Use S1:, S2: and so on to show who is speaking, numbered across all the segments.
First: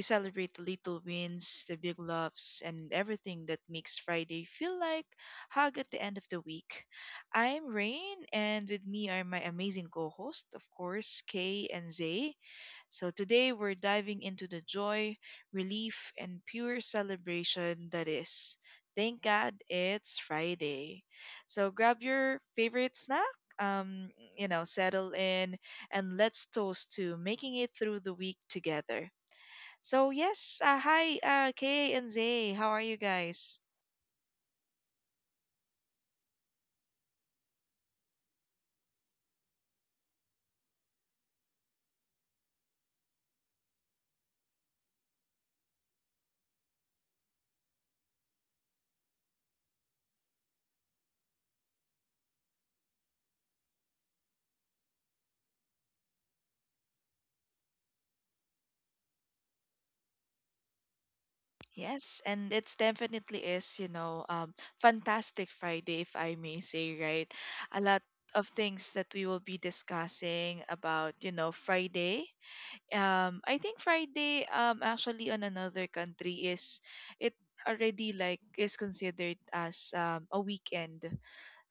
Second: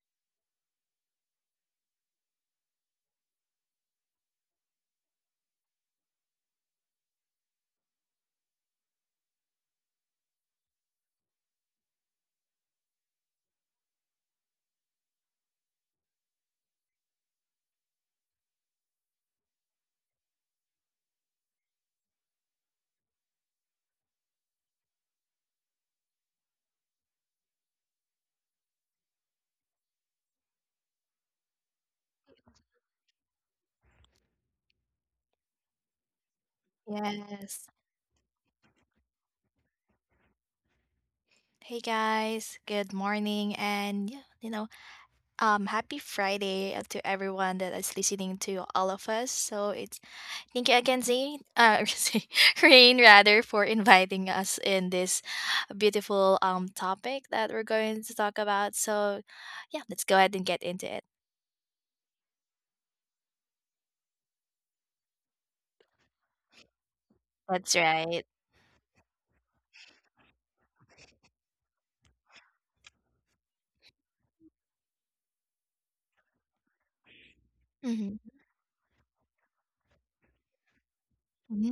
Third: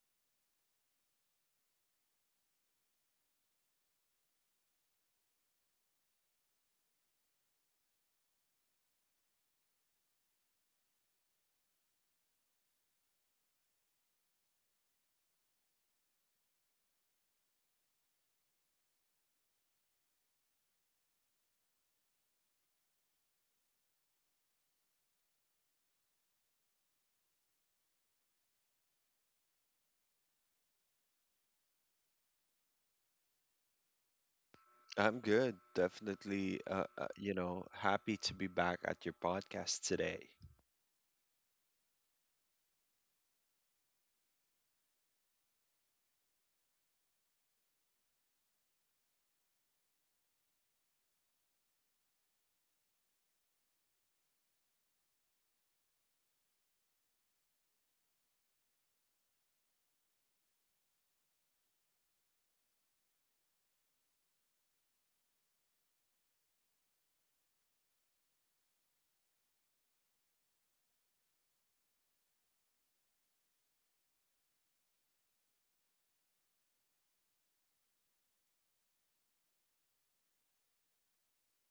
S1: celebrate the little wins, the big loves, and everything that makes Friday feel like hug at the end of the week. I'm Rain, and with me are my amazing co-host, of course, Kay and Zay. So today we're diving into the joy, relief, and pure celebration that is. Thank God it's Friday. So grab your favorite snack, um, settle in, and let's toast to making it through the week together. So yes, hi, Kay and Zay, how are you guys?
S2: I'm good. Definitely, uh, uh, you
S3: Yes.
S2: know, happy to be back at your podcast today,
S3: Hey guys, good morning and yeah, happy Friday, to everyone that is listening to all of us. So it's thank you again Zane, Zane, Rain rather, for inviting us in this beautiful topic that we're going to talk about. So yeah, let's go ahead and get into it.
S1: Yes, and it's definitely is, fantastic Friday, if I may say, right?
S3: That's
S1: A lot
S3: right.
S1: of things that we will be discussing about, you know, Friday. I think Friday, actually on another country is it already
S3: Mm-hmm.
S1: like is considered as a weekend.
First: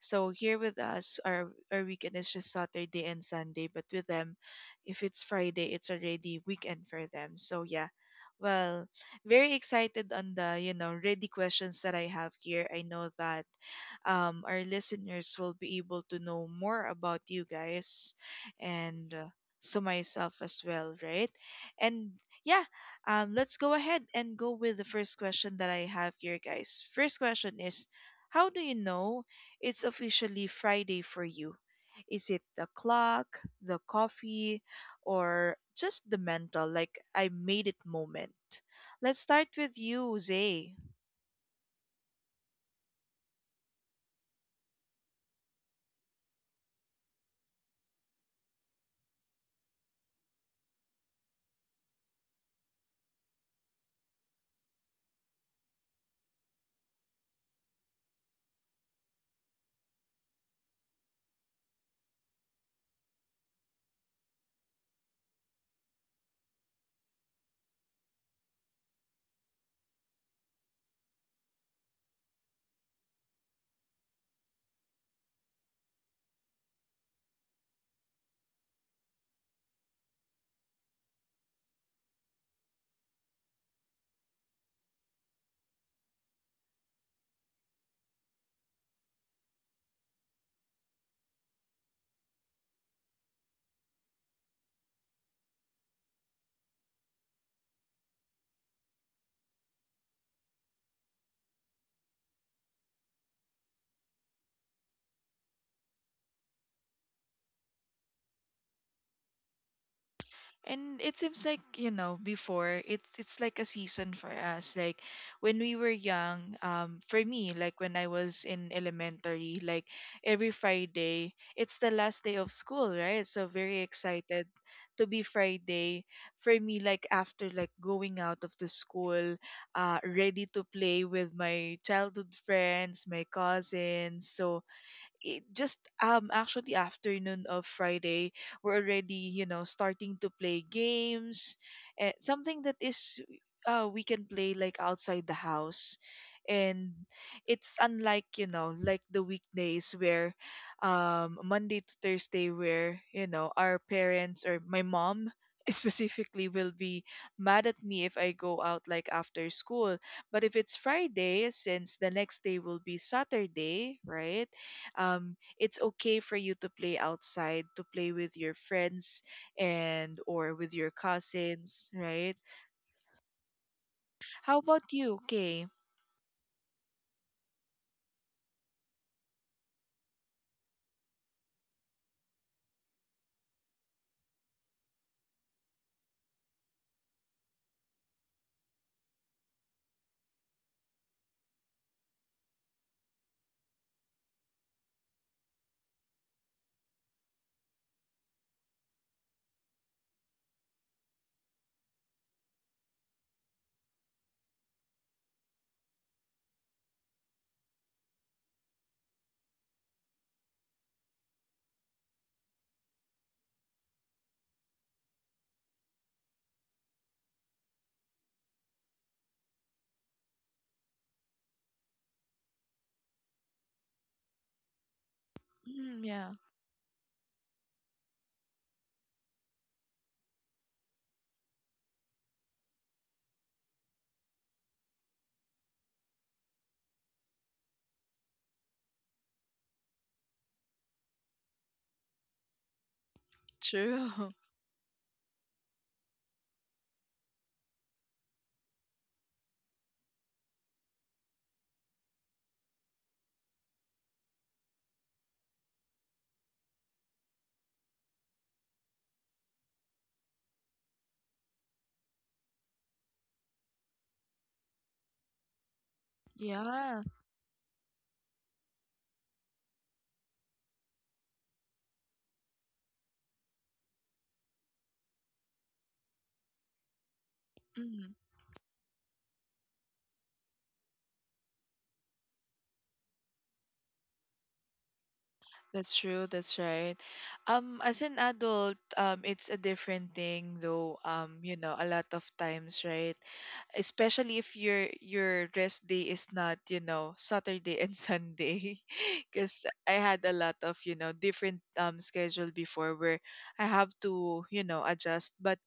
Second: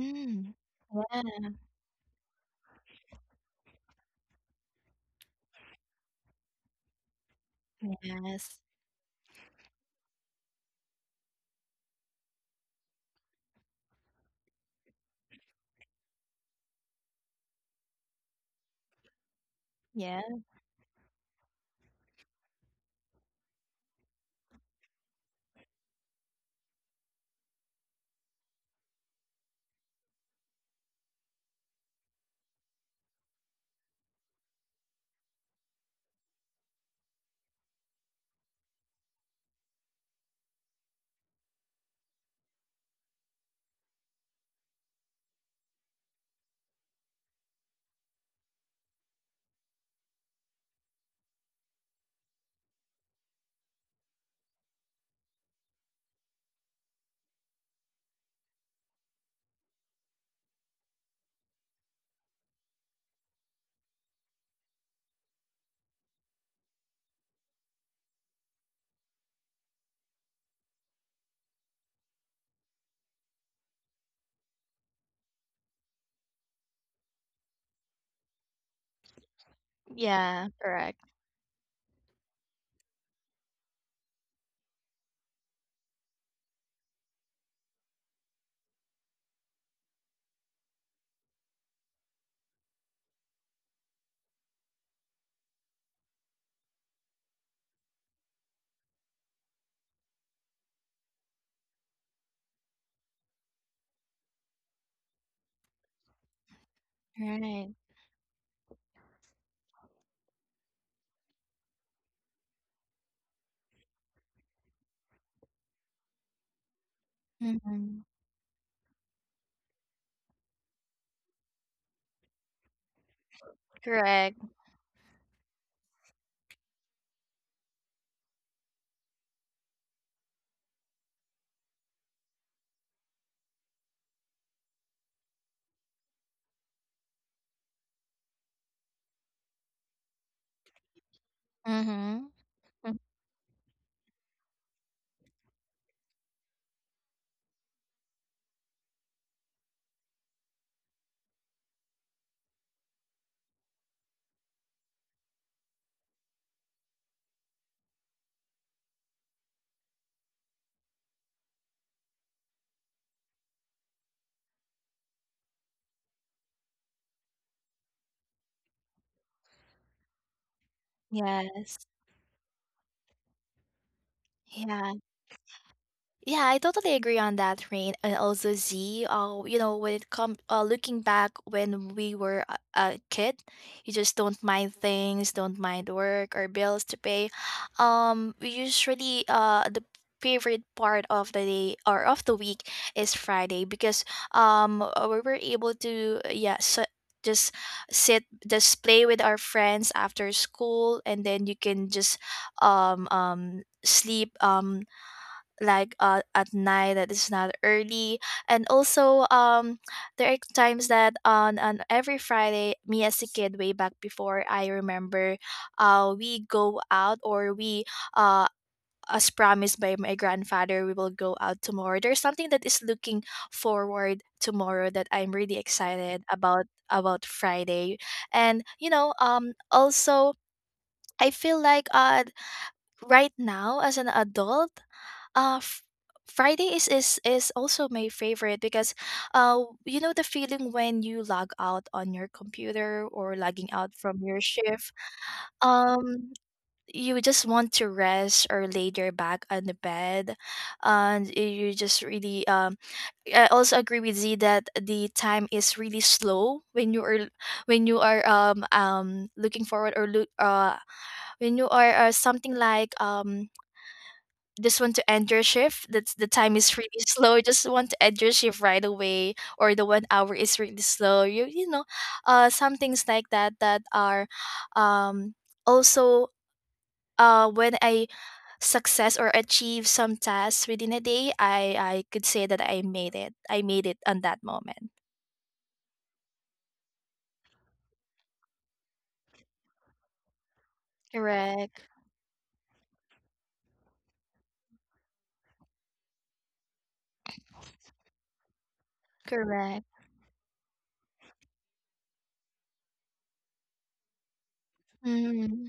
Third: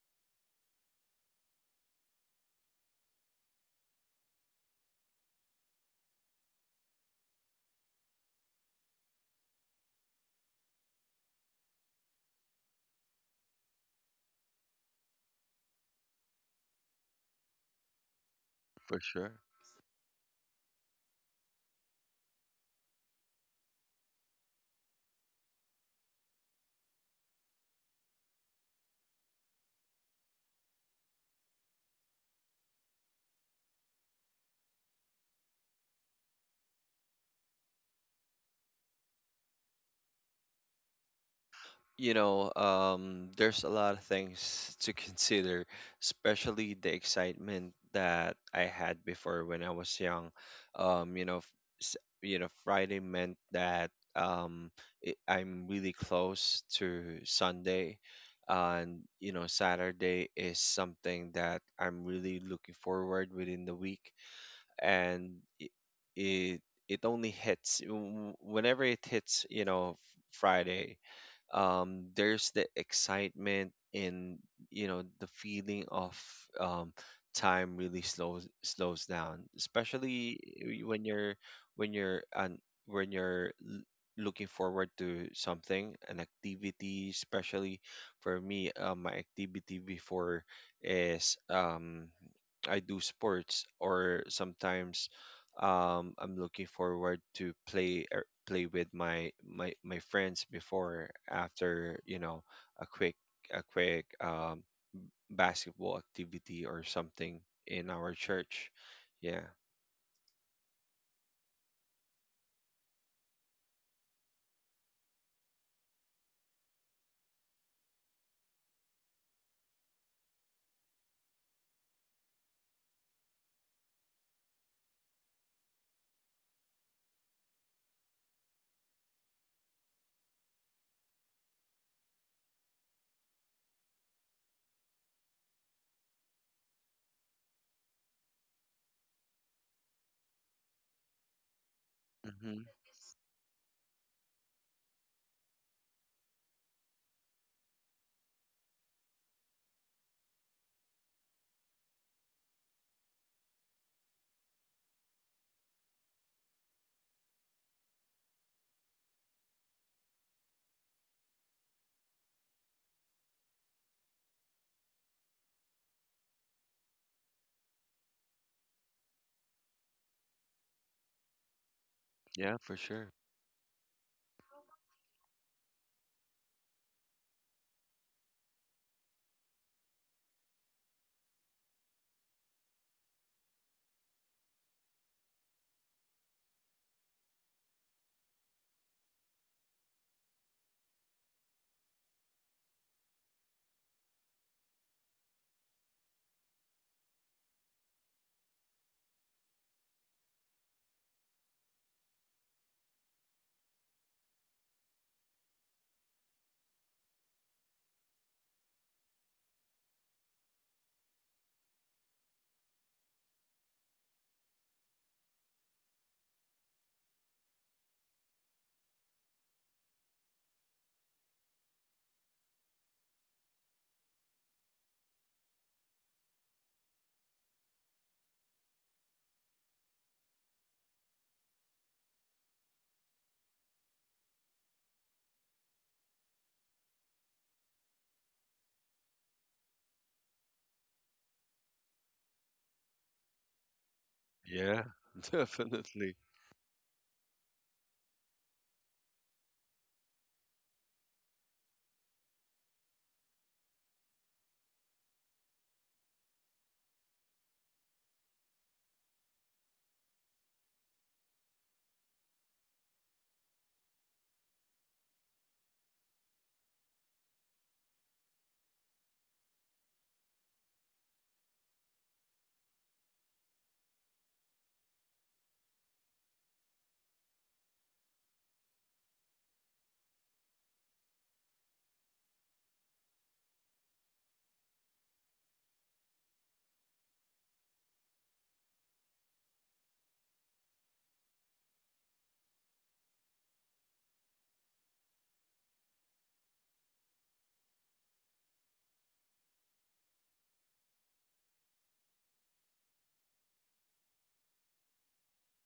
S1: So here with us, our weekend is just Saturday and Sunday, but with them, if it's Friday, it's already weekend for them. So yeah,
S3: Yes.
S1: well, very excited on the you know ready questions that I have here. I know that our listeners will be able to know more about you guys
S2: for
S1: and
S2: sure.
S1: to
S3: Yeah.
S1: myself as well, right? And yeah, let's go ahead and go with the first question that I have here, guys. First question is, how do you know it's officially Friday for you? Is it the clock, the coffee, or just the mental, like I made it moment? Let's start with you, Zay.
S2: There's a lot of things to consider, especially the excitement that I had before when I was young. Um, you know, f- Friday meant that I'm really close to Sunday. And you know, Saturday is something that I'm really looking forward within the week, and it, it only hits whenever it hits, you know, Friday. There's the excitement in, you know, the feeling of um time really slows down, especially
S3: Yeah,
S2: y-
S3: correct.
S2: when you're on when you're l- looking forward to something, an activity. Especially for me, my activity before is, I do sports, or sometimes I'm looking forward to play, play with my friends before, after, you know, a quick basketball activity or something
S3: Right.
S2: in our church. Yeah.
S1: And it seems like, you know, before it's like a season for us. Like when we were young, for me, like when
S3: Mm-hmm.
S1: I was in elementary, like every Friday, it's the last day of school, right? So very
S3: Correct.
S1: excited to be Friday. For me, like after like going out of the school, ready to play with my childhood friends, my cousins. So it just actually afternoon of Friday we're already you know starting to play games and
S3: Mm-hmm.
S2: Mm-hmm.
S1: something that is we can play like outside the house, and it's unlike you know like the weekdays where Monday to Thursday where you know our parents or my mom specifically will be mad at me if I go out like after school. But if it's Friday, since the next day will be Saturday, right? It's okay for you to play outside, to play with your friends and or with your
S3: Yes.
S1: cousins, right?
S2: Yeah, for sure.
S1: How
S3: Yeah,
S1: about you, Kay?
S3: yeah, I totally agree on that, Rain, and also Z. When it come, looking back when we were a kid, you just don't mind things, don't mind work or bills to pay. We usually the favorite part of the day or of the week is Friday because we were able to, yeah, so just sit, just play with our friends after school, and then you can just sleep, like, at night that is not early, and also there are times that on every Friday, me as a kid way back before, I remember we go out, or we uh as promised by my grandfather, we will go out tomorrow. There's something that is looking forward tomorrow that I'm really
S1: Mm,
S3: excited
S1: yeah,
S3: about Friday. And also, I feel like, right now as an adult, uh f- Friday is, also my favorite, because uh the feeling when you log out on your computer or logging out from
S1: true.
S3: your
S2: Yeah,
S3: shift,
S2: definitely.
S3: um you just want to rest or lay your back on the bed. And you just really, I also agree with Z that the time is really slow when you are, when you are, looking forward, or look when you are, something like, just want to end your shift. That's the time is really
S1: Yeah.
S3: slow, just want to end your shift right away, or the 1 hour is really slow. You know, some things like that that are um also, when I success or achieve some tasks within a day, I could say that I made it, I made it on that moment.
S1: That's true. That's right. As an adult, it's a different thing, though. You know,
S3: Correct.
S1: a lot of times, right? Especially if your rest day is not, you know, Saturday and Sunday, because
S3: Correct.
S1: I had a lot of, you know, different schedule before where I have to, you know, adjust. But
S3: Mm-hmm.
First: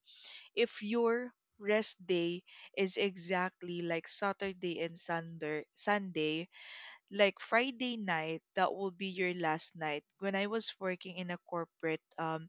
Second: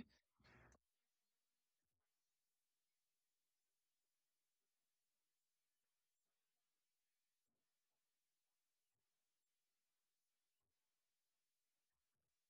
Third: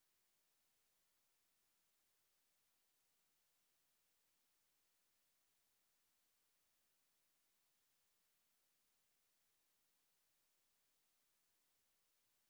S1: if your rest day is exactly like Saturday and Sunday, like Friday night, that will be your last night. When I was working in a corporate um,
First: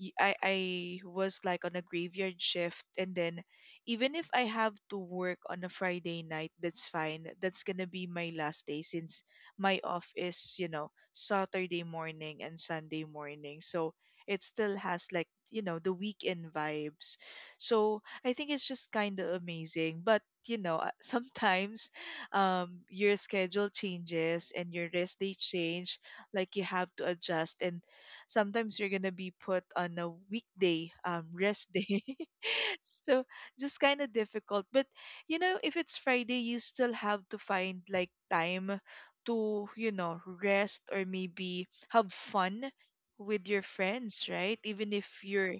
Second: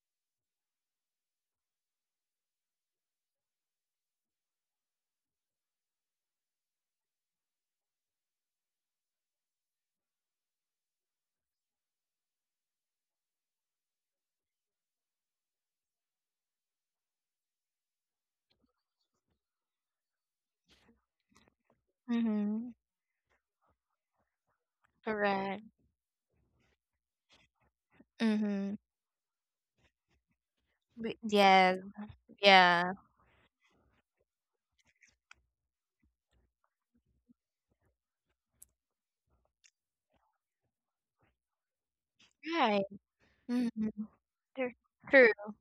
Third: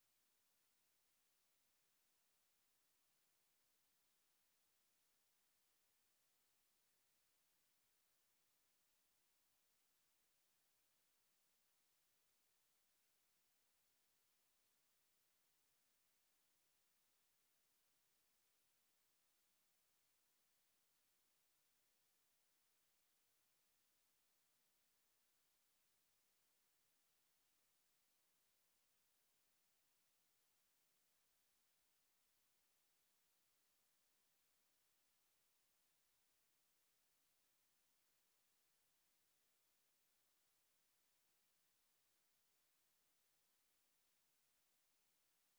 S1: y- I I was like on a graveyard shift, and then even if I have to work on a Friday night, that's fine. That's gonna be my last day since my off is, you know, Saturday morning and Sunday morning. So it still has like, you know, the weekend vibes. So I think it's just kind of amazing. But, you know, sometimes
S3: Mm-hmm.
S1: your schedule changes and your rest day
S3: Correct.
S1: change. Like you have to adjust, and
S3: Mm-hmm.
S1: sometimes you're gonna be put on a weekday rest
S3: Yes.
S1: day.
S3: Yeah.
S1: So just kind of difficult, but you know if it's Friday you still have to find like time to, you know, rest or maybe have
S3: Yeah.
S1: fun
S3: Right.
S1: with your
S3: Mm-hmm.
S1: friends, right? Even if
S3: True.
S1: you're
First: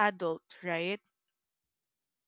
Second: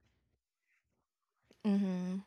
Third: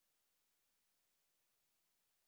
S1: adult, right?
S3: Mm-hmm.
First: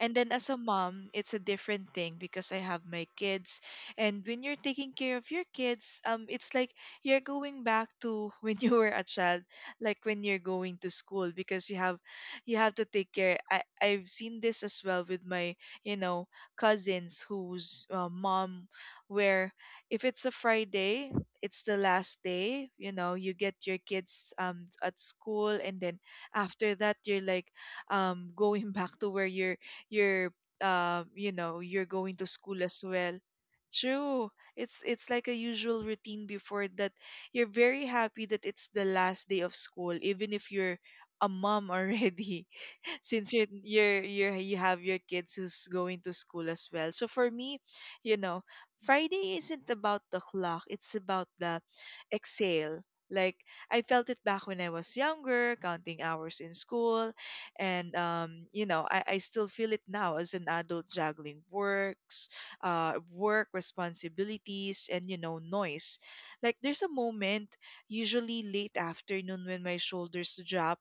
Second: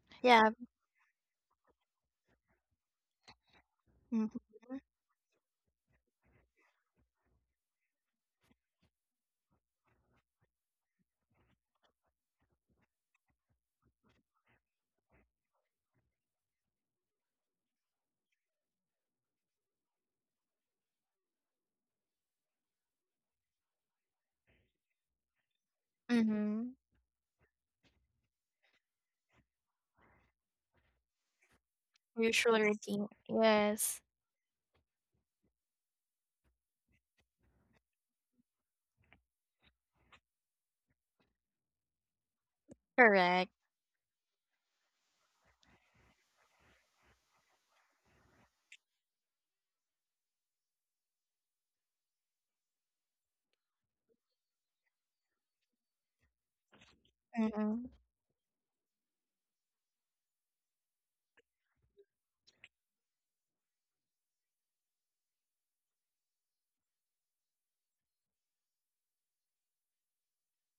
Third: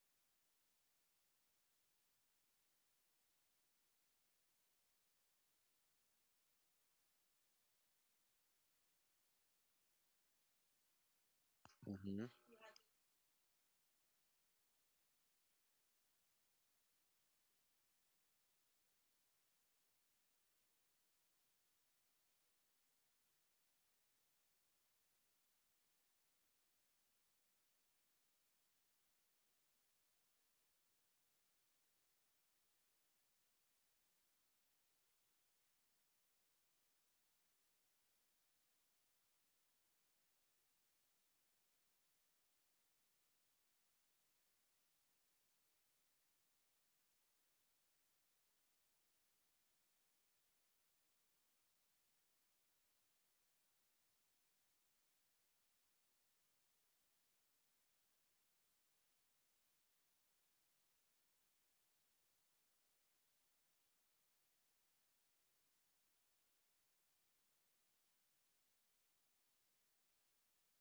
S1: And then
S3: Yeah.
S1: as a mom, it's a different thing because I have my kids. And
S3: Mhm.
S1: when you're taking care of your kids, it's like you're going back to when you were a child, like when you're going to school because you have
S2: Mm-hmm.
S1: you have to take care. I've seen this as well with my, you know, cousins whose mom where if it's a Friday, it's the last day, you know, you get your kids at school, and then after
S3: Mhm.
S1: that you're like going back to where you're you know you're going to
S3: Usual
S1: school as
S3: routine.
S1: well.
S3: Yes.
S1: True, it's like a usual routine before that. You're very happy that it's the last day of school even if you're a mom already. Since you're
S3: Correct.
S1: you're you're you have your kids who's going to school as well. So for me, you know, Friday isn't about the clock, it's about the exhale. Like, I felt it back when I was younger, counting hours in school.
S3: Mhm.
S1: And you know, I still feel it now as an adult juggling works, work responsibilities and you know noise. Like there's a moment, usually late afternoon when my shoulders drop,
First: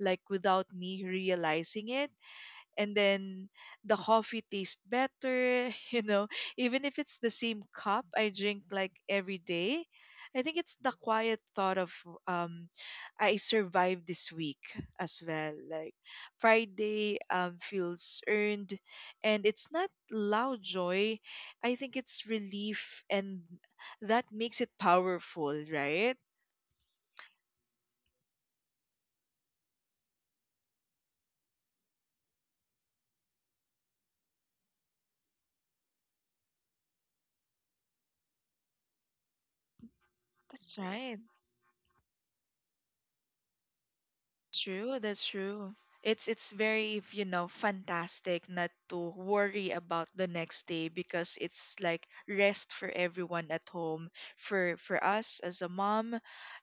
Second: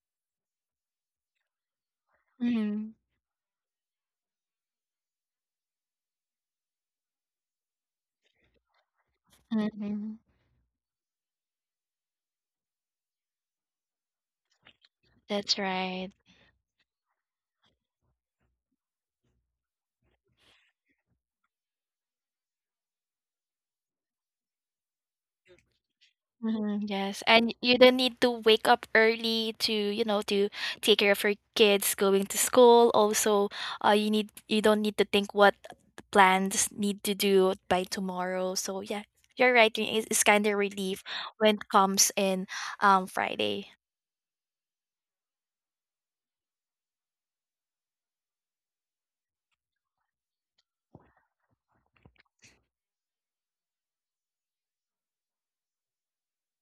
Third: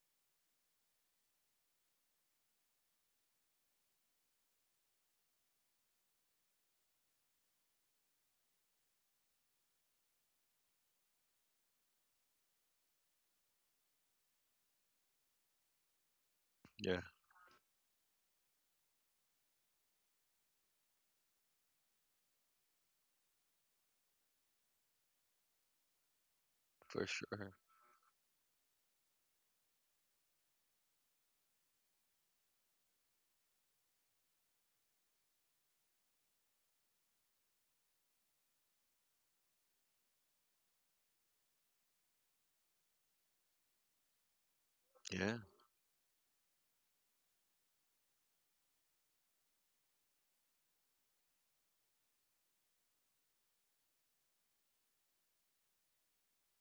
S1: like without me realizing it.
S3: Mhm.
S1: And then the coffee tastes better, you know, even if it's the same cup I drink like every day.
S3: Mhm.
S1: I think it's the quiet thought of um I survived this week as well.
S3: That's
S1: Like,
S3: right.
S2: Yeah,
S1: Friday feels earned, and it's not loud joy. I think it's relief, and that makes it powerful, right?
S3: Mhm.
S2: for
S3: Yes. And
S2: sure.
S3: you don't need to wake up early to, take care of your kids going to school. Also, you don't need to think what the plans need to do by tomorrow. So yeah, you're right. It's kind of
S1: That's
S3: relief
S1: right.
S3: when it comes in Friday.
S1: True, that's
S2: Yeah,
S1: true. It's very, you know, fantastic not to worry about the next day because it's like rest for everyone at home, for us as a mom,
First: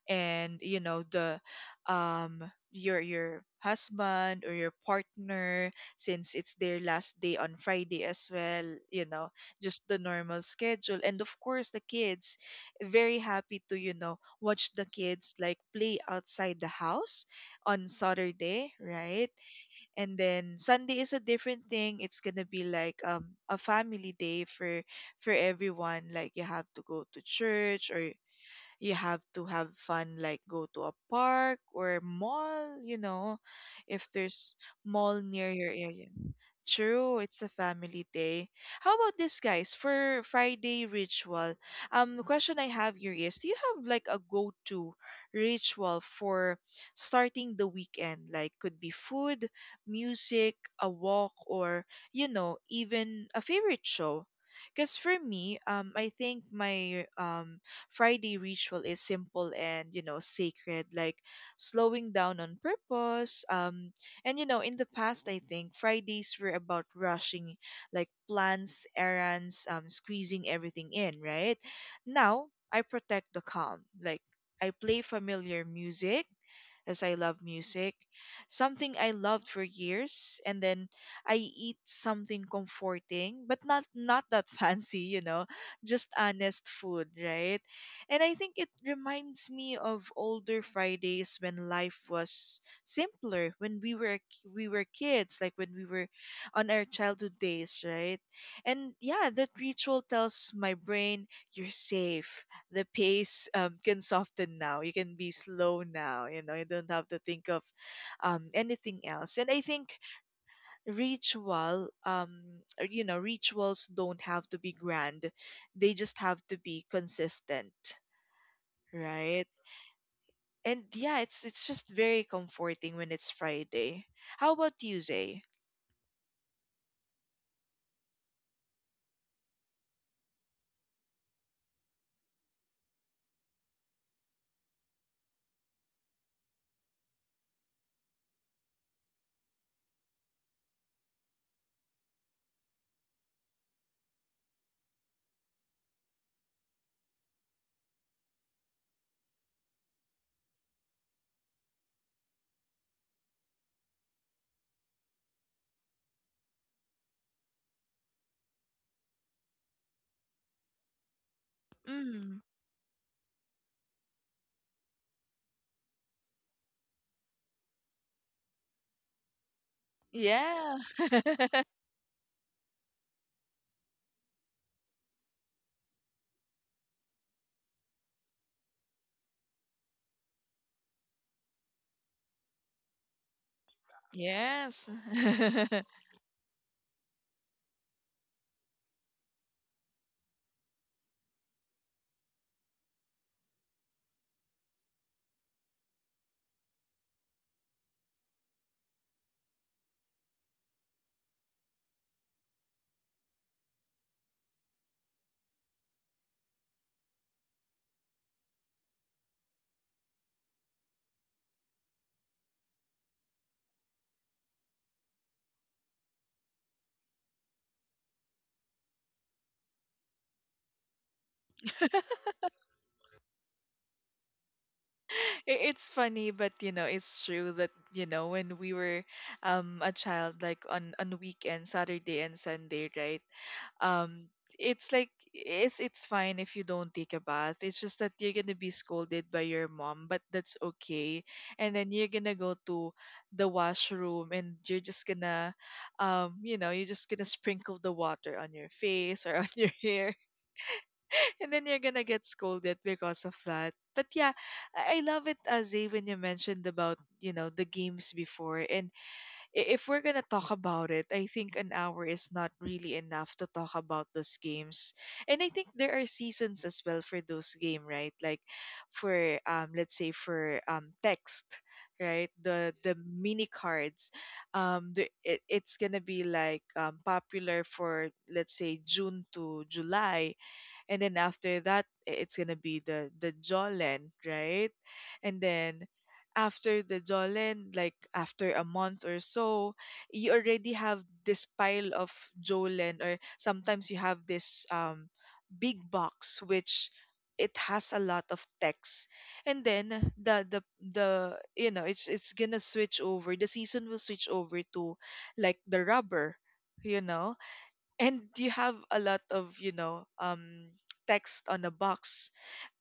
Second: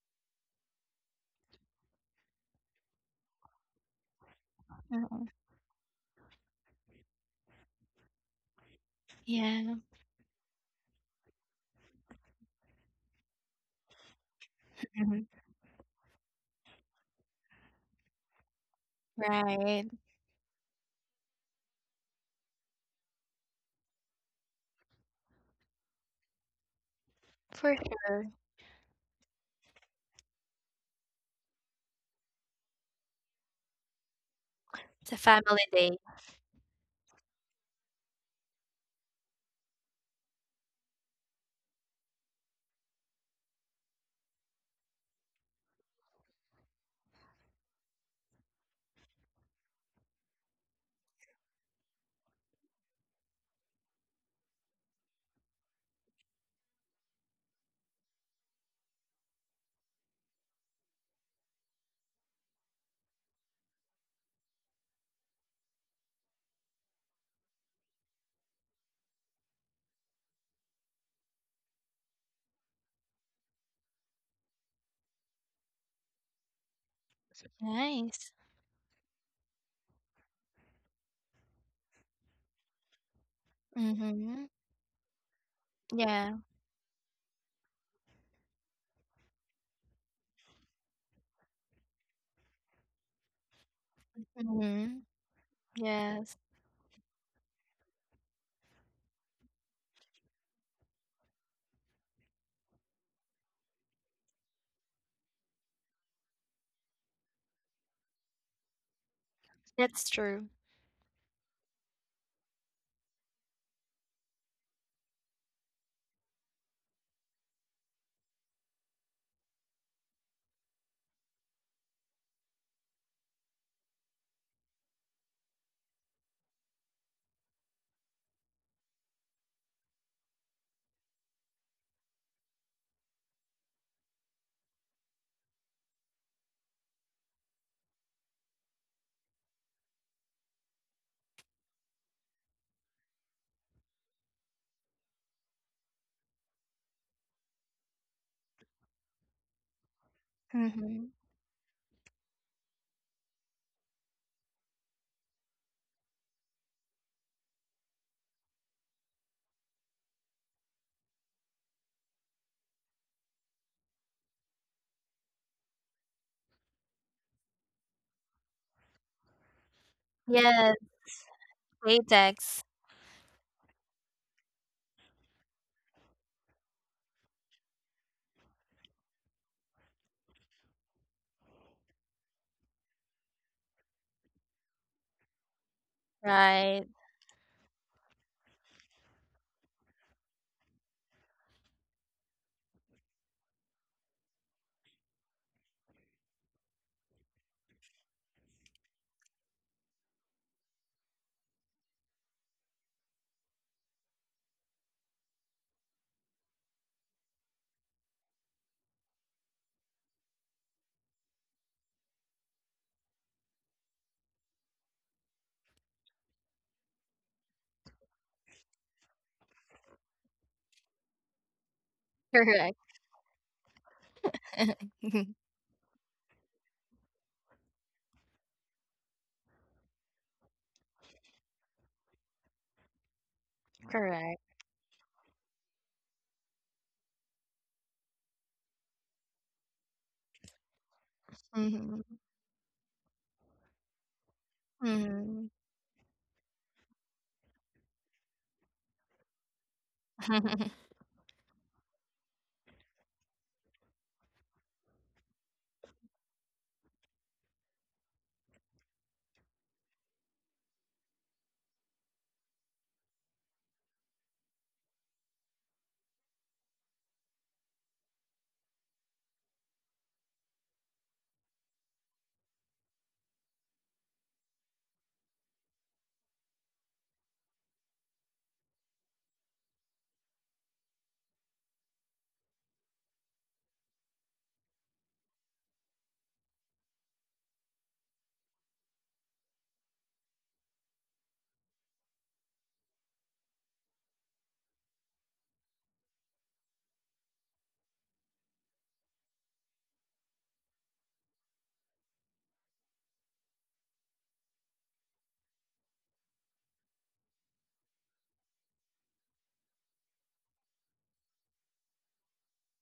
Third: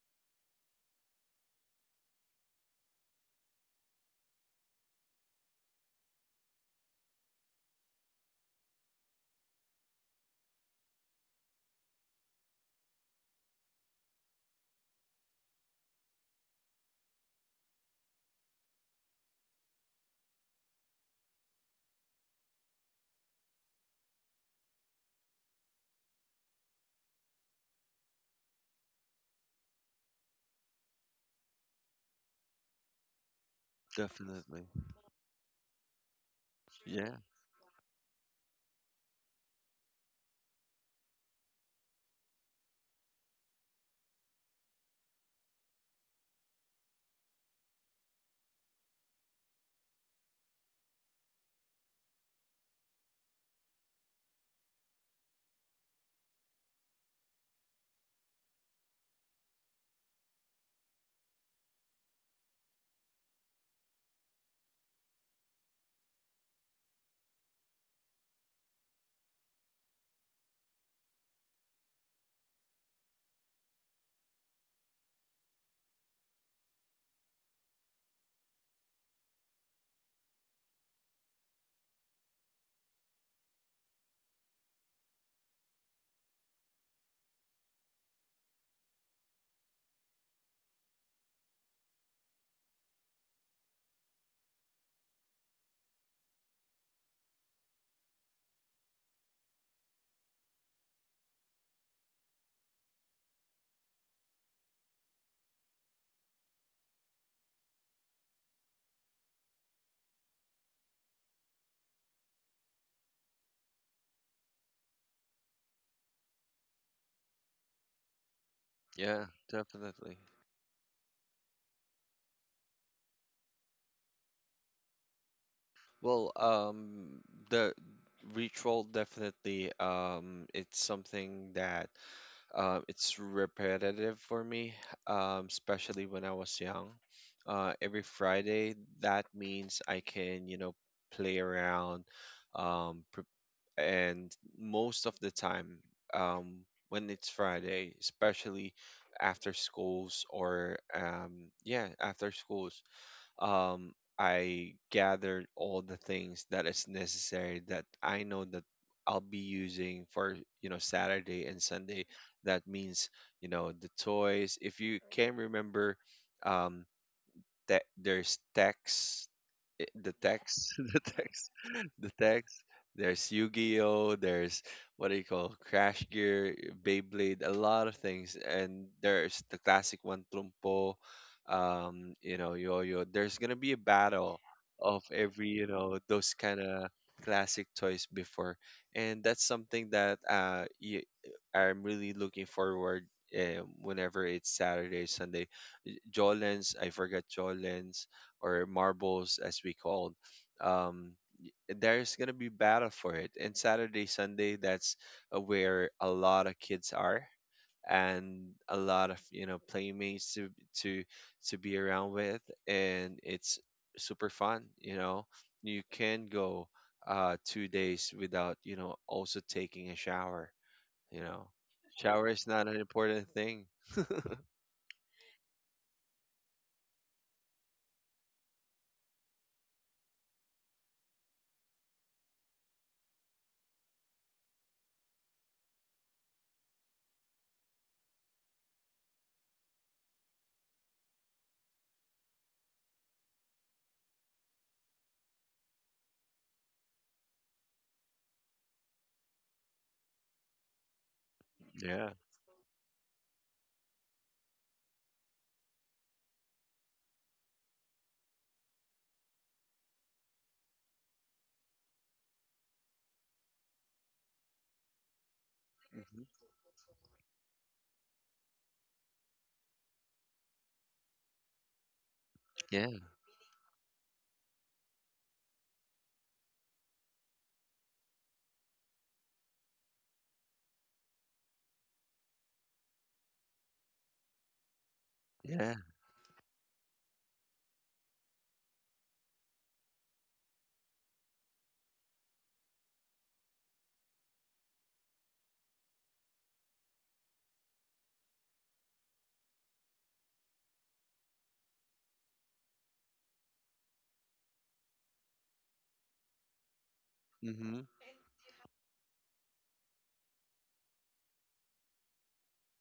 S1: and you know the um your husband or your
S3: Mhm.
S1: partner since it's their last day on Friday as well, you know,
S3: Yeah.
S1: just the normal schedule, and of course the kids, very happy to you know watch the
S3: Mhm.
S1: kids like play outside the house on Saturday, right?
S3: Right.
S1: And then Sunday is a different thing. It's gonna be like a family day for everyone. Like you have to go to
S3: For
S1: church, or
S3: sure.
S1: you have to have fun like go to a park or mall, you know, if there's
S2: definitely.
S3: It's a
S1: mall near
S3: family
S1: your
S3: day.
S1: area.
S2: Yeah,
S1: True, it's a family day. How about this, guys, for Friday ritual? The question I have here is, do you have like a go-to ritual for starting the weekend? Like, could be food, music, a walk, or you know even a favorite show? Because for me, I think my Friday ritual is simple and, you know, sacred, like slowing down on purpose. And, you know, in the past, I think Fridays were about rushing, like plans, errands, squeezing everything in, right? Now, I protect the calm. Like, I play familiar music as I love music,
S3: Nice.
S1: something I loved for years, and then I eat something comforting, but not
S3: Mhm.
S1: that fancy, you know, just
S3: Yeah.
S1: honest food, right? And I think it reminds me of older Fridays when life was simpler, when we were
S3: Mhm.
S1: kids, like when we were
S3: Yes.
S1: on our childhood days, right? And yeah, that ritual tells my brain you're safe, the pace can soften now. You can be slow now. You know, you don't have to think of anything else. And I think
S3: That's true.
S1: ritual, or, you know, rituals don't have to be grand. They just have to be consistent,
S2: yeah,
S1: right?
S2: definitely.
S1: And yeah, it's just very comforting when it's Friday. How about you, Zay?
S2: Well, the ritual, definitely. It's something that it's repetitive for me, especially when I was young. Every Friday, that means I can, you know, play around, pre and most of the time, when it's Friday, especially after schools, or
S3: Mhm.
S2: yeah, after schools, um, I gathered all the things that is necessary that I know that I'll be using for, you know, Saturday and Sunday.
S1: Mm,
S2: That means, you know, the toys. If you can remember, um, there's text, the
S3: Yes.
S2: text,
S1: yeah.
S2: the text, the
S3: Latex.
S2: text. There's Yu-Gi-Oh, there's, what do you call, Crash Gear, Beyblade, a lot of things, and there's the classic one, Trumpo, you know, Yo-Yo. There's gonna be a battle
S1: Yes.
S2: of every, you know, those kind
S3: Right.
S2: of classic toys before, and that's something that I'm really looking forward whenever it's Saturday, Sunday. Jolens, I forgot Jolens, or Marbles as we called. Um, there's gonna be battle for it. And Saturday, Sunday, that's where a lot of kids are and a lot of, you know, playmates to to to be around with, and it's super fun. You know, you can go 2 days without, you know, also taking a shower. You know, shower is not an
S3: Correct.
S2: important thing.
S1: It's funny, but you know it's true that you know when we were a child, like on weekend Saturday and Sunday, right? um
S3: Correct.
S1: it's like it's fine if you don't take a bath, it's just that you're gonna be scolded by your mom, but that's okay. And then
S3: Mhm.
S1: you're gonna go to the washroom and you're just
S3: Mhm.
S1: gonna you know you're just gonna sprinkle the water on your face or on your hair, and then you're gonna
S2: Yeah.
S1: get scolded because of that. But yeah, I love it, Azay, when you mentioned about you know the games before. And if we're gonna talk about it, I think an hour is not really enough to talk about those games. And I think there are
S2: Mhm.
S1: seasons as well for those game, right? Like for let's say for text, right?
S2: Yeah.
S1: The mini cards, it, it's gonna be like popular for let's say June to July, and then after that it's gonna be the Jolen, right? And
S2: Yeah.
S1: then after the Jolen, like after a month or so, you already have this pile of Jolen, or sometimes you have this big box which it has a lot of text. And then the it's gonna switch over. The season will switch over to like the rubber, you know
S2: Mm-hmm.
S1: and you have a lot of text on a box.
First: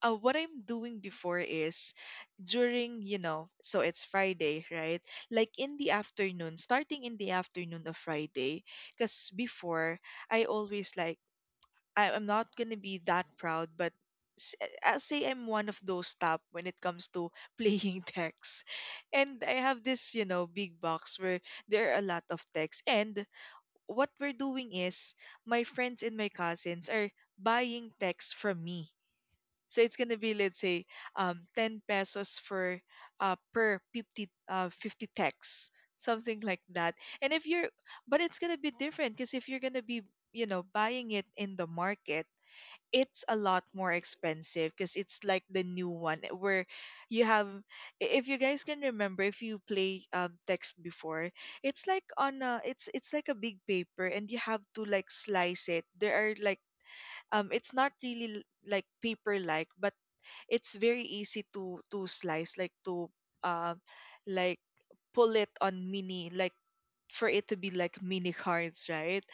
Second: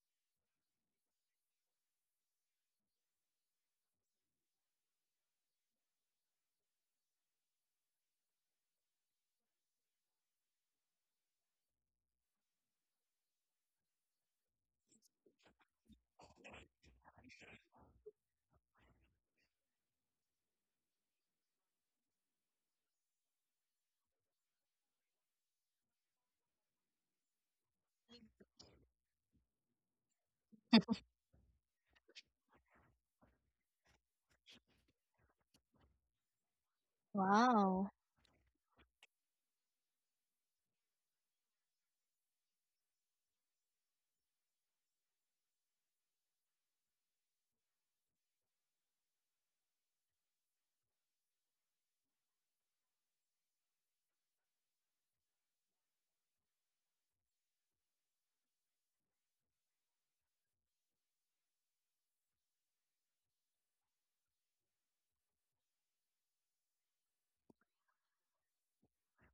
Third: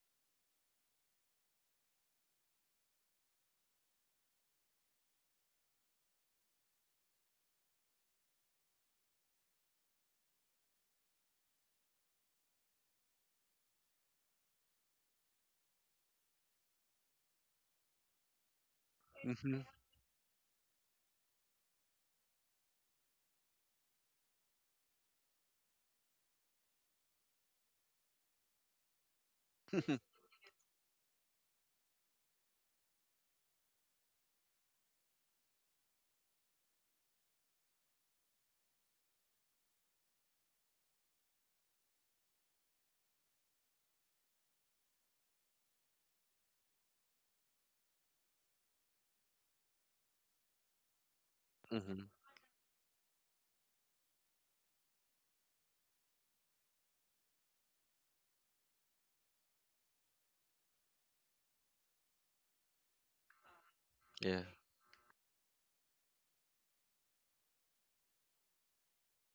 S1: What I'm doing before is during, so it's Friday, right? Like in the afternoon, starting in the afternoon of Friday, because before I always like, I'm not gonna be that proud, but I'll say I'm one of those top when it comes to playing text. And I
S2: Mm-hmm.
S1: have this, you know, big box where there are a lot of text. And what we're doing is my friends and my cousins are buying texts from me. So it's gonna be, let's say, 10 pesos for per 50 50 texts, something like that. And if you're,
S3: Wow.
S1: but it's gonna be different, because if you're gonna be, you know, buying it in the market, it's a lot more expensive because it's like the new one, eh, where you have, if you guys can remember, if you play text before, it's
S2: Mm-hmm.
S1: like on a, it's like a big paper and you have to like slice it. There are like, it's not really like paper like, but it's very easy to slice, like to, um
S2: Yeah.
S1: like pull it on mini, like for it to be like mini cards, right?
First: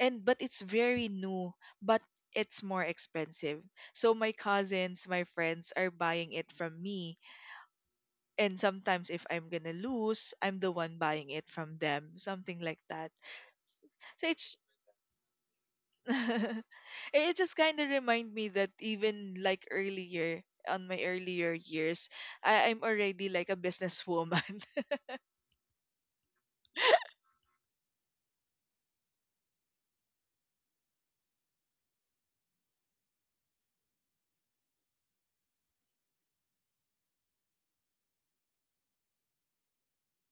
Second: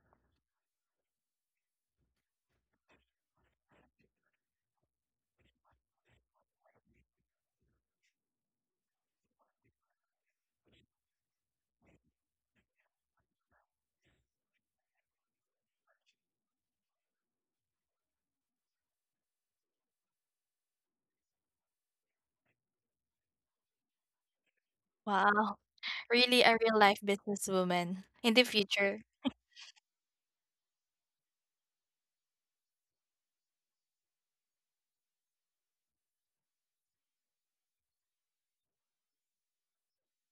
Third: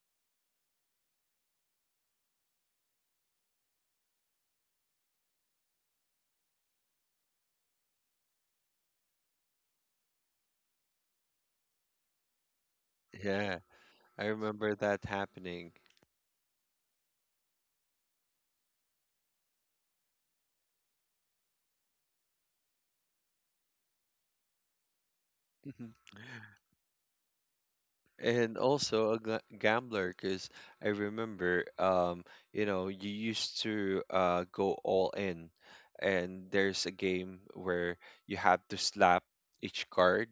S1: And but it's very new, but it's more expensive. So my cousins, my friends are buying it from me, and sometimes if I'm gonna lose, I'm the one buying it from them, something like that.
S2: Yeah.
S1: S-
S2: I
S1: so it's,
S2: remember that happening.
S1: it just kind of remind me that even like earlier, on my earlier years, I'm already like a businesswoman.
S3: Wow.
S2: Mhm.
S3: Really a real life businesswoman in the
S2: And
S3: future.
S2: also a gambler, because I remember, you know, you used to go all in, and there's a game where you have to slap each card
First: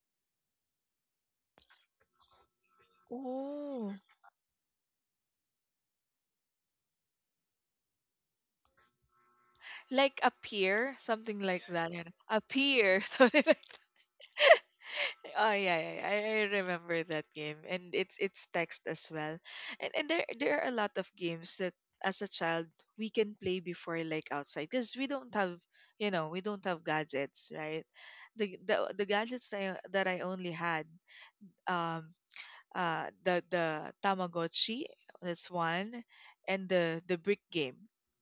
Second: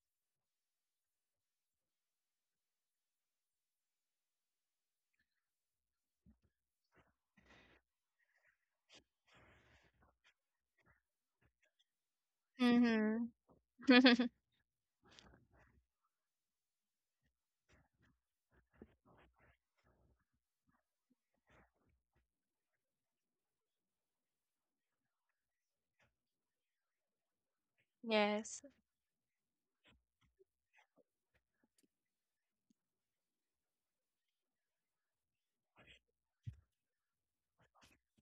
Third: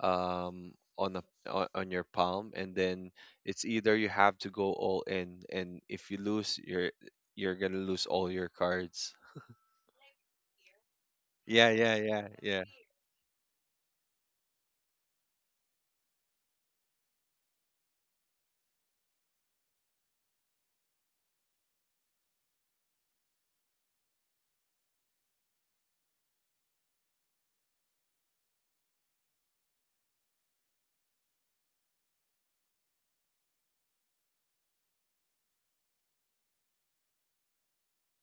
S2: um, on a, on your palm, and then it's
S1: Oh,
S2: either you have to go all in, and if you lose, you're gonna lose all your cards.
S1: like a peer, something like
S2: Yeah,
S1: that.
S2: yeah,
S1: You know?
S2: yeah,
S1: A
S2: yeah.
S1: peer,
S3: Mhm.
S1: something like that. Oh yeah, yeah, yeah, I remember that game, and it's text as well. And there are a lot of games that, as a child, we can play before, like outside, because we don't have, you know, we don't have gadgets, right? the
S3: Yes.
S1: the the gadgets that that I only had, um the Tamagotchi, that's one, and the brick game.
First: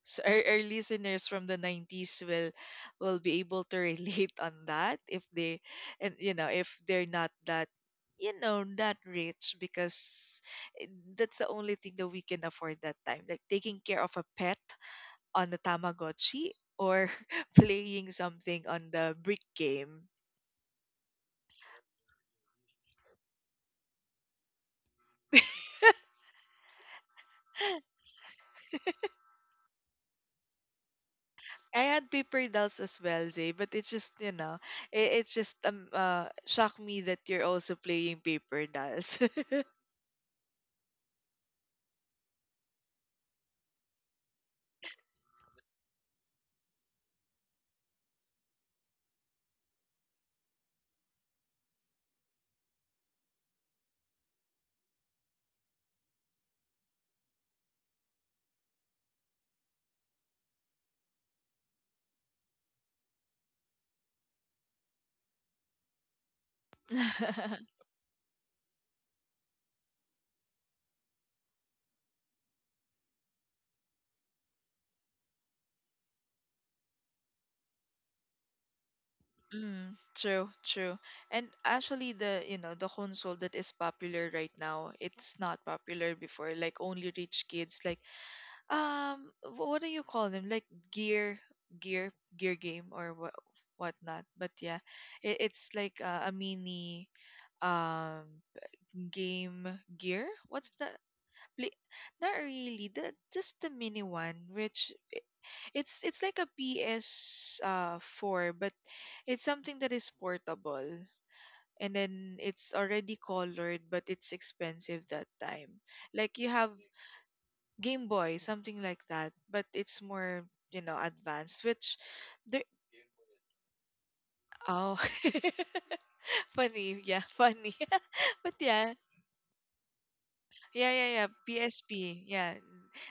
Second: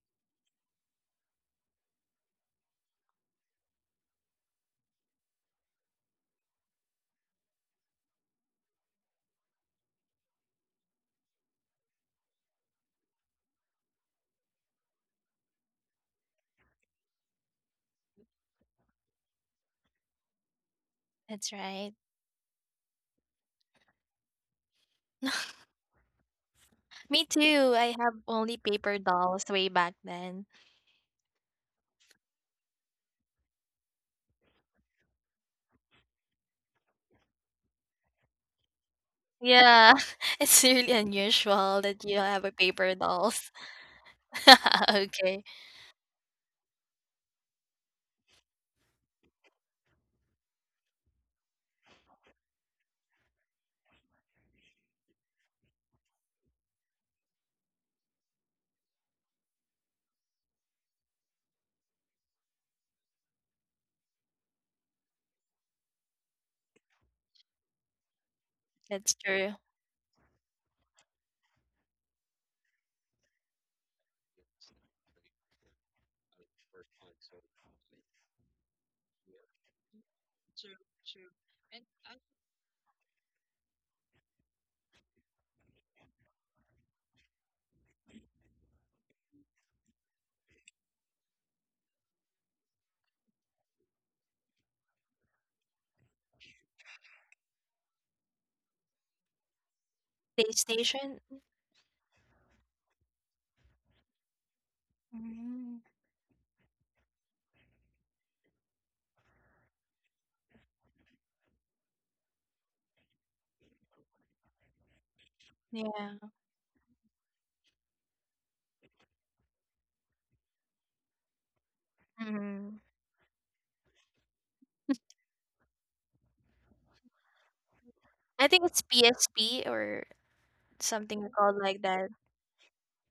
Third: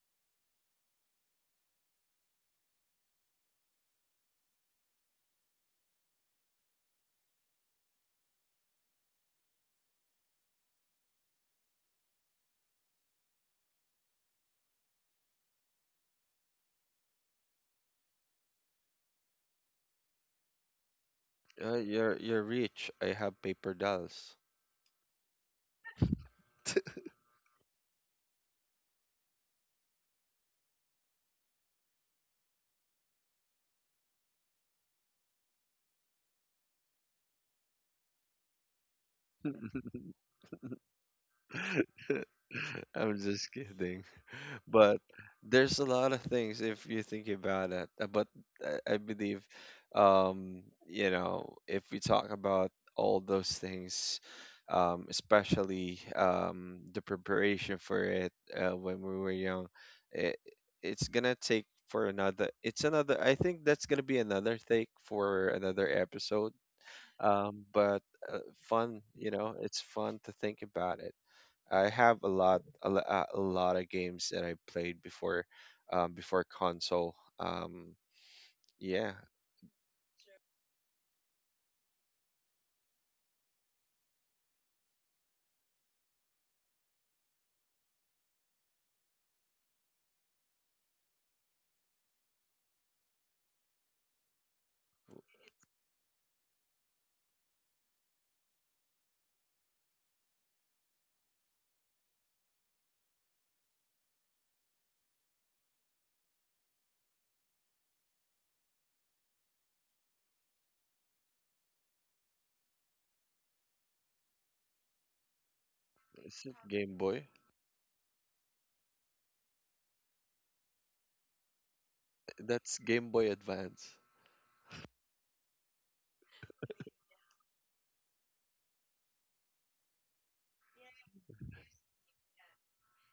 S1: So our listeners from the 90s will be able to relate on that, if they, and you know, if they're not that, you know, that rich, because it- that's the only thing that we can afford that time, like taking care of a pet on the Tamagotchi, or playing something on the brick game.
S3: That's right.
S2: You're rich. I have paper dolls.
S3: Me too. I have only paper dolls way back then.
S1: I had paper dolls as well, Zay, but it's just, you know, it's just shocked me that you're also playing paper dolls.
S3: Yeah. It's really unusual that you have a paper
S2: I'm
S3: doll.
S2: just kidding. But
S3: Okay,
S2: there's a lot of things if you think about it. But I believe, you know, if we talk about all those things, especially the preparation for it, when we were young, it, it's gonna take for another. It's another. I think that's gonna be another take for another episode, but fun,
S3: that's
S2: you
S3: true.
S2: know, it's fun to think about it. I have a lot of games that I played before, before console, yeah.
S1: Mm, true, true. And actually the, you know, the console that is popular right now, it's not popular before. Like only rich kids like, what do you call them? Like gear, gear game, or what, whatnot. But yeah, it's like a mini, um game gear. What's the,
S3: PlayStation?
S1: Pla- not really. The, just the mini one, which
S3: Mm,
S1: it's like a PS four, but it's something that is portable. And then it's already colored, but it's expensive that time.
S3: yeah.
S2: Is
S1: Like you
S2: it
S1: have,
S2: Game Boy?
S1: Game Boy, something like that, but it's more, you know, advanced. Which there,
S2: That's
S3: Mhm.
S2: Game Boy Advance.
S1: oh, funny, yeah, funny.
S3: I
S1: But
S3: think it's
S1: yeah,
S3: PSP, or
S1: yeah, yeah, yeah.
S3: something called like that,
S1: PSP, yeah.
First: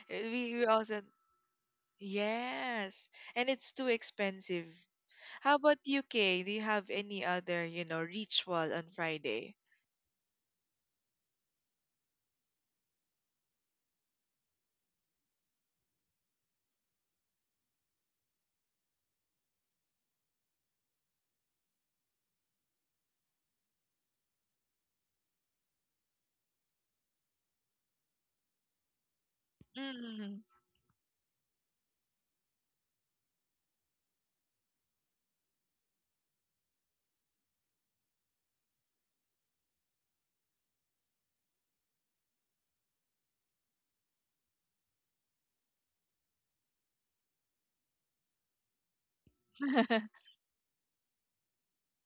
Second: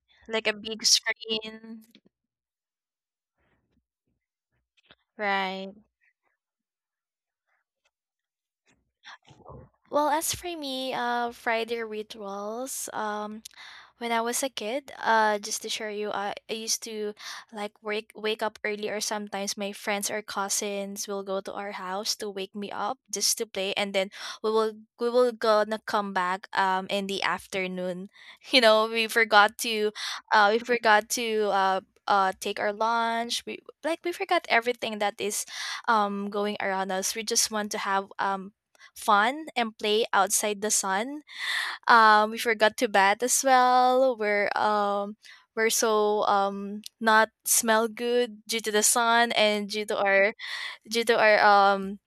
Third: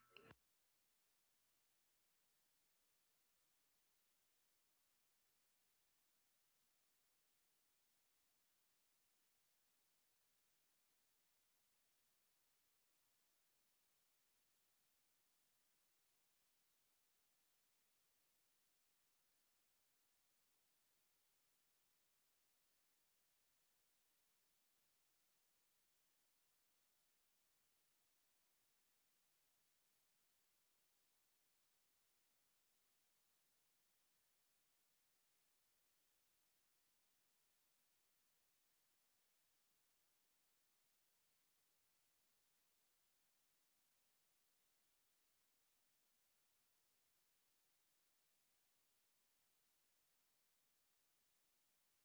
S3: like a
S1: We we
S3: big
S1: also
S3: screen.
S1: yes, and it's too expensive. How
S3: Right.
S1: about you, Kay? Do you have any other, you know, ritual on Friday?
S3: Well, as for me, Friday rituals. When I was a kid, just to share you, I used to like wake up early, or sometimes my friends or cousins will go to our house to wake me up just to play, and then we will gonna come back in the afternoon. We forgot to,
S1: Mm.
S3: uh we forgot to uh take our lunch. We forgot everything that is going around us. We just want to have fun and play outside the sun, we forgot to bat as well, we're so not smell good due to the sun and due to our um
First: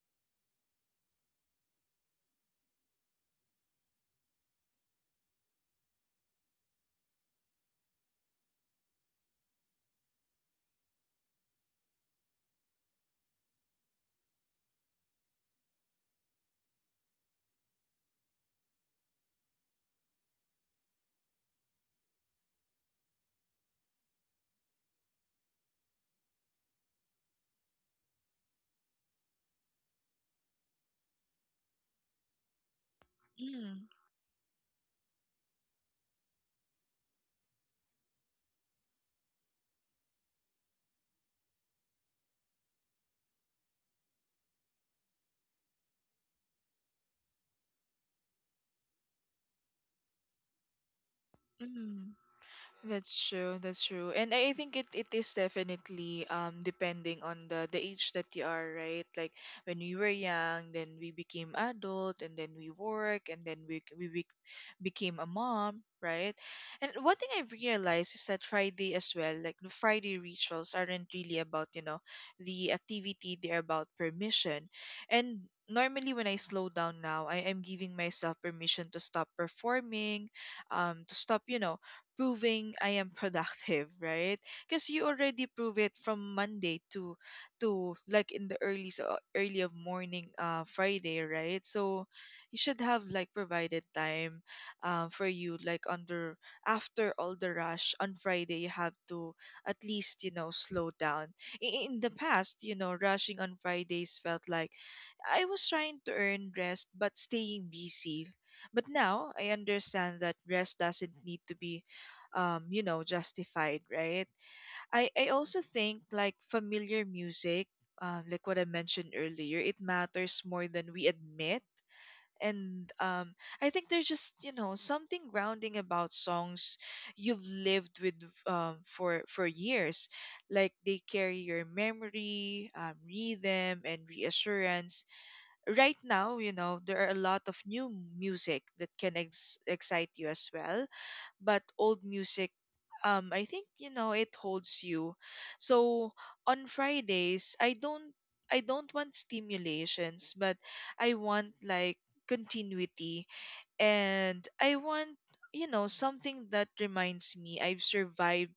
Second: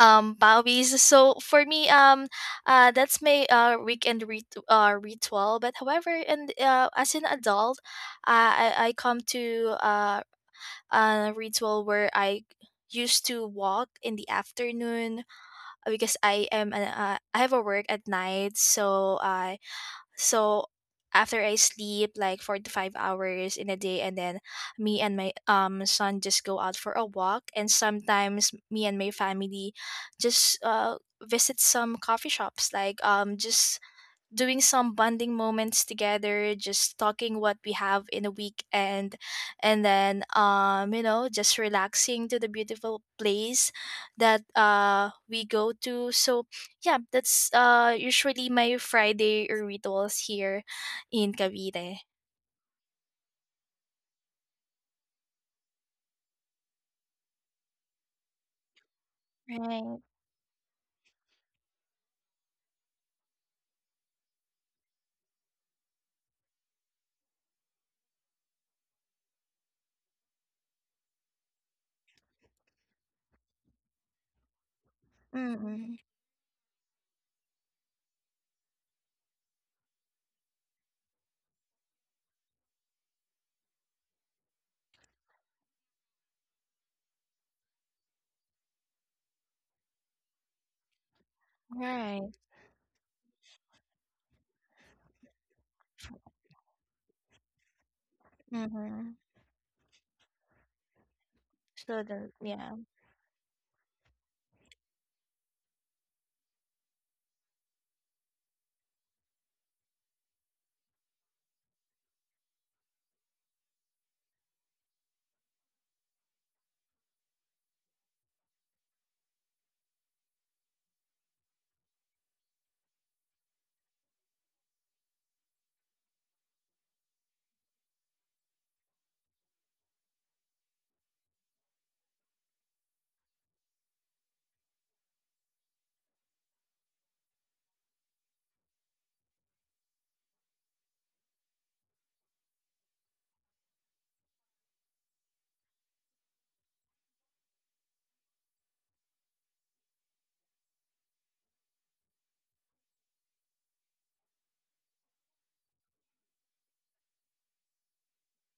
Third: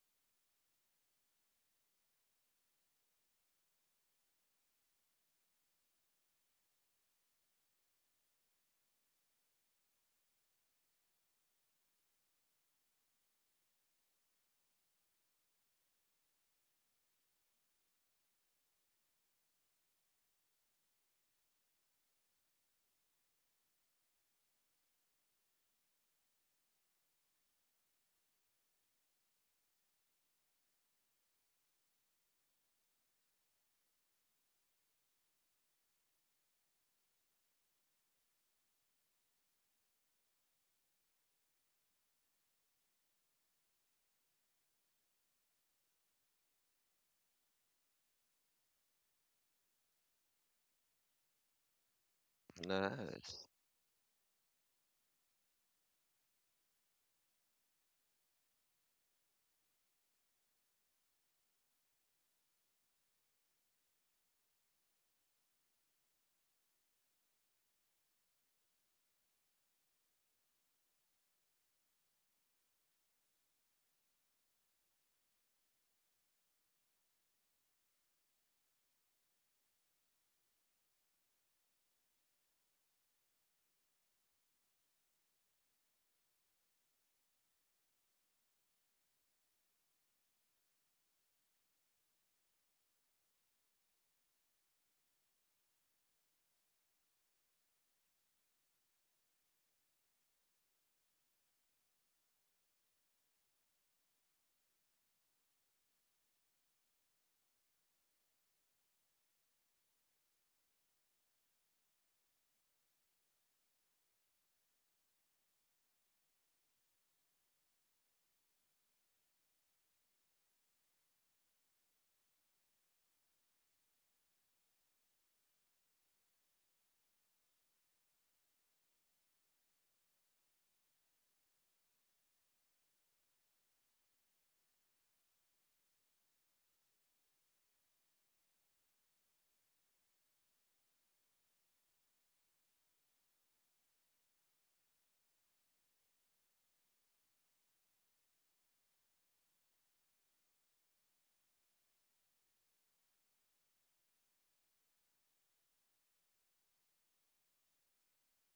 S3: um bowies. So for me, that's my weekend ritual. But however, and as an adult, I come to a ritual where I used to walk in the afternoon, because I have a work at night, so after I sleep like 4 to 5 hours in a day. And then me and my son just go out for a walk, and sometimes me and my family just visit some coffee shops, like just
S1: mm.
S3: doing some bonding moments together, just talking what we have in a weekend, and then just relaxing to the beautiful place that we go to. So yeah, that's usually my Friday rituals here in Cavite.
S1: Mm. That's
S2: Nice.
S1: true. That's true. And I think it, it is definitely depending on the age that you are, right? Like when we
S3: Right.
S1: were young, then we became adult and then we work and then we bec- became a mom, right? And one thing I've realized is that Friday as well, like the Friday rituals aren't really about, you know, the activity, they're about permission. And
S3: Mm-mm.
S1: normally when I slow down now, I am giving myself permission to stop performing, to stop you know proving I am productive, right? Because you already prove it from Monday to like in the early so early of morning Friday, right? So
S3: Right.
S1: you should have like provided time for you like under after all the rush on Friday you have
S3: Mm-hmm.
S1: to at least you know slow down. I- In
S3: So
S1: the
S3: the
S1: past,
S3: yeah.
S1: you know, rushing on Fridays felt like I was trying to earn rest but staying busy. But now I understand that rest doesn't need to be you know, justified, right? I also think like familiar music, like what I mentioned earlier, it matters more than we admit. And I think there's just you know something grounding about songs you've lived with for years, like they carry your memory, rhythm, and reassurance right now, you know, there are a lot of new music that can ex- excite you as well, but old music I think, you know, it holds you. So on Fridays, I don't want stimulations, but I want like continuity and I want you know something that reminds me I've survived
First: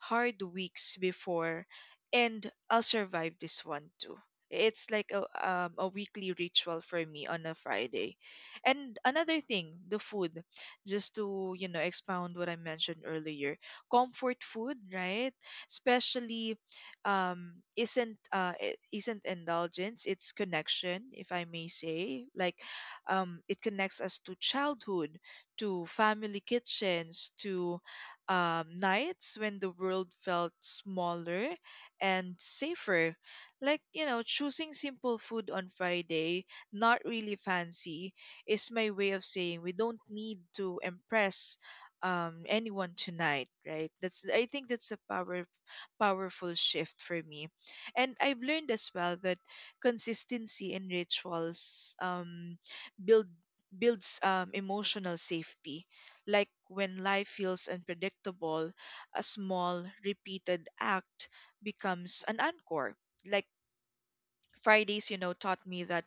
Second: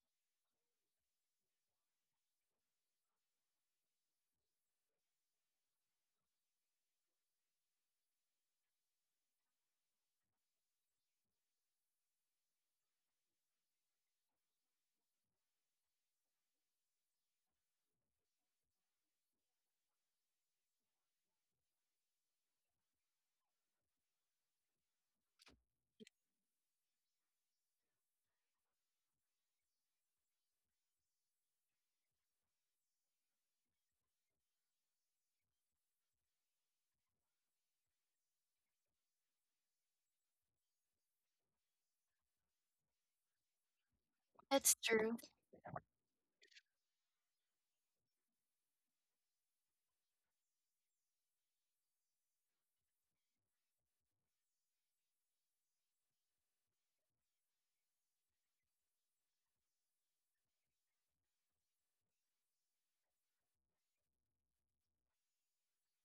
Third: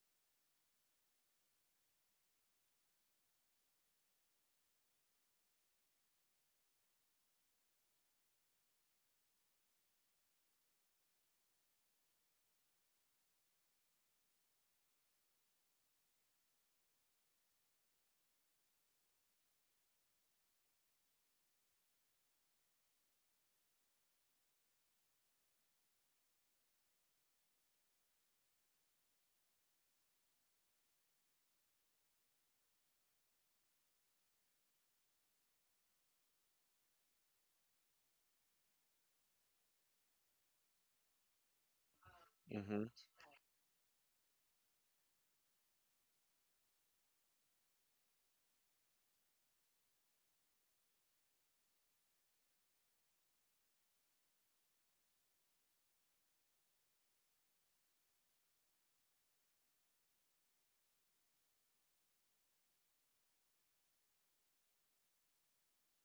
S1: hard weeks before and I'll survive this one too. It's like a weekly ritual for me on a Friday. And another thing, the food. Just to, you know, expound what I mentioned earlier. Comfort food, right? Especially isn't I- isn't indulgence, it's connection, if I may say. Like it connects us to childhood, to family kitchens, to nights when the world felt smaller and safer. Like, you know, choosing simple food on Friday, not really fancy, is my way of saying we don't need to impress
S2: Mm-hmm.
S1: anyone tonight right that's I think
S3: That's
S1: that's a
S3: true.
S1: power powerful shift for me and I've learned as well that consistency in rituals build builds emotional safety like when life feels unpredictable a small repeated act becomes an anchor. Like fridays you know taught me that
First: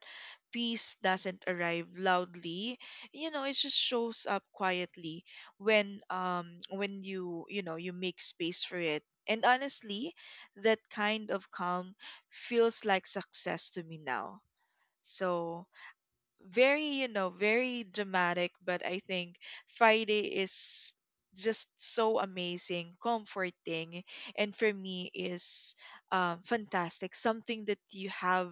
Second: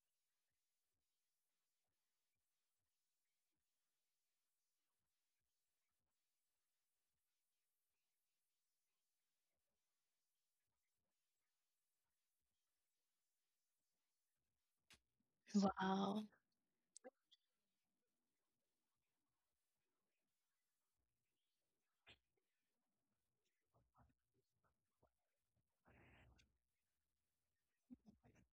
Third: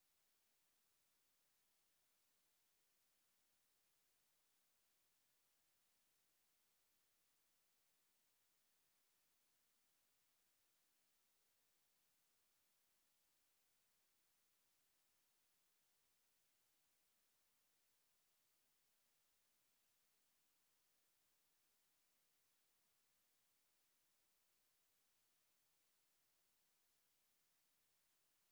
S1: peace doesn't arrive loudly you know it just shows up quietly when you know you make space for it and honestly that kind of calm feels like success to me now so very you know very dramatic but I think friday is just so amazing comforting and for me is fantastic something that you have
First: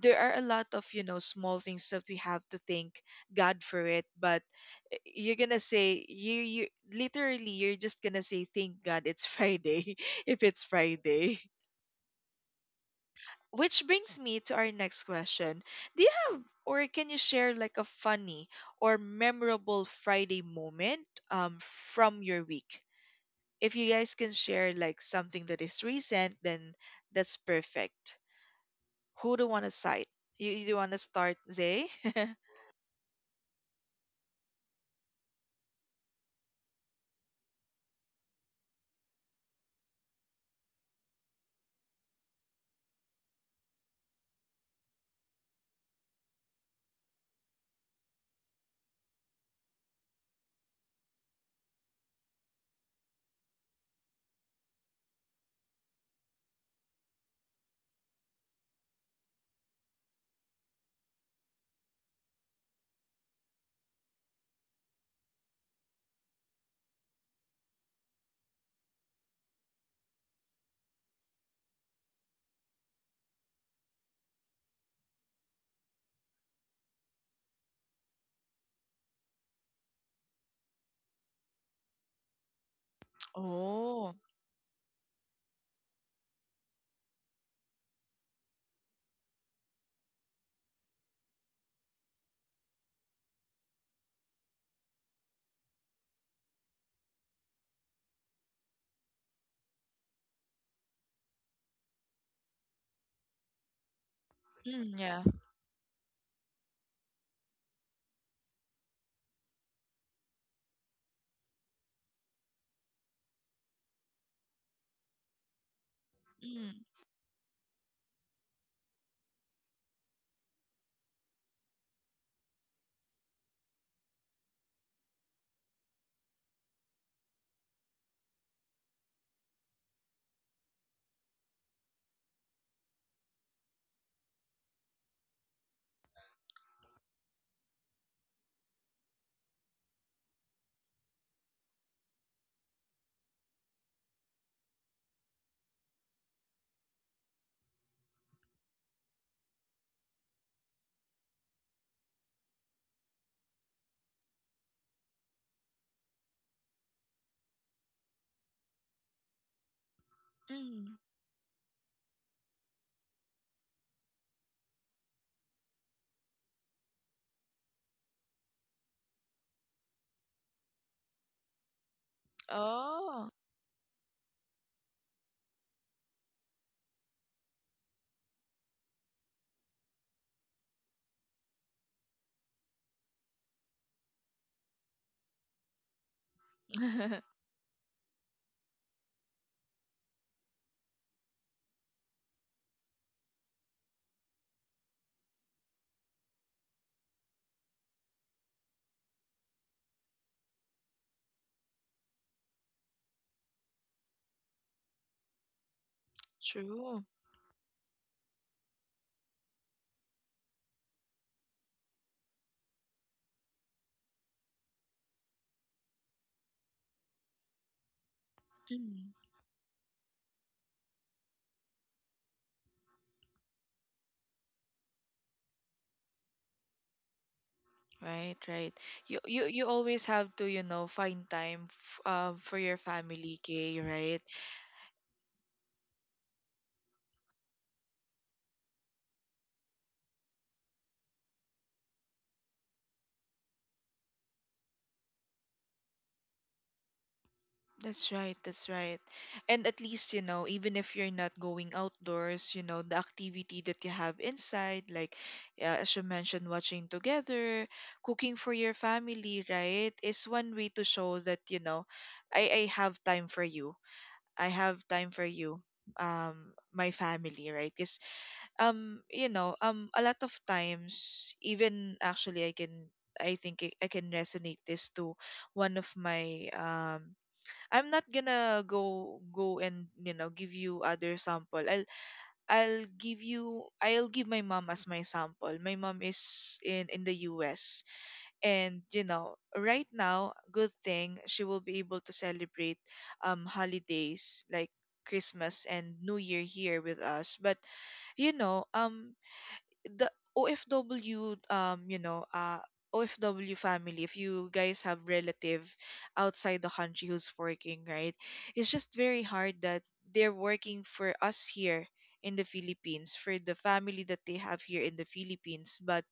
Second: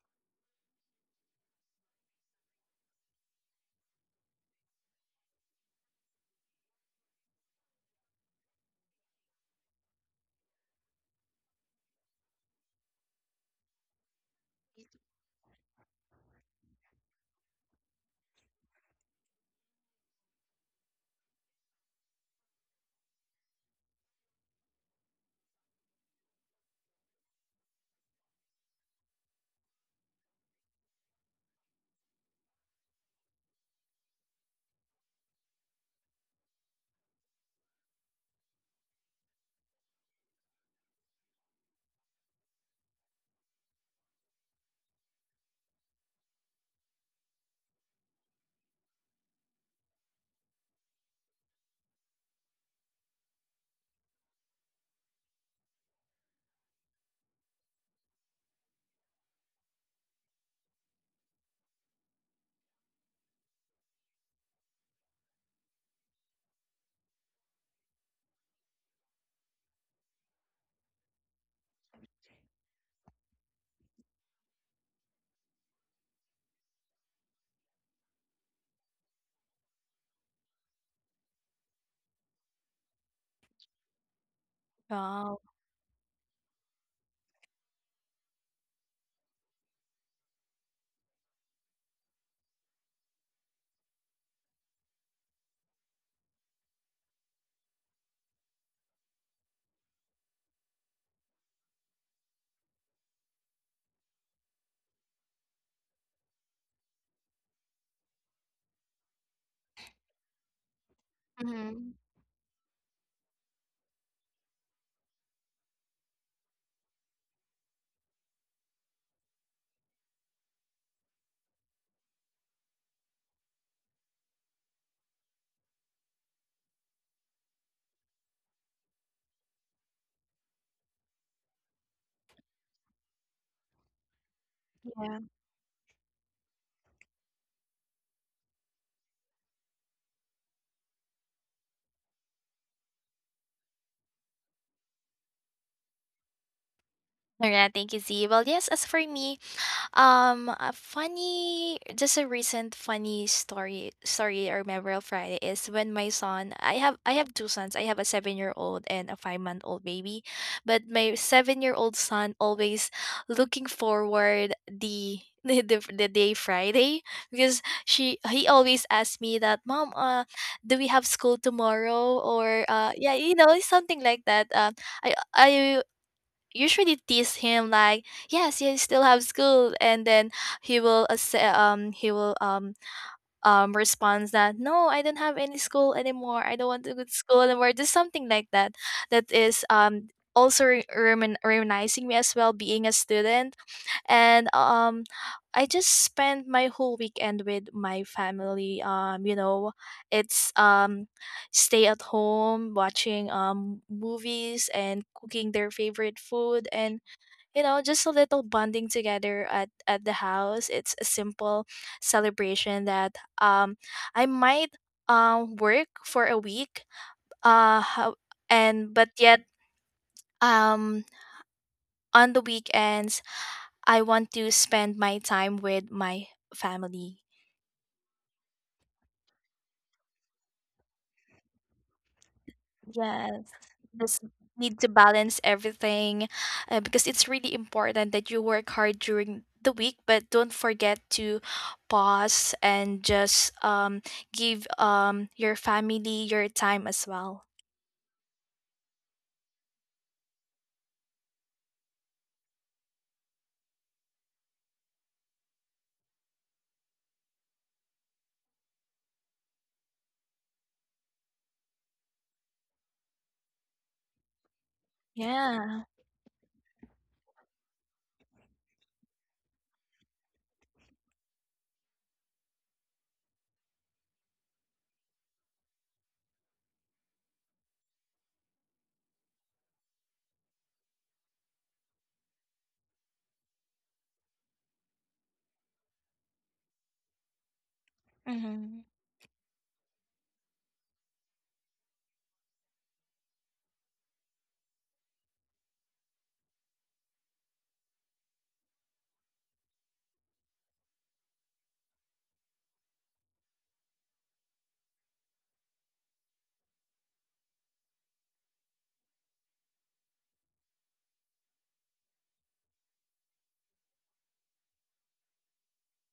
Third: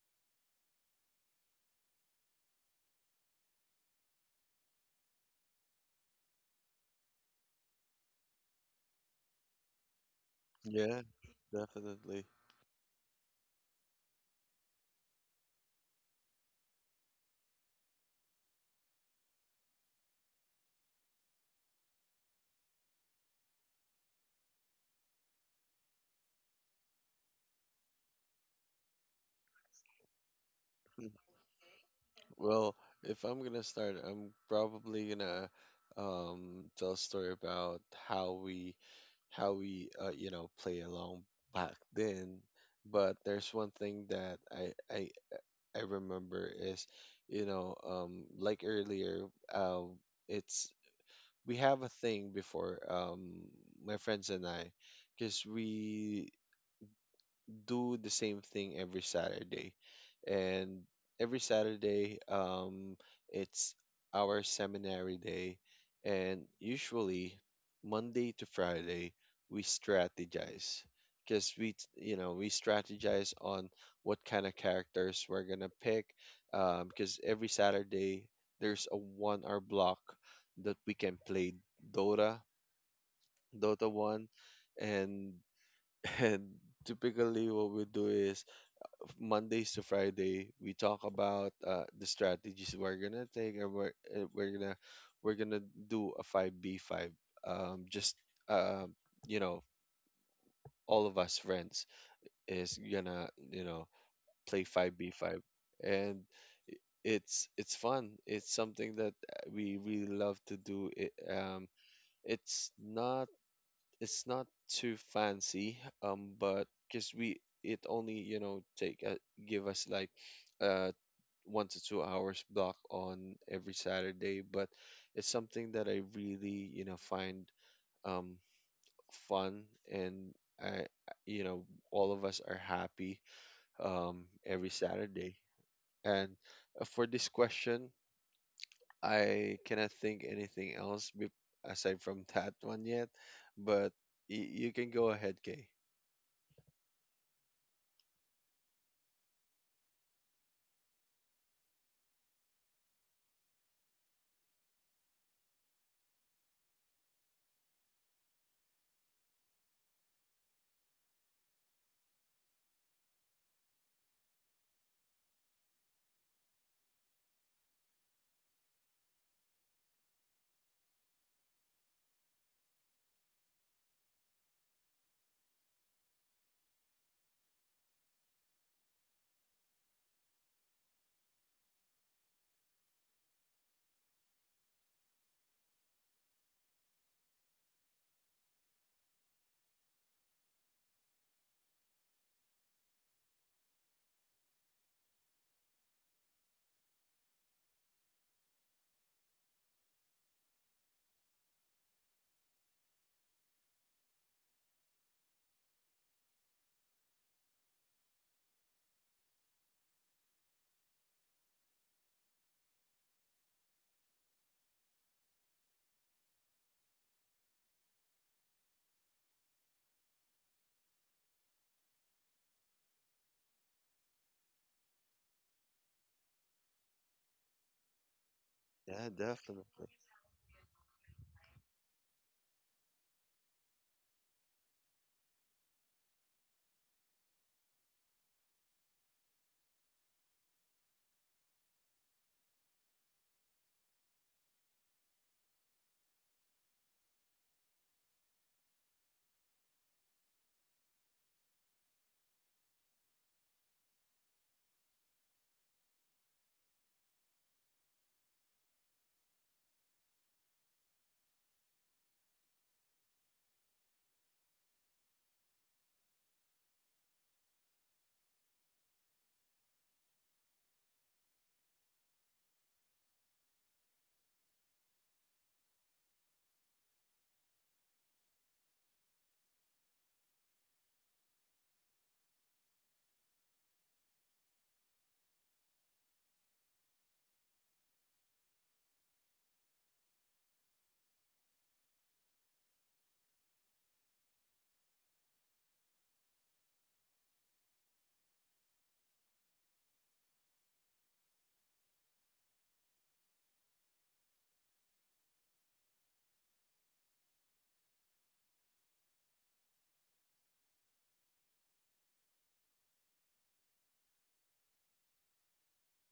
S1: there are a lot of you know small things that we have to thank god for it but y- you're gonna say you you literally you're just gonna say thank god it's friday if it's
S2: Yeah,
S1: friday
S2: definitely.
S1: which brings me to our next question. Do you have or can you share like a funny or memorable Friday moment um from your week? If you guys can share like something that is recent, then that's perfect. Who do want to cite? You want to
S2: Mm.
S1: start, Zay?
S2: Well, if I'm gonna start, I'm probably gonna tell a story about how we how we you know, play along back then. But there's one thing that I remember is, you know, like earlier, um it's, we have a thing before, my friends and I, because we do the same thing every Saturday. And every Saturday, it's our seminary day. And usually, Monday to Friday, we strategize because you know, we strategize on what kind of characters we're gonna pick. Because every Saturday there's a 1-hour block that we can play Dota, Dota
S1: oh,
S2: One, and
S3: Wow.
S2: and typically what we do is Mondays to Friday, we talk about the strategies we're gonna take, and we're gonna we're gonna do a 5v5. Just um, you know, all of us friends is gonna, you know, play five
S1: mm,
S2: B
S1: yeah.
S2: five, and it's fun. It's something that we really love to do.
S3: Mm-hmm.
S2: It's not. It's not too fancy, but
S1: Mm.
S2: because we it only, you know, take give us like uh 1 to 2 hours block on every Saturday, but it's something that I really, you know, find um fun, and I you know, all of us are happy every
S3: Yeah.
S2: Saturday. And for this question, I cannot think anything else aside from that one yet, but you can go ahead, Kay.
S3: All right. Thank you, Z. Well, yes, as for me, a funny, just a recent funny story, story or memorable Friday is when my son. I have two sons. I have a 7-year old and a 5-month old baby, but
S1: Mm.
S3: my 7-year old son always looking forward the. The day Friday, because she he always asks me that, mom, do we have school tomorrow, or
S1: Oh.
S3: something like that, I usually tease him like, yes, you still have school, and then he will accept, he will, response that, no, I don't have any school anymore, I don't want to go to school anymore, just something like that that is also reminiscing me as well being a student. And I just spent my whole weekend with my family. It's stay at home watching movies and cooking their favorite food, and
S1: True.
S3: just a little bonding together at the house. It's a simple celebration that I might work for a week, how, and but
S1: Mm.
S3: yet um on the weekends I want to spend my time with my family.
S1: Right, right.
S2: Yeah,
S1: You
S2: definitely.
S1: always have to, you know, find time for your family,
S3: Yes,
S1: Kay,
S3: just
S1: right?
S3: need to balance everything, because it's really important that you work hard during the week, but don't forget to pause and just, give, your family your time as well.
S1: That's right, that's right. And at least, you know, even if you're not going outdoors, you know, the activity that you have inside, like, as you mentioned, watching together, cooking for your family, right, is one way to show that, you know, I have time for you. I have time for you,
S3: Yeah,
S1: my family, right? Because, you know, a lot of times, even actually, I can I think I can resonate this to one of my, um, I'm not gonna go and, you know, give you other sample. I'll give my mom as my sample. My mom is in the US,
S3: mm-hmm.
S1: and you know, right now, good thing she will be able to celebrate holidays like Christmas and New Year here with us. But, you know, the OFW, OFW family, if you guys have relative outside the country who's working, right? It's just very hard that they're working for us here in the Philippines, for the family that they have here in the Philippines, but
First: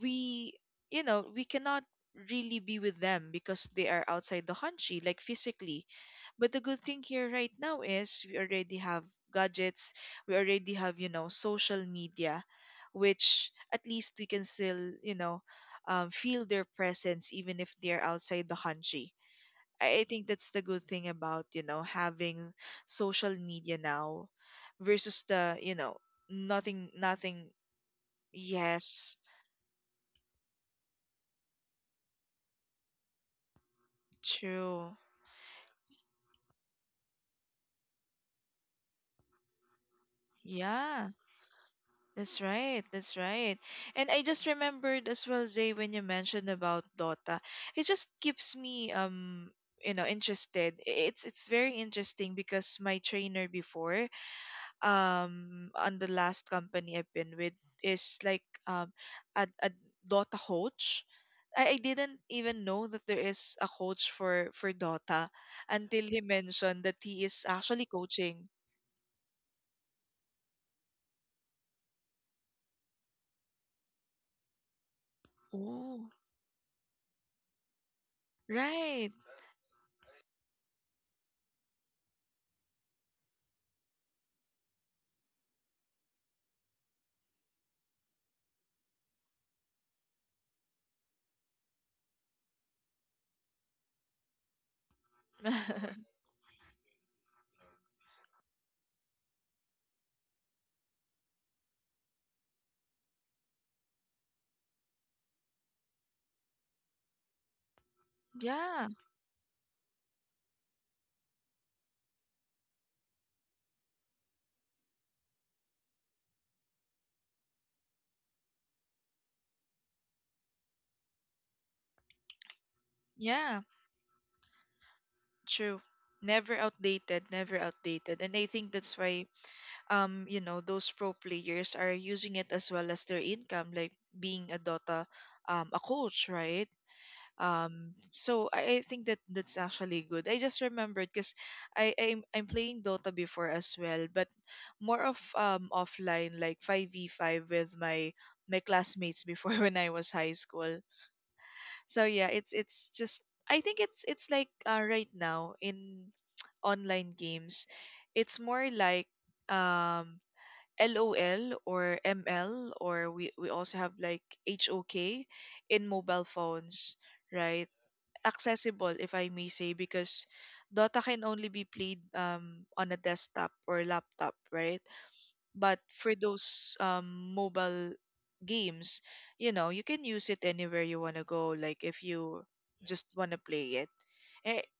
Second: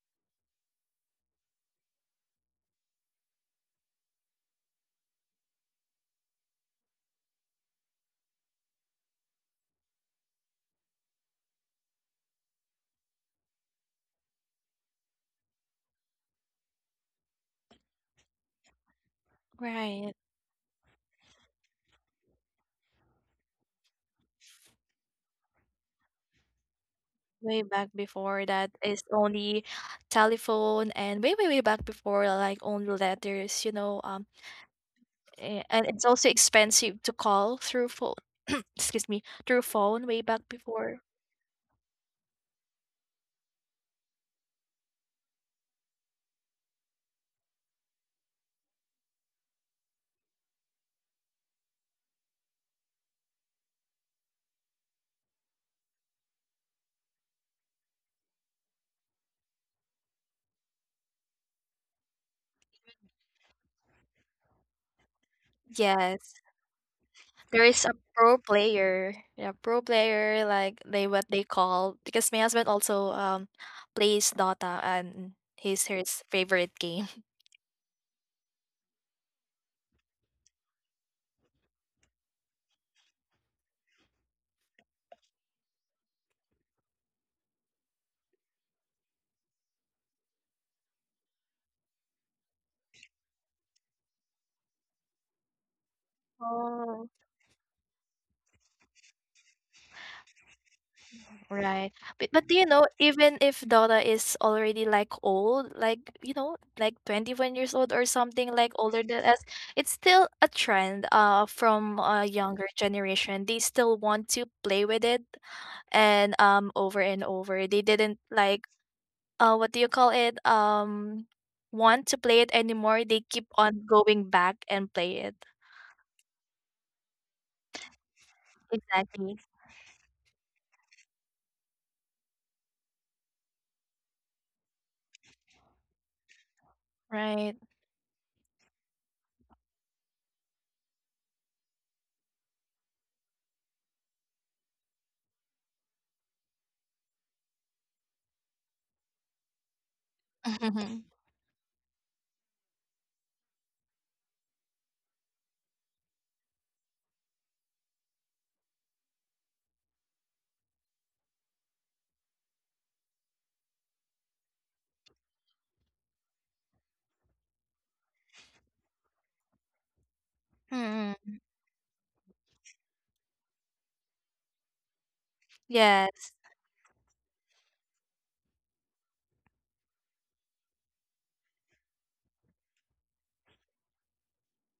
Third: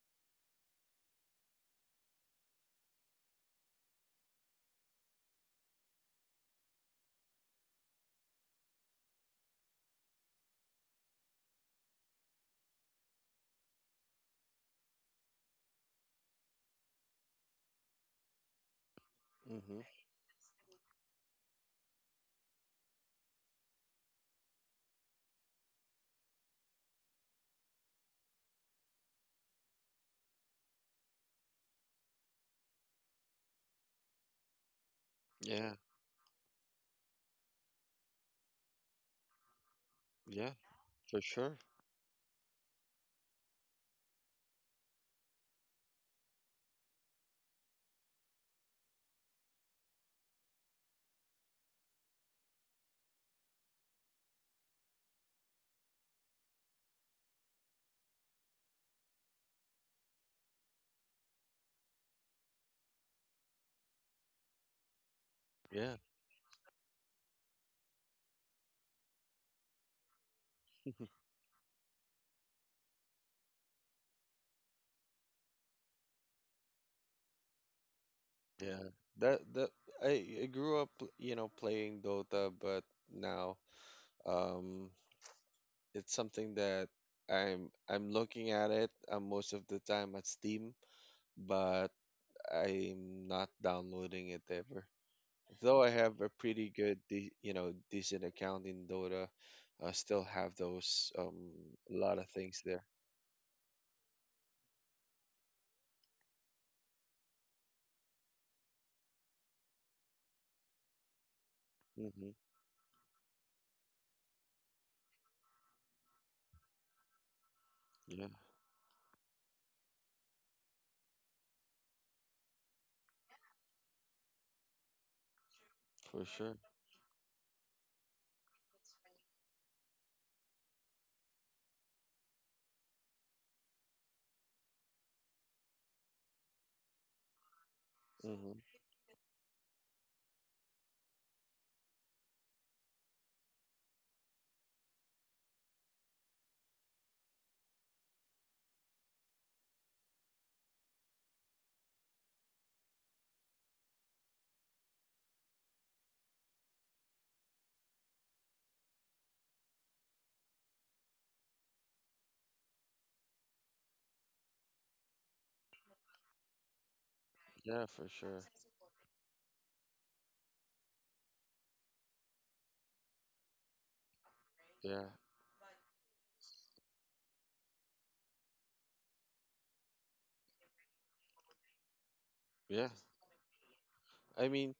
S1: we you know we cannot really be with them because they are outside the country, like physically. But the good thing here right now is we already have gadgets, we already have, you know, social media, which at least we can still, you know, feel their presence even if they're outside the country.
S2: Hmm.
S1: I
S3: Right.
S1: think that's the good thing about, you know, having social media now, versus the, you know, nothing, nothing.
S3: Way back before that is
S1: Yes,
S3: only telephone, and way, way, way back before, like only letters,
S1: true.
S2: Yeah,
S3: And it's also expensive to call through phone, excuse me, through phone way back
S2: yeah,
S3: before.
S1: Yeah,
S2: for sure.
S1: that's right. That's right. And I just remembered as well, Zay, when you mentioned about Dota, it just keeps me, you know, interested. It's very interesting because my trainer before, on the last company I've been with, is like, um, a Dota coach. I didn't even know that there is a coach for Dota
S2: Yeah,
S1: until he
S3: Yes,
S1: mentioned that he is
S3: there is
S1: actually
S3: a pro
S1: coaching.
S3: player. Yeah, pro player, like they what they call, because my husband also plays Dota, and he's
S1: Oh,
S3: his favorite game.
S2: yeah.
S1: right.
S2: That I grew up, you know, playing Dota, but now um it's something that I'm looking at it most of the time at Steam, but I'm not downloading it ever. Though I have a pretty good,
S3: Oh.
S2: de you know, decent account in Dota, I still have those
S3: Right.
S2: a lot of
S3: But do
S2: things
S3: you
S2: there.
S3: know, even if Dora is already like old, like, like 21 years old or something, like
S1: Yeah,
S3: older than us, it's still a trend from a
S2: Hmm.
S3: younger generation. They still want to play with it, and over and over. They didn't
S2: Yeah,
S3: like, what do you call it? Want to play it anymore. They keep
S1: yeah,
S3: on going back and play it.
S1: true.
S2: for
S1: Never
S2: sure.
S1: outdated, never outdated. And I think that's why
S3: Exactly.
S1: those pro players are using it as well as their income, like being a Dota a coach, right?
S3: Right.
S1: So I think that that's actually good. I just remembered because I'm playing Dota before as well, but more of offline like 5v5 with my classmates before when I was high school. So yeah, it's just I think it's like right now in online games, it's more like um LOL or ML or we also have like HOK in mobile phones, right?
S2: Yeah, for sure.
S1: Accessible if I may say because Dota can
S3: Mm-hmm.
S1: only be played on a desktop or laptop, right?
S2: Yeah.
S1: But for
S3: Yes.
S1: those mobile games, you know, you can use it anywhere you want to go. Like if you
S2: Yeah.
S1: just want to play it.
S2: I
S1: Eh,
S2: mean,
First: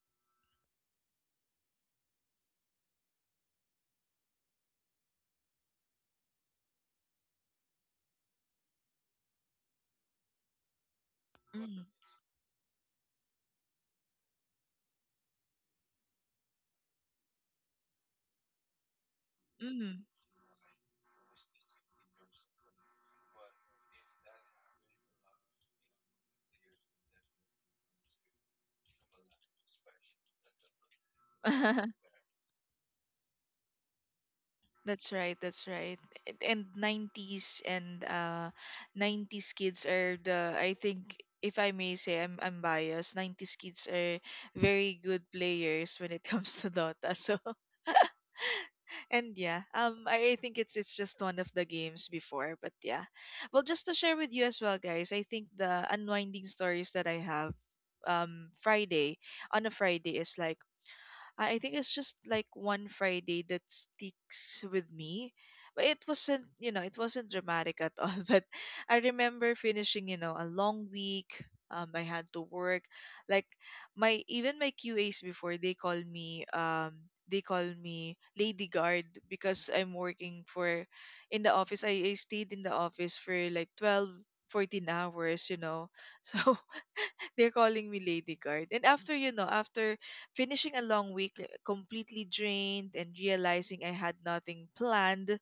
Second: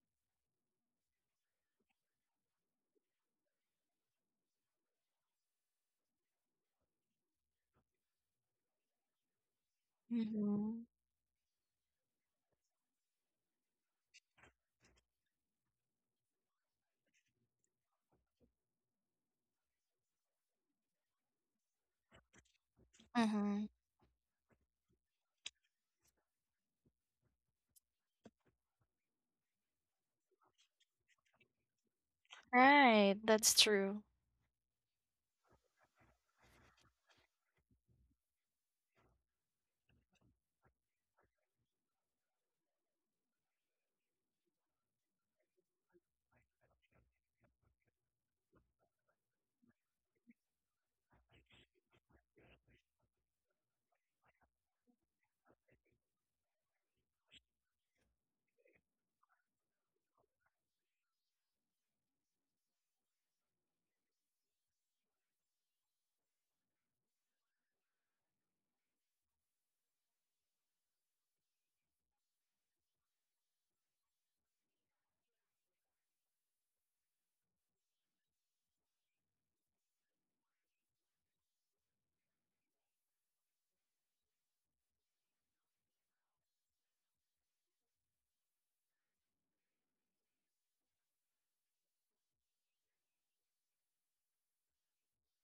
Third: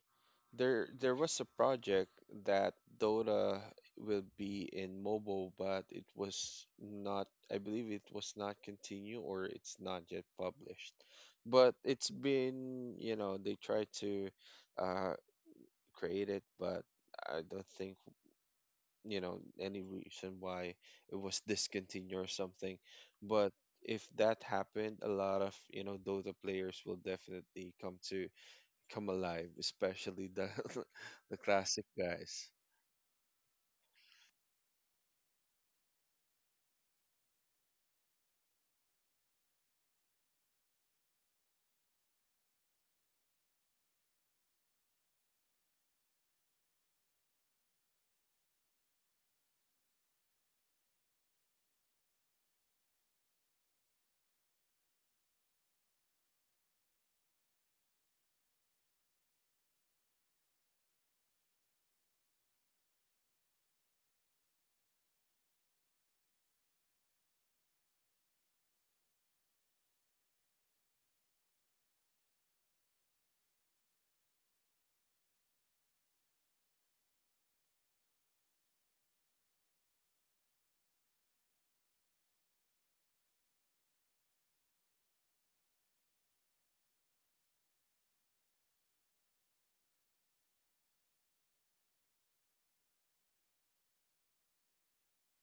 S2: there was a project that Dota will be in mobile, but it was not. I believe it was not continue, or it's not yet
S3: Mm-hmm.
S2: published. But
S1: mm,
S2: it's been, you know, they tried to uh create it, but I don't think, you know, any
S1: mm.
S2: reason why it was discontinued or something. But
S3: Mm-hmm.
S2: if that happened, a lot of, you know, Dota players will definitely come alive, especially the the classic guys.
S3: Right, that's true.
S1: That's right, that's right. And 90s and 90s kids are the I think if I may say I'm biased, 90s kids are very good players when it comes to Dota. So and yeah, I think it's just one of the games before, but yeah. Well, just to share with you as well, guys, I think the unwinding stories that I have Friday on a Friday is like I think it's just like one Friday that sticks with me. But it wasn't, you know, it wasn't dramatic at all. But I remember finishing, you know, a long week. I had to work. Like my even my QAs before they call me Lady Guard because I'm working for in the office. I stayed in the office for like 12-14 hours, you know. So they're calling me Lady Guard. And after, you know, after finishing a long week, like, completely drained and realizing I had nothing planned,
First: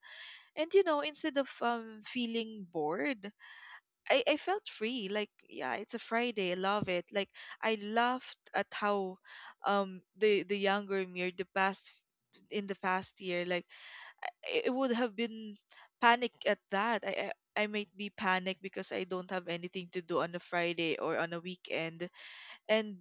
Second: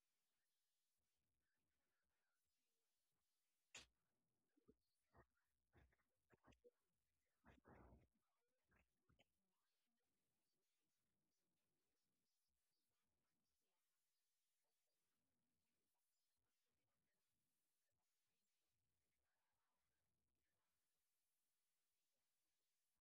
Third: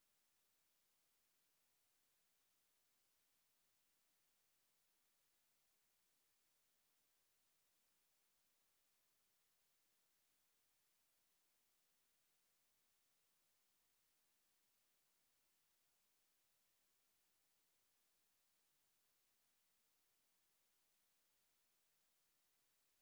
S1: and you know, instead of feeling bored, I felt free. Like, yeah, it's a Friday. I love it. Like, I laughed at how the younger me or the past in the past year, like it would have been panic at that. I might be panicked because I don't have anything to do on a Friday or on a weekend and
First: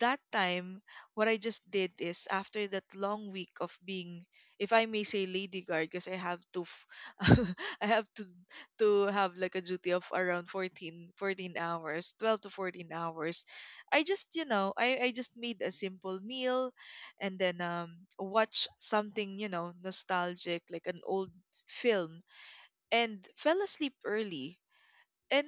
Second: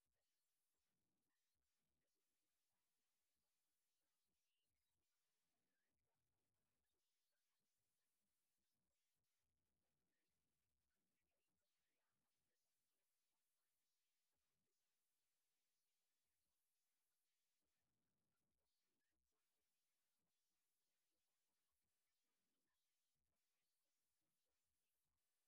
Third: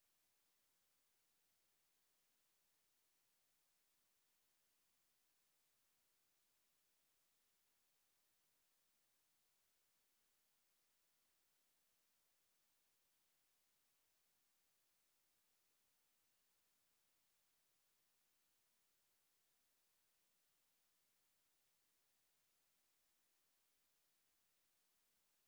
S1: that time, what I just did is after that long week of being, if I may say, lady guard, because I have to, I have to have like a duty of around 14 hours, 12 to 14 hours. I just, you know, I just made a simple meal and then watch something, you know, nostalgic, like an old film and fell asleep early and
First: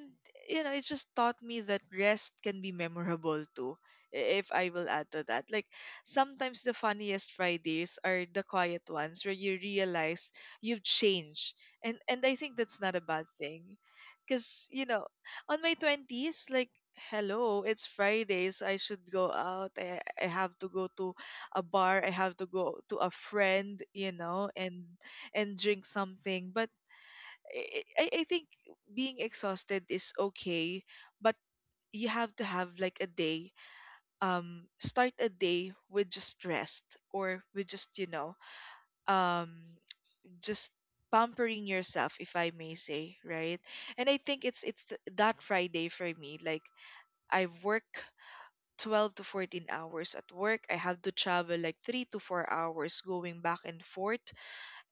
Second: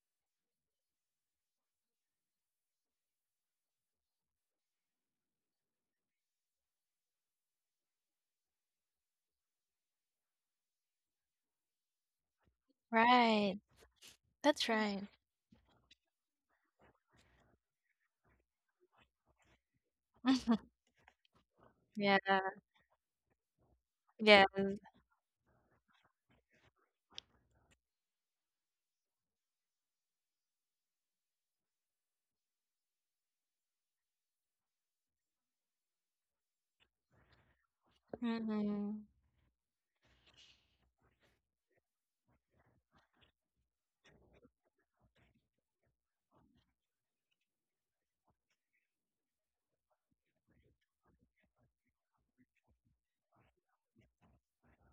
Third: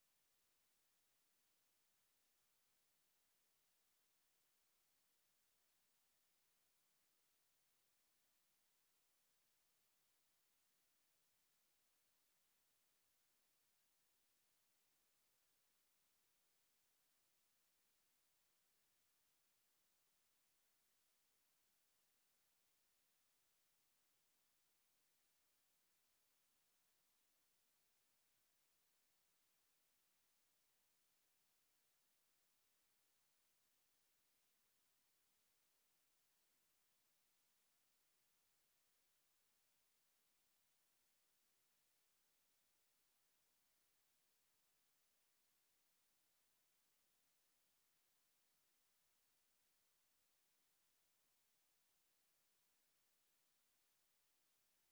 S1: you know it just taught me that rest can be memorable too. If I will add to that, like sometimes the funniest fridays are the quiet ones where you realize you've changed, and I think that's not a bad
S3: Right,
S1: thing because
S3: that's
S1: you know
S3: right.
S1: on my 20s like hello it's fridays I should go out. I have to go to a bar, I
S3: Yeah,
S1: have to go to a friend, you
S3: yeah.
S1: know, and drink something but I think being exhausted is okay, but you have to have like a day. Start a day with just rest or with
S3: Mhm,
S1: um, just pampering yourself, if I may say, right? And I think it's that Friday for me. Like I work. 12 to 14 hours at work. I have to travel like 3 to 4 hours going back and forth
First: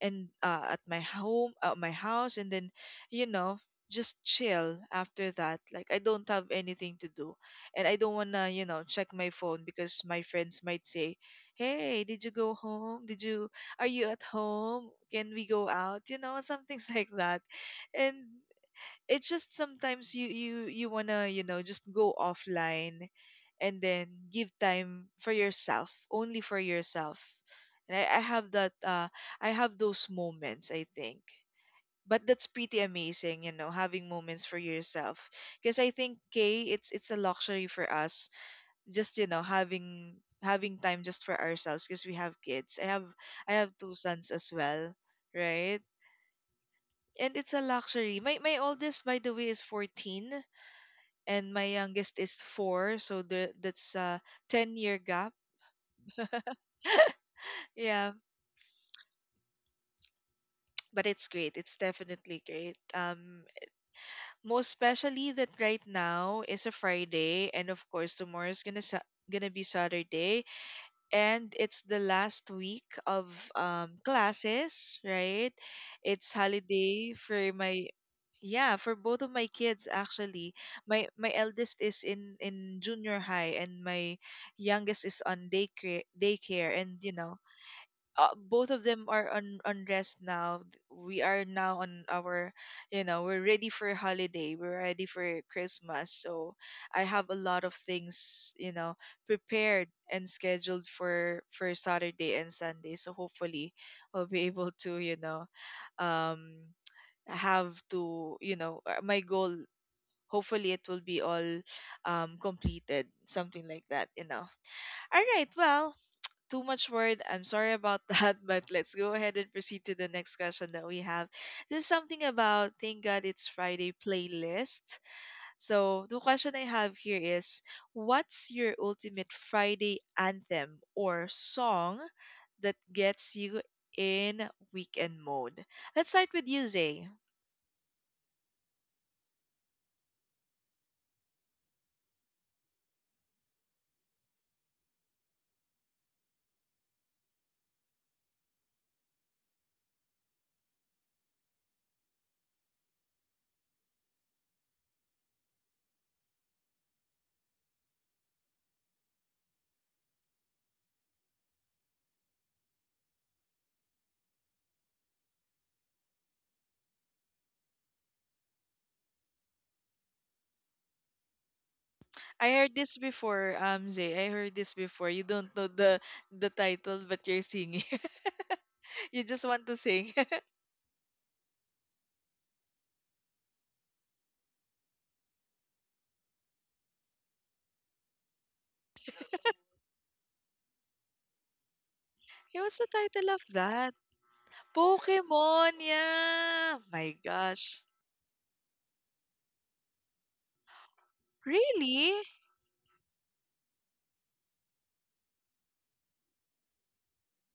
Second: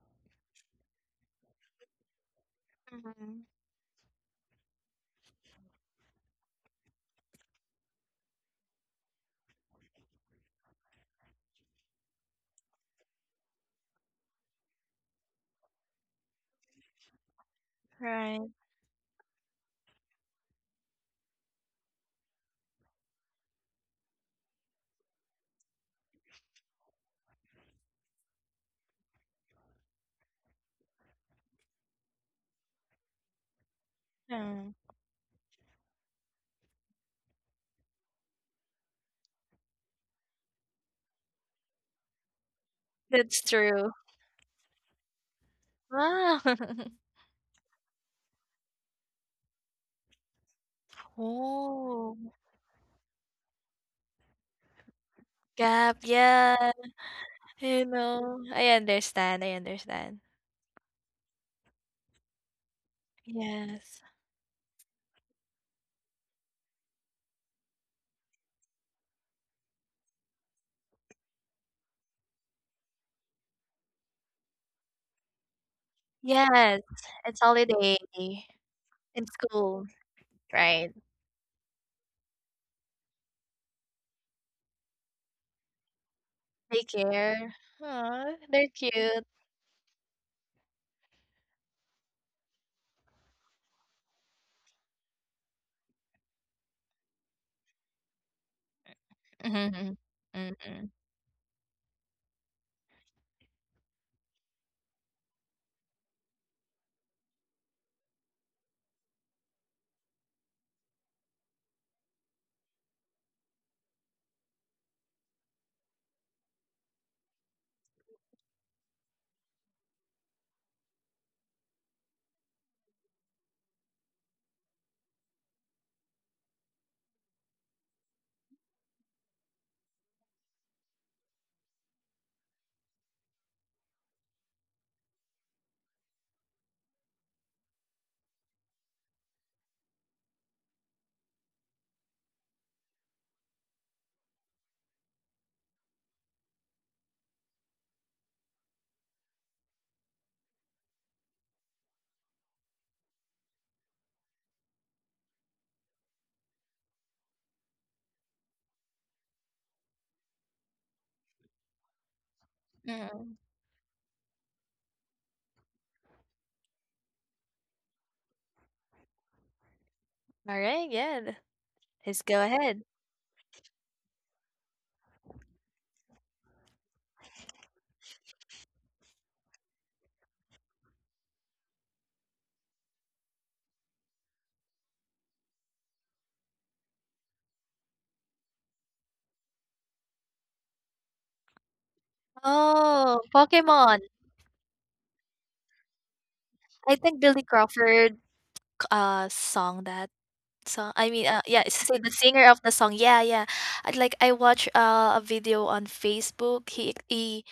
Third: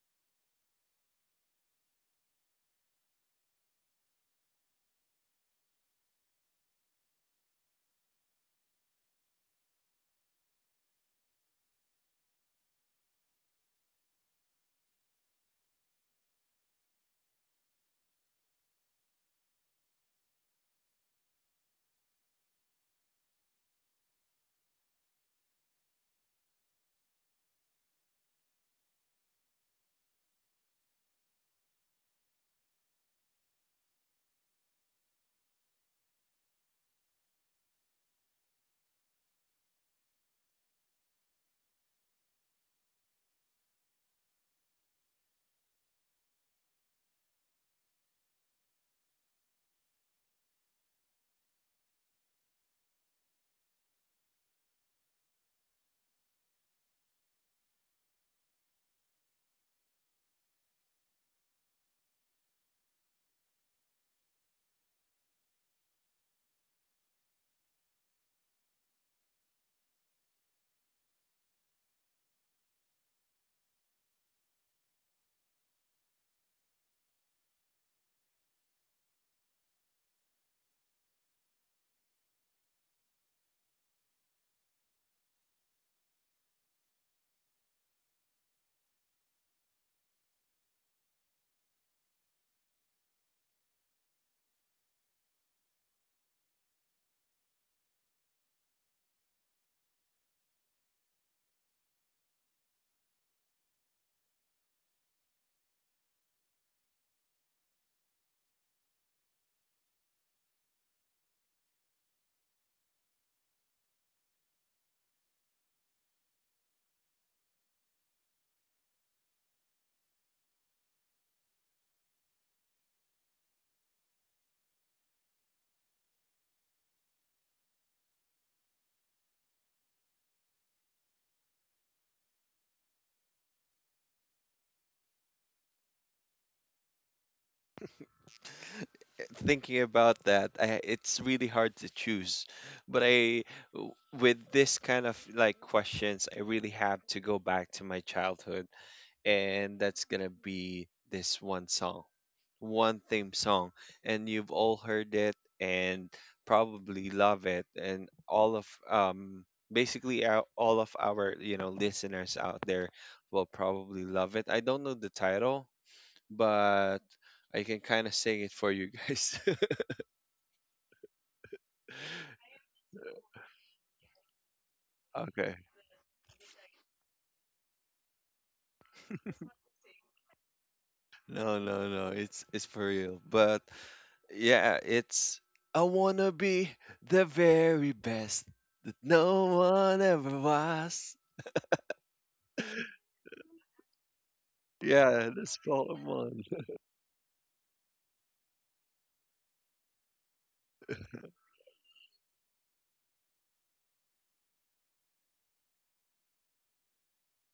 S1: and at my home at my house and then you
S3: mhm.
S1: know just chill after that, like I don't have anything to do and I don't want to, you know, check my phone because my friends might say, hey, did you go home, did you, are you at home, can we go out, you know, some things like that. And
S3: Right.
S1: it's just sometimes you want to, you know, just go offline and then give time for yourself, only for yourself. And I have that I have those moments, I think, but that's pretty amazing, you know, having moments for
S3: Yeah,
S1: yourself, because I think k it's a luxury for us, just, you know, having having time just for ourselves, because we have kids.
S3: that's
S1: I have
S3: true.
S1: two sons as well, right?
S3: Ah,
S1: And it's a luxury. My oldest, by the way, is 14 and my youngest
S3: Oh,
S1: is four, so the, that's a 10 year gap.
S3: gap. Yeah,
S1: Yeah,
S3: I understand. I understand.
S1: but it's great. It's definitely great.
S3: Yes,
S1: Most especially that right now is a Friday, and of course tomorrow is gonna be Saturday, and it's the last week of classes, right? It's
S3: yes.
S1: holiday
S3: It's
S1: for my,
S3: holiday
S1: yeah, for both of
S3: in
S1: my kids
S3: school,
S1: actually.
S3: right?
S1: My eldest is in junior high and my youngest is on daycare
S3: Take
S1: and you know
S3: care. Oh,
S1: both
S3: they're
S1: of them are
S3: cute.
S1: on rest now. We are now on our, you know, we're ready for holiday. We're ready for Christmas. So I have a lot of things, you know, prepared
S3: Mm-hmm.
S1: and scheduled
S3: Mm-hmm.
S1: for Saturday and Sunday. So hopefully, I'll be able to, you know, um, have to, you know, my goal. Hopefully, it will be all completed, something like that, you know. All right. Well, too much word. I'm sorry about that, but let's go ahead and proceed to the next question that we have. This is something about Thank God It's Friday playlist. So, the question I have here is, what's your ultimate Friday anthem or song that gets you in weekend mode? Let's start with you, Zay.
S2: Thinking about that, it's really hard to choose, but I w- with this kind of like questions, I really have to go back to my childhood, and that's gonna be this one song, one theme song, and you've all heard it and probably love it, and all of basically our, all of our, you know, listeners out there
S3: Mm-hmm.
S2: will probably love it. I don't know the title, but I can kind of sing it for you guys.
S3: All right. Yeah. Let's go
S1: I heard
S3: ahead.
S1: this before, Zay. I heard this before. You don't
S2: Okay.
S1: know the title, but you're singing. You just want to sing.
S2: No, no, no. It's for real. But yeah, it's, I wanna be the very best, no one ever was.
S1: What's the
S3: Oh,
S1: title of that?
S3: Pokemon.
S2: Yeah, that's
S1: Pokemon,
S2: Fallen One.
S1: yeah.
S3: I
S1: My
S3: think Billy
S1: gosh.
S3: Crawford, song, that song. I mean, yeah, it's
S1: Really?
S3: the singer of the song. Yeah, yeah. I watched, a video on Facebook.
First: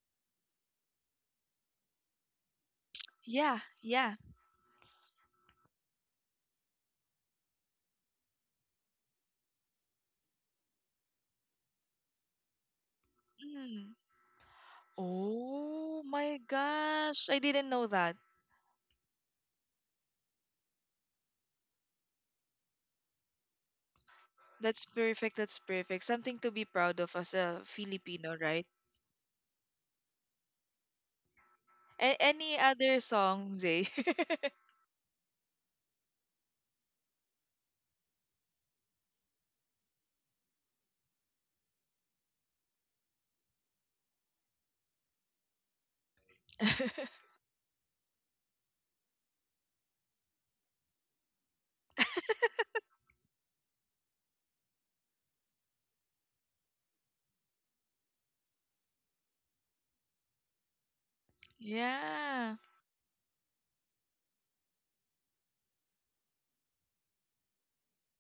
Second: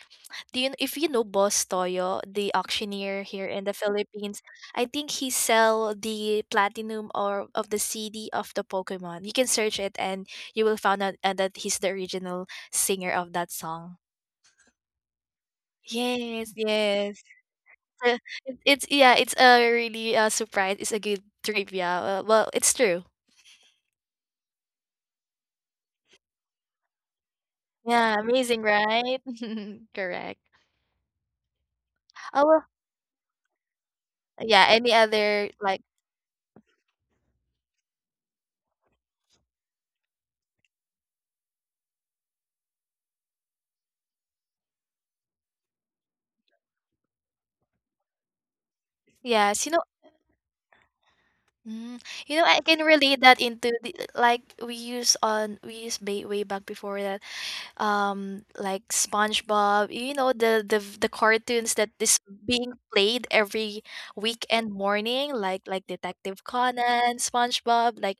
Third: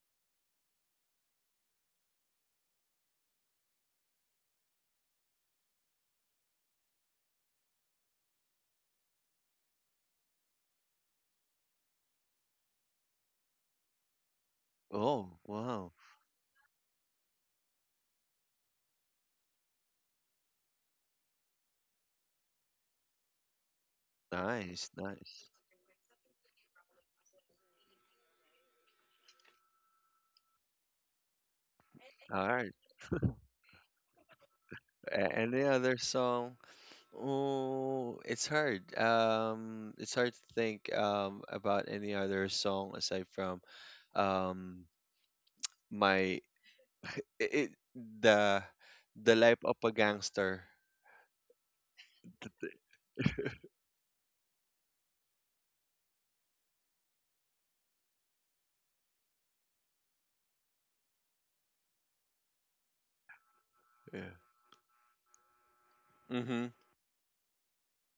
S3: Do you if you know Boss Toyo, the auctioneer here
S1: Yeah,
S3: in the
S1: yeah.
S3: Philippines? I think he sell the platinum or of the CD of the Pokemon. You can search it and you will find out, that he's the original singer of that
S1: Mm.
S3: song.
S2: Oh, wow.
S1: Oh my
S3: Yes, yes.
S1: gosh. I didn't know that.
S3: uh, it's yeah, it's a really, surprise. It's a good trivia. Well, it's true.
S1: That's
S2: Nice,
S1: perfect.
S2: nice.
S1: That's perfect. Something to be proud of as a
S3: Yeah,
S1: Filipino,
S3: amazing,
S1: right?
S3: right? Correct.
S1: A-
S3: Oh
S2: All
S1: any
S3: well,
S2: right.
S1: other song, Zay?
S3: yeah. Any other
S2: Any
S3: like,
S2: other song? Oh, it's hard. It's hard to think about any other song aside from um my it, the the life
S3: yes,
S2: of a gangster.
S3: mm, I can relate that into like, way back before that like SpongeBob, you know, the cartoons that is
S1: Yeah.
S3: being played every
S2: Yeah.
S3: weekend morning, like Detective
S2: Mm-hmm.
S3: Conan, SpongeBob, like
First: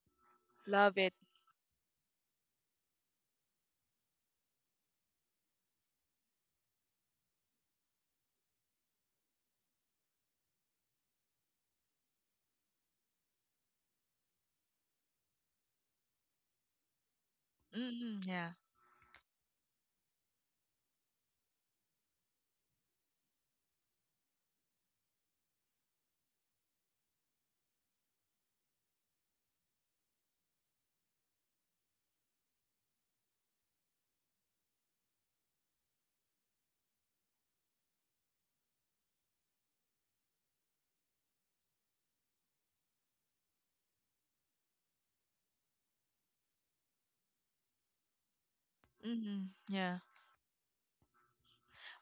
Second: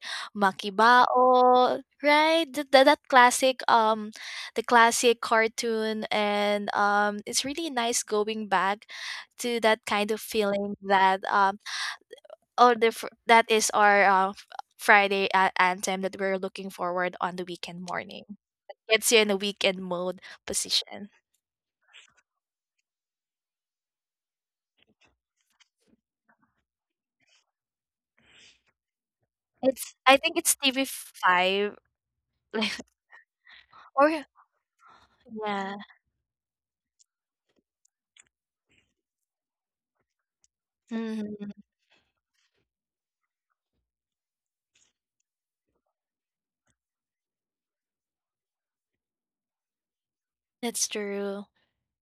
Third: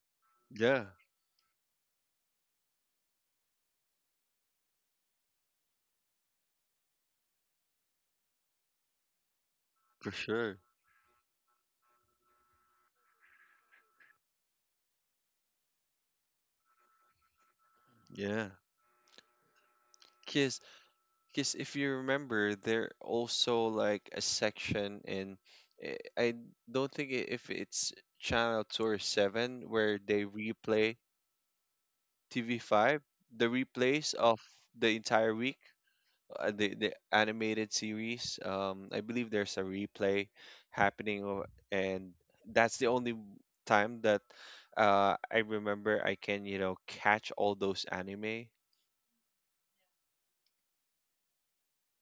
S2: Yeah,
S1: Love it.
S3: Makibao, right? Th- th- that classic The classic cartoon, and it's really nice going back to that
S2: for
S3: kind of
S2: sure.
S3: feeling that, oh, that is our, Friday, anthem that we're looking forward on the weekend
S1: Mm,
S3: morning.
S2: Yeah.
S1: yeah.
S3: Gets you in a weekend mode
S2: Kiss.
S3: position.
S2: Because if you remember, there also like a section in, I don't think if it's channel 2 or 7
S3: It's
S2: where
S3: I
S2: they
S3: think it's
S2: replay
S3: TV5,
S2: TV
S3: like,
S2: five, the replays
S3: or
S2: of the entire week,
S3: yeah.
S2: the animated series. I believe there's a replay happening,
S3: Mhm.
S2: and that's the only time that I remember I can, you know, catch all those anime.
S1: Mm, yeah.
S3: That's true.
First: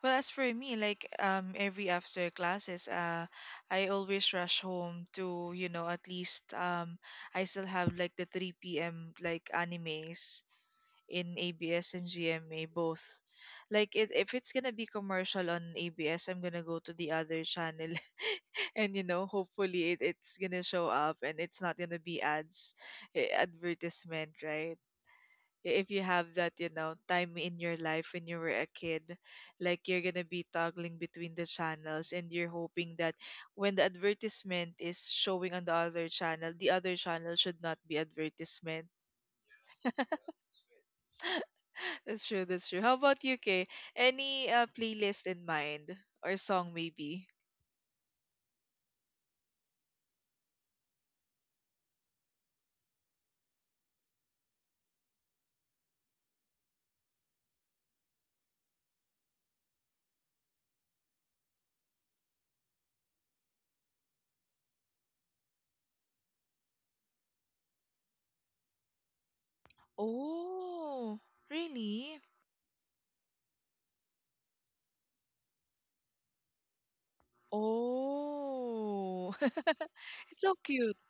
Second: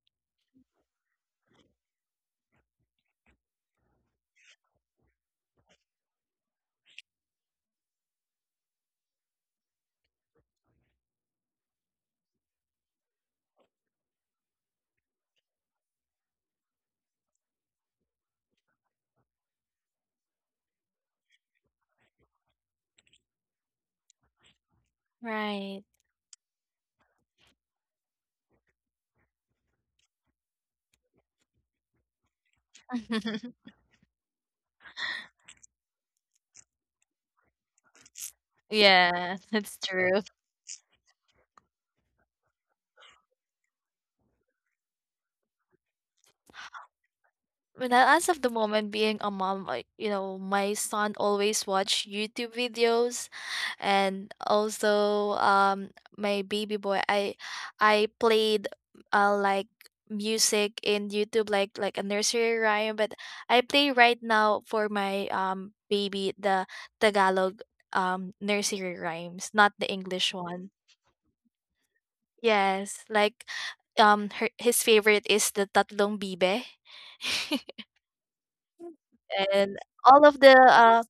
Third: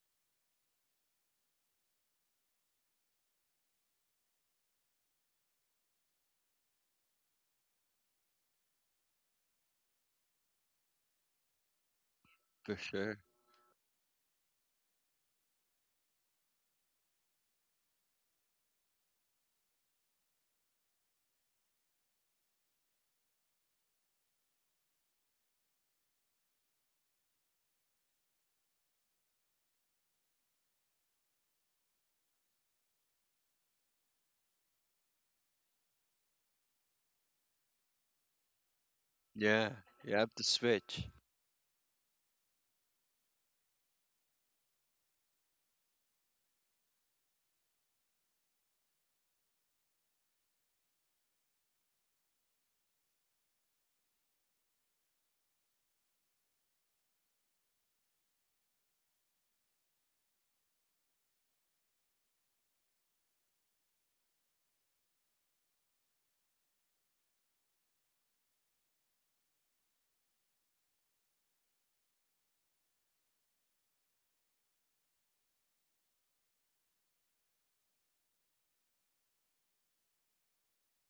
S1: Well, as for me, like every after classes, I always rush home to, you know, at least I still have like the three p.m. like animes in ABS and GMA
S2: For sure.
S1: both. Like it, if it's gonna be commercial on ABS, I'm gonna go to the other channel and you know hopefully it, it's gonna show up and it's not gonna be ads, advertisement, right?
S3: Right.
S1: If you have that, you know, time in your life when you were a kid, like you're gonna be toggling between the channels and you're hoping that when the advertisement is showing on the other channel, the other channel should not be advertisement.
S2: Yeah, you
S3: True.
S2: have to switch.
S1: That's true, that's true. How about you, Kay? Any playlist in mind or song maybe.
S3: Well, as of the moment, being a mom, I, you know, my son always watch YouTube videos, and also my baby boy, I played like music in YouTube, like a nursery rhyme. But I play right now for my baby the Tagalog nursery rhymes, not the English one.
S1: Oh really.
S3: Yes, like, his favorite is the Tatlong Bibe.
S1: Oh
S3: And all of
S1: it's so
S3: the
S1: cute.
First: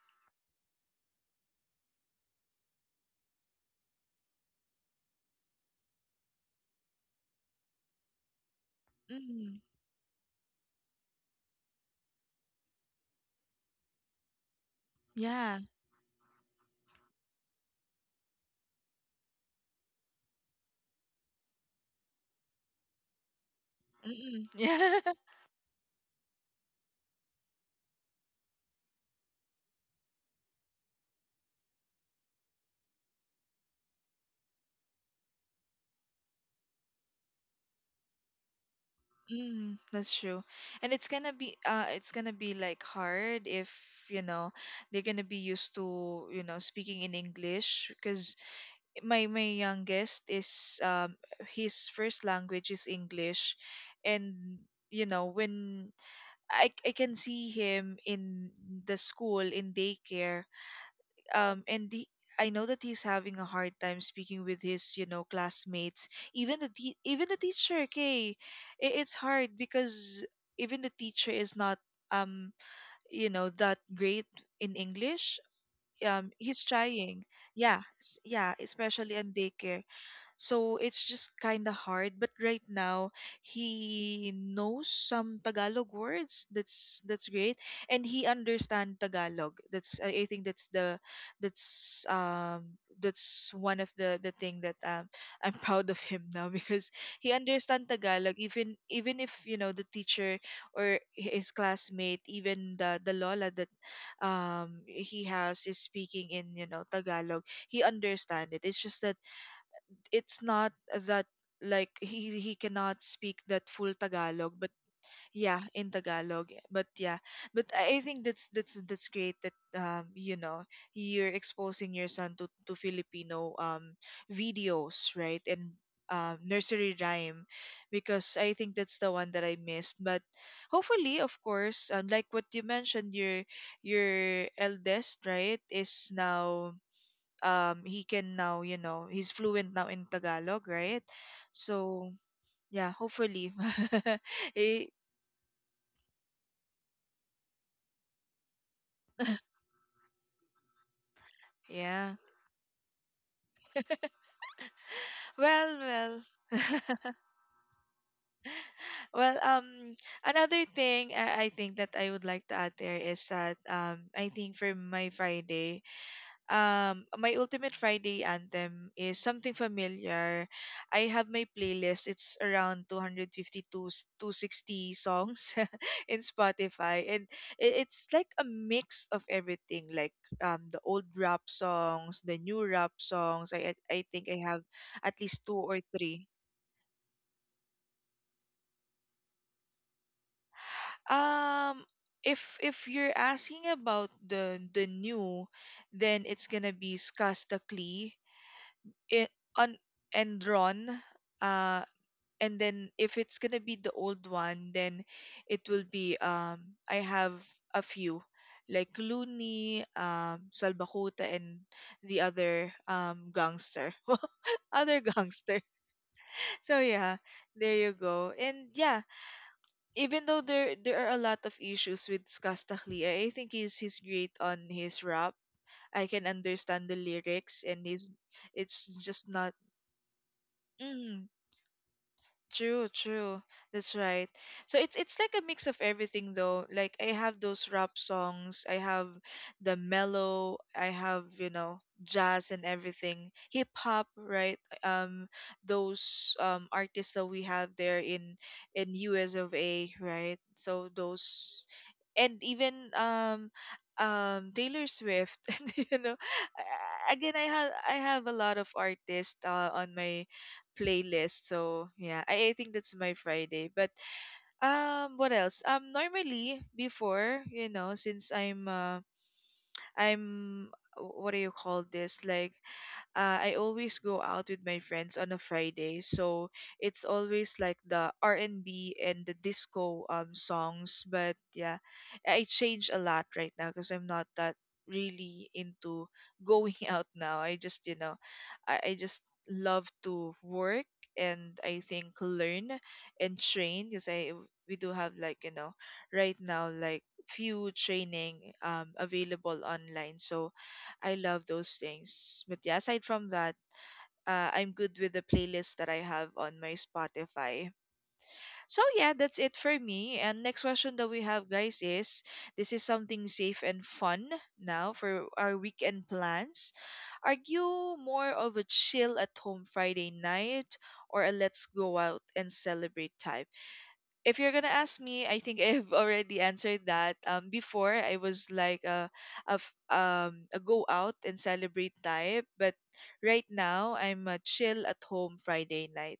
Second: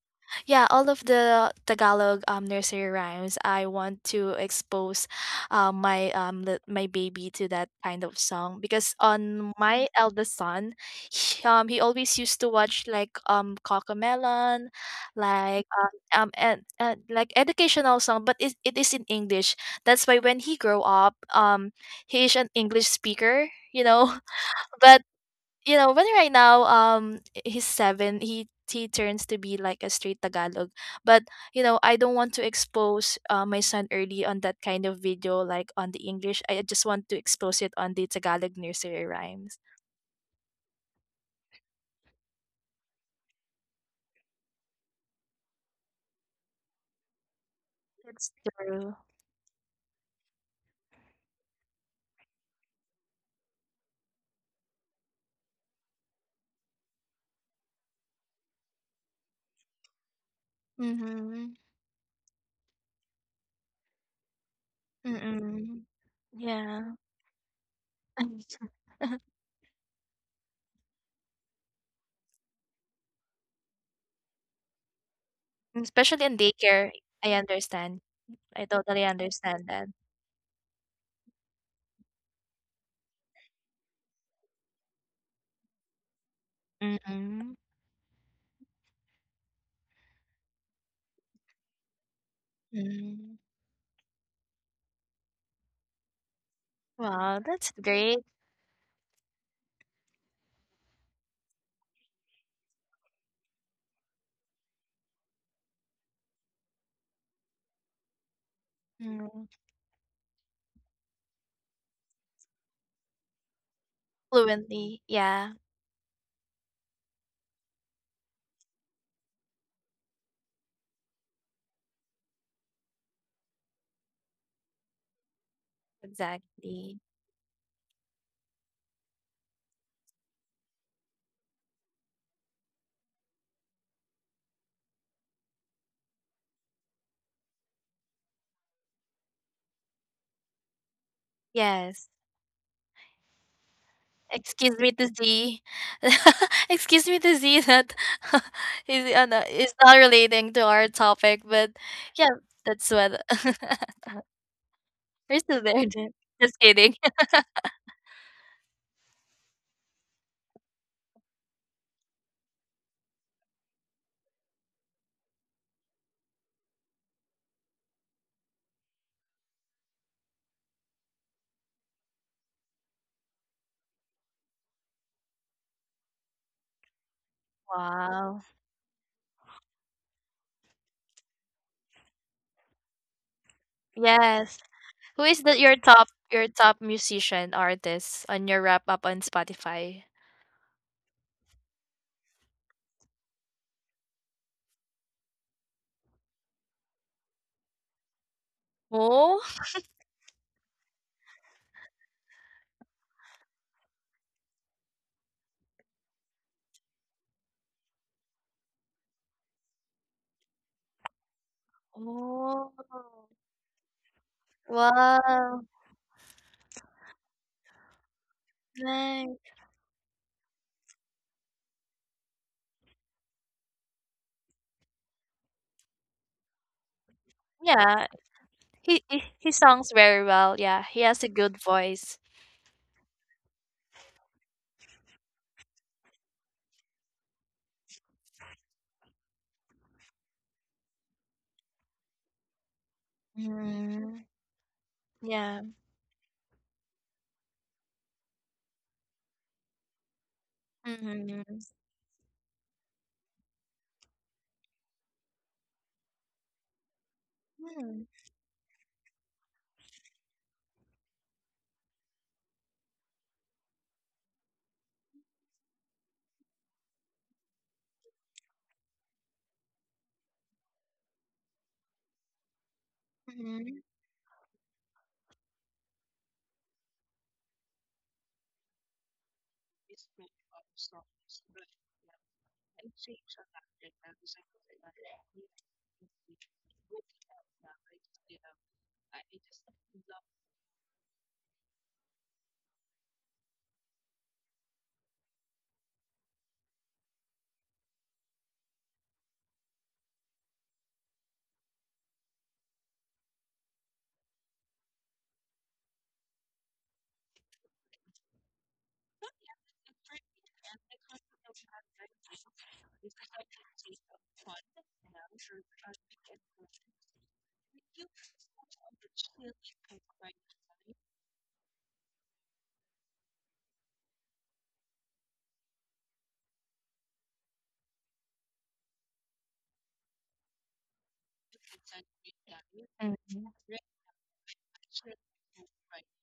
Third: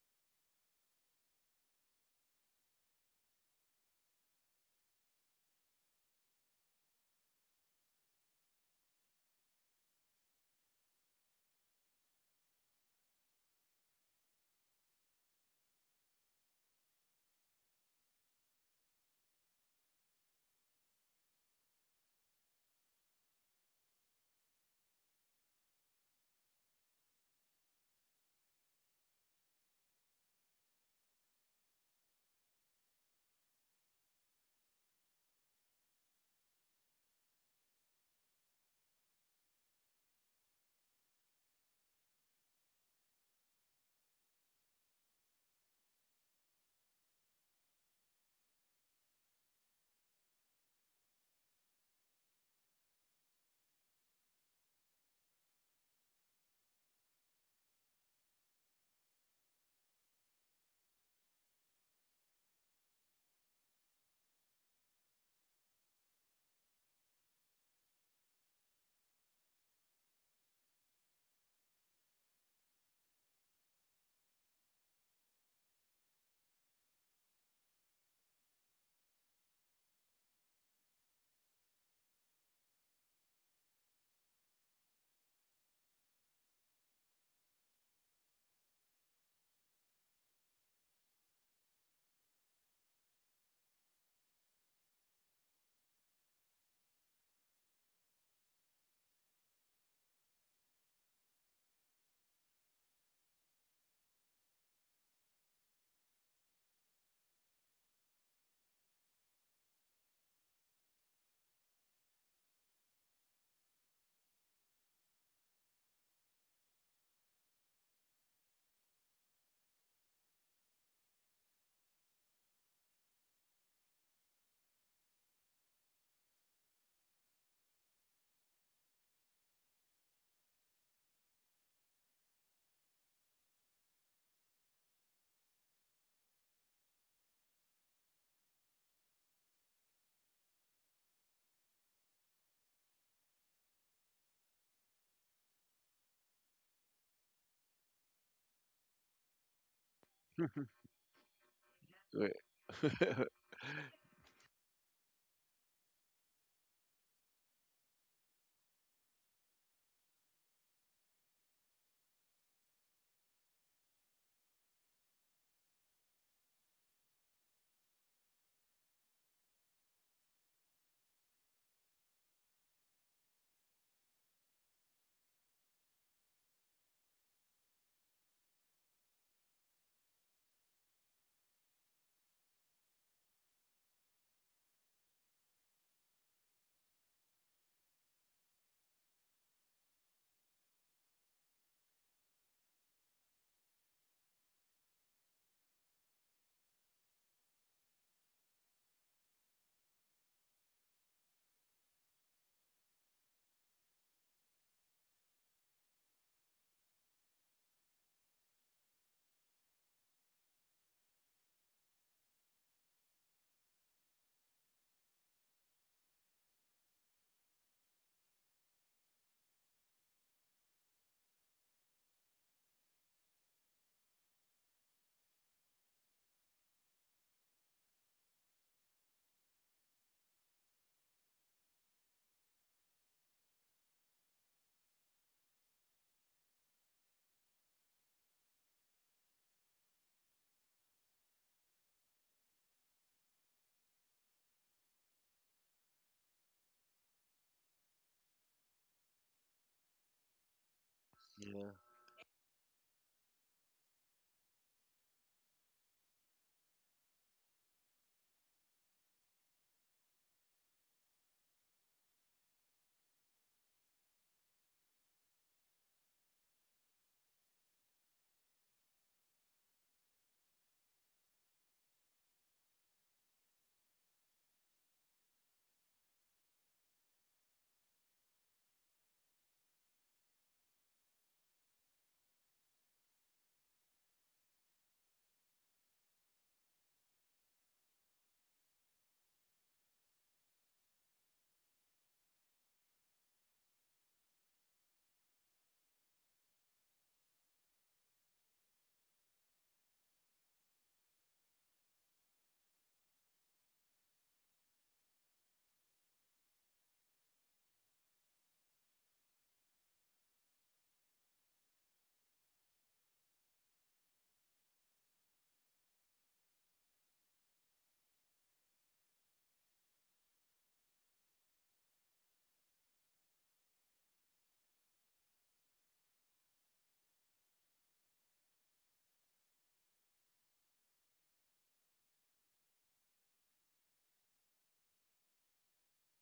S3: yeah, all of the Tagalog, nursery rhymes I want to expose my my baby to that kind of song, because on
S1: Mm,
S3: my eldest son, he always used to watch like Cocomelon,
S1: yeah.
S3: like and like educational song, but it is in English. That's why when he grow up, he is an English speaker, you know.
S1: Mm-mm.
S3: But
S1: Yeah.
S3: you know, but right now, he's seven. He turns to be like a straight Tagalog. But you know, I don't want to expose my son early on that kind of video, like on the English. I just want to expose it on the Tagalog nursery rhymes.
S1: Mm, that's true. And it's gonna be like hard if, you know, they're gonna be used to, you know, speaking in English,
S3: That's
S1: because
S3: true.
S1: my youngest is his first language is English, and you know, when I can see him in the school in daycare
S3: Mm-hmm.
S1: and the I know that he's having a hard time speaking with his, you know,
S3: Mm-mm.
S1: classmates.
S3: Yeah.
S1: Even the teacher, okay, it's hard because even the teacher is not, um, you know, that great in English.
S3: Especially in
S1: He's
S3: daycare,
S1: trying.
S3: I understand.
S1: Yeah,
S3: I totally
S1: especially on
S3: understand
S1: daycare.
S3: that.
S1: So it's just kind of hard. But right now, he knows some Tagalog words. That's
S3: Mm-hmm.
S1: great, and he understands Tagalog. That's I think that's the
S3: Mm-hmm.
S1: that's one of the thing that I'm proud of him now because he
S3: Wow, that's
S1: understands
S3: great.
S1: Tagalog, even if you know the teacher or his classmate, even the lola that he has is speaking in, you know, Tagalog, he understands it. It's just that
S3: Mm.
S1: it's not that like he cannot speak that full Tagalog, but
S3: Fluently. Yeah,
S1: yeah, in Tagalog. But yeah, but I think that's that's great that, um, you know, you're exposing your son to Filipino videos, right? And nursery
S3: exactly.
S1: rhyme, because I think that's the one that I missed. But hopefully, of course, like what you mentioned, your eldest, right, is now he can now, you know, he's fluent now in Tagalog, right?
S3: Yes.
S1: So, yeah, hopefully.
S3: Excuse
S1: Eh,
S3: me to see. Excuse me to see that is no, is not relating to our topic, but
S1: yeah.
S2: Right.
S3: yeah, that's what we're still
S1: Well,
S3: there. Jen. Just kidding.
S1: well. Well, another thing I think that I would like to add there is that I think for my Friday, my ultimate Friday anthem is something familiar. I have my playlist. It's around 250 to 260 songs in Spotify, and it's like
S3: Wow.
S1: a mix of everything, like the old rap songs, the new rap songs. I I think I
S3: Yes.
S1: have at
S3: Who is
S1: least two
S3: that your
S1: or
S3: top
S1: three.
S3: your top musician artist on your wrap up on Spotify?
S1: um if you're asking about the new, then it's gonna be Skastakli. It
S3: Oh.
S1: on Enron, uh, and then if it's gonna be the old one, then it will be I have a few, like Looney, Salbakuta, and the
S3: Oh.
S1: other gangster, other gangster.
S3: Wow.
S1: So yeah, there you go. And yeah,
S3: Nice.
S1: even though there are a lot of issues with Skastahli, I think he's great on his rap. I can understand the lyrics, and
S3: Yeah.
S1: he's, it's
S3: He, he
S1: just
S3: he
S1: not.
S3: songs very well. Yeah. He has
S1: Mm-hmm.
S3: a good voice.
S1: True, true. That's right. So it's like a mix of everything though. Like I have those rap songs, I have the mellow, I have, you know, jazz and everything. Hip hop,
S3: Mm.
S1: right? Um
S3: Yeah.
S1: those artists that we have there in US of A, right? So
S3: Mhm.
S1: those,
S2: Yeah,
S1: and even Taylor Swift, you know. Again, I
S3: Mm.
S1: have a lot of artists on my playlist. So yeah, I think that's my Friday. But what else? Normally before you know, since I'm I'm, what do you call this? Like I
S3: Mhm.
S1: always go out with my friends on a Friday, so it's always like the R and B and the disco songs. But yeah, I change a lot right now because I'm not that really into going out now. I just you know, I just love to work, and I think learn and train because I we do have like you know right now like few training available online, so I love those things. But yeah, aside from that, I'm good with the playlist that I have on my Spotify. So yeah, that's it for me. And next question that we have, guys, is this is something safe and fun now for our weekend plans. Are you more of a chill at home Friday night or a let's go out and celebrate type? If you're gonna ask me, I think I've already answered that. Before I was like a go out and celebrate type, but
S3: Mhm.
S1: right now I'm a chill at home Friday night.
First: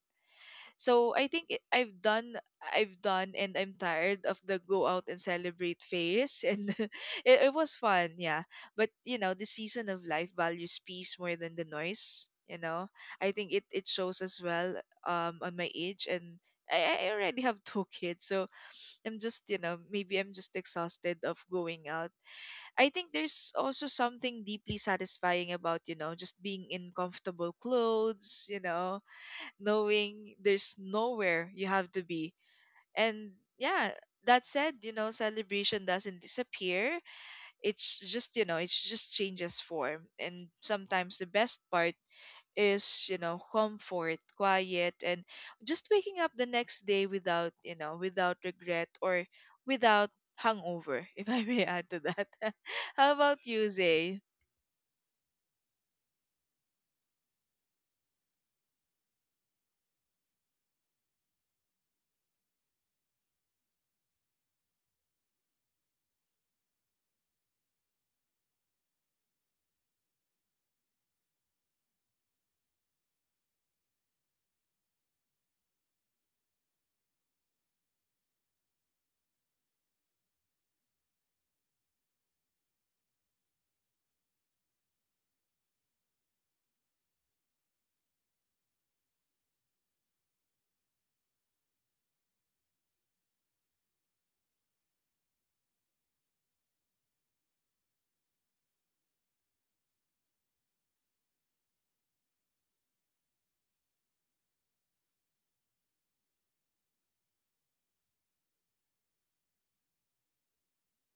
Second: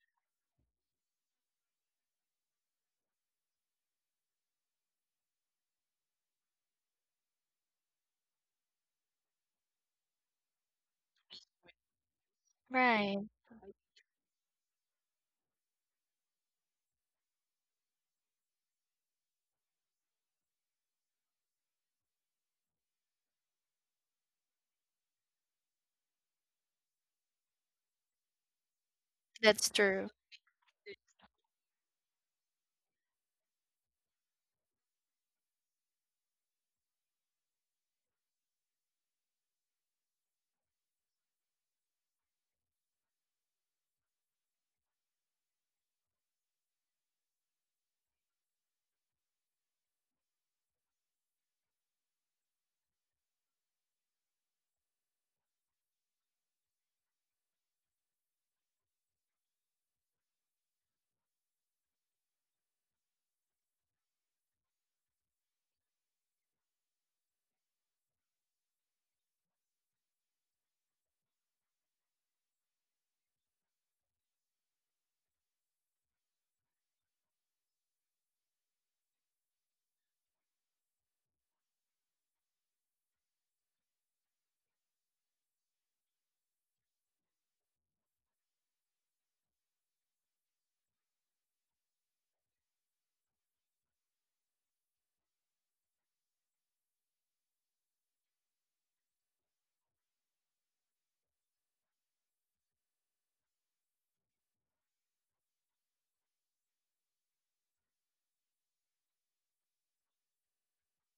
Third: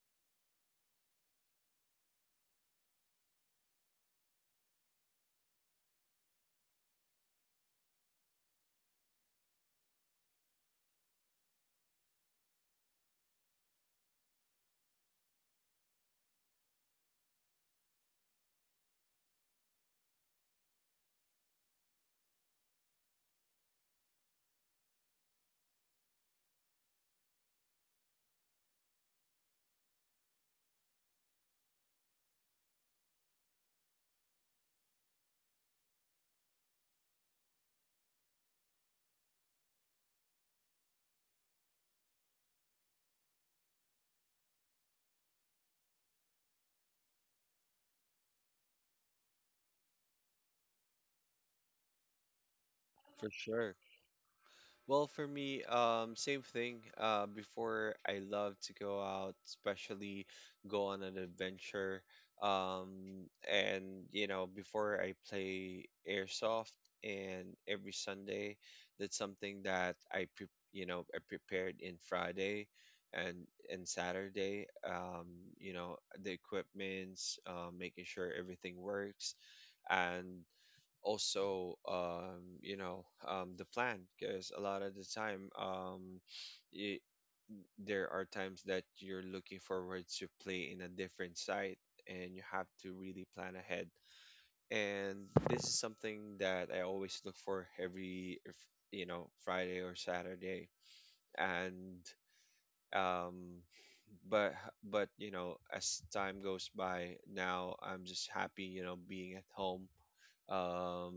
S1: So I think I've done, I've done, and I'm tired of the go out and celebrate phase, and it was fun, yeah. But you know, the season of life values peace more than the noise. You know,
S3: Right.
S1: I think it shows as well on my age. And I already have two kids, so I'm just, you know, maybe I'm just exhausted of going out. I think there's also something deeply satisfying about, you know, just being in comfortable clothes, you know,
S3: That's true.
S1: knowing there's nowhere you have to be. And yeah, that said, you know, celebration doesn't disappear. It's just, you know, it just changes form. And sometimes the best part is you know comfort, quiet, and just waking up the next day without you know without regret or without hangover if I may add to that. How
S2: for
S1: about you,
S2: sure.
S1: Zay?
S2: Well, for me, same thing. Before, I love to go out, especially go on an adventure. And you know, before I play airsoft, and every Sunday, that's something that you know, I prepared in Friday and, Saturday. You know, the equipments, making sure everything works, and also you know, the plan, because a lot of the time, y there are times that you're looking forward to play in a different site, and you have to really plan ahead. And this is something that I always look for every, you know, Friday or Saturday. And um but but you know, as time goes by, now I'm just happy, you know, being at home, um,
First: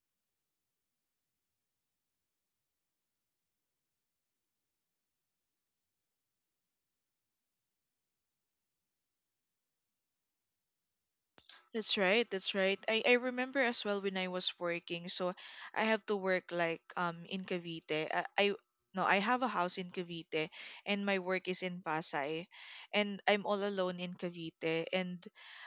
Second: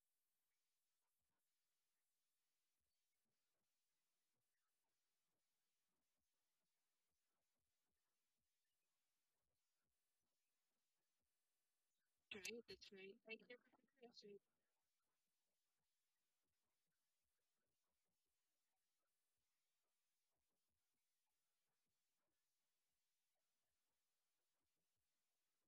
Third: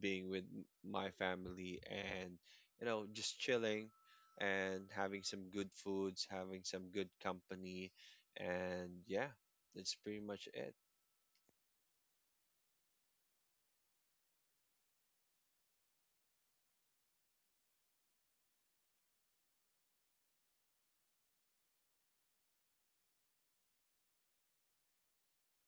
S2: being with my family, and you know, just chilling and having some good foods, having some good company. And yeah, that's pretty much it.
S1: That's right. That's right. I remember as well when I was working. So I have to work like in Cavite. I no, I have a house in Cavite, and my work is in Pasay, and I'm all alone in Cavite, and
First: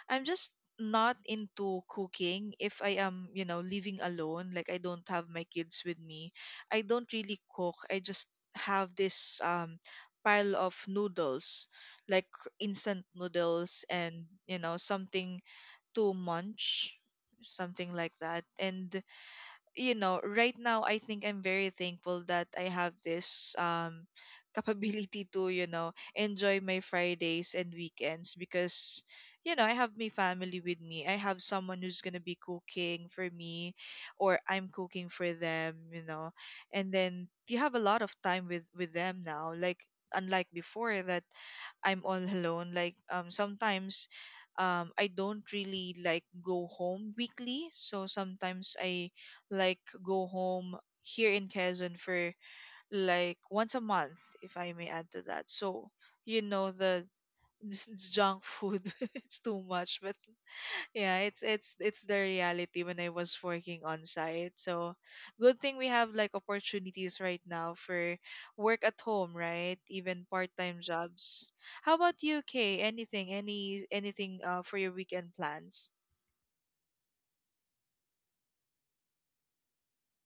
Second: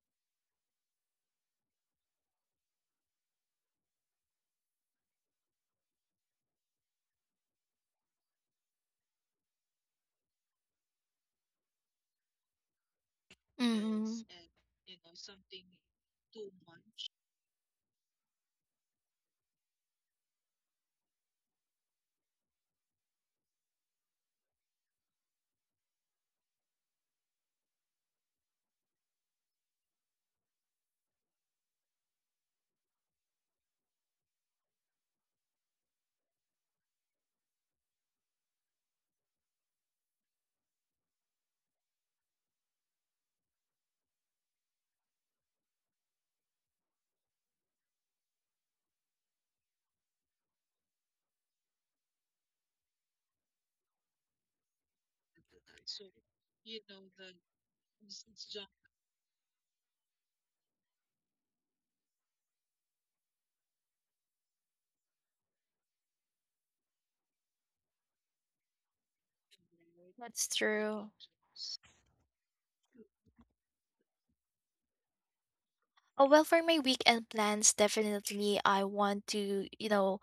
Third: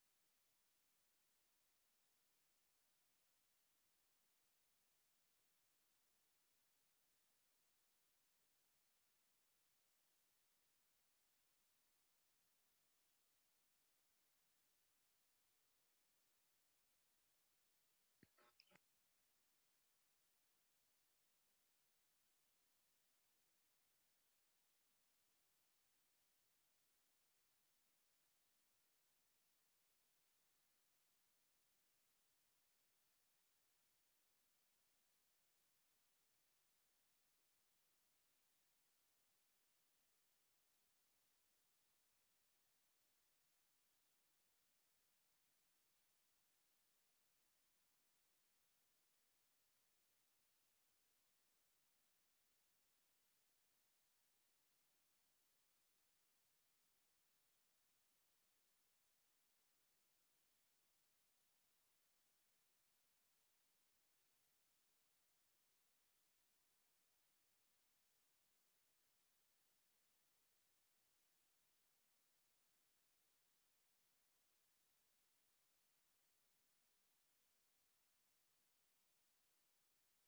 S1: I'm just not into cooking if I am, you know, living alone, like I don't have my kids with me. I don't really cook. I just have this pile of noodles, like instant noodles,
S3: Mhm.
S1: and, you know, something to munch, something like that. And you know, right now I think I'm very thankful that I have this capability to, you know, enjoy my Fridays and weekends because you know, I have my family with me. I have someone who's going to be cooking for me, or I'm cooking for them, you know. And then you have a lot of time with them now, like unlike before that I'm all alone. Like sometimes I don't really like go home weekly. So sometimes I like go home here in Quezon for like once a month, if I may add to that. So you know the junk food it's too much, but yeah it's it's the reality when I was working on site. So good thing we have like opportunities right now for work at home, right? Even
S3: That's
S1: part-time
S3: true.
S1: jobs. How about you, Kay? Anything, anything for your weekend plans?
S3: Oh, well, for my weekend plans, definitely I want to, you know,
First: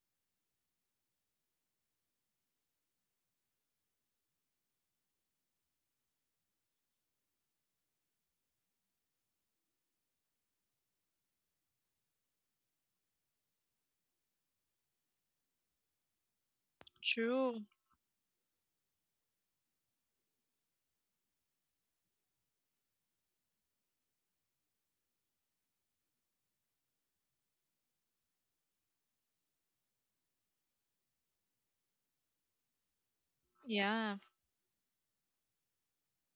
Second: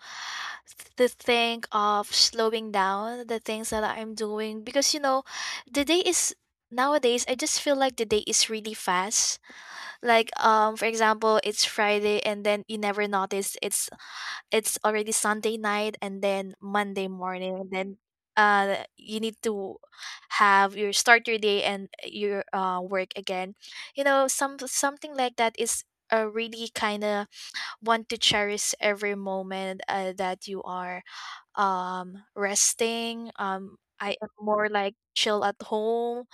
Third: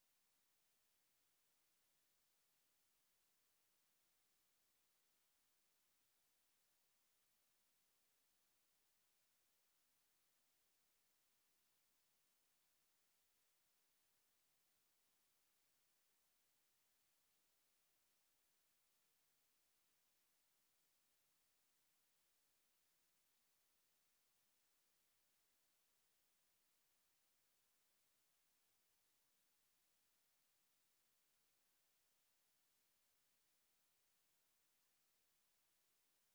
S3: to think of slowing down the things that I'm doing because, you know, the day is nowadays, I just feel like the day is really fast. Like, for example, it's Friday and then you never notice it's already Sunday night, and then Monday morning,
S1: True.
S3: and then you need to have your start your day and your work again. You know, some something like that is, really kind of want to cherish every moment that you are, resting.
S1: Yeah.
S3: I am more like chill at home.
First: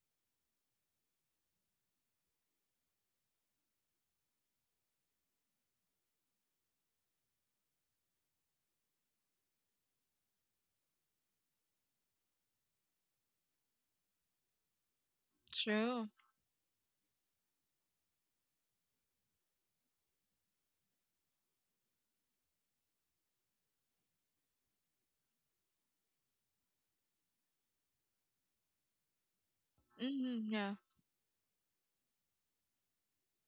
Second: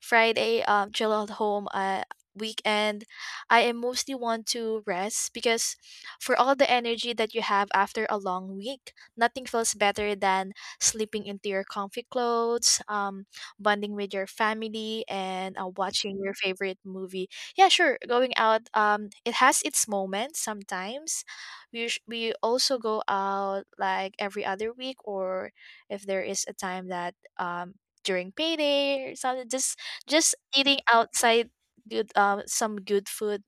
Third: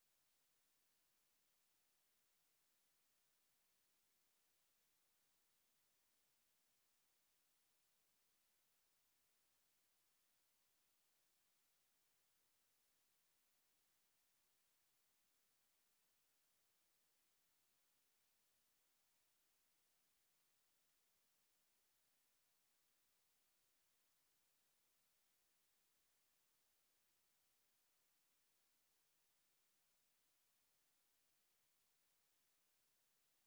S3: Friday, chill at home. Weekend, I am mostly want to rest because for all the energy that you have after a long week, nothing feels better than sleeping into your comfy clothes, bonding with your family, and
S1: True.
S3: watching your favorite movie. Yeah, sure, going out. It has its moments sometimes. We We also go out like every other week, or if there is a time that during payday or something, just
S1: Hmm, yeah.
S3: eating outside, good, some good food.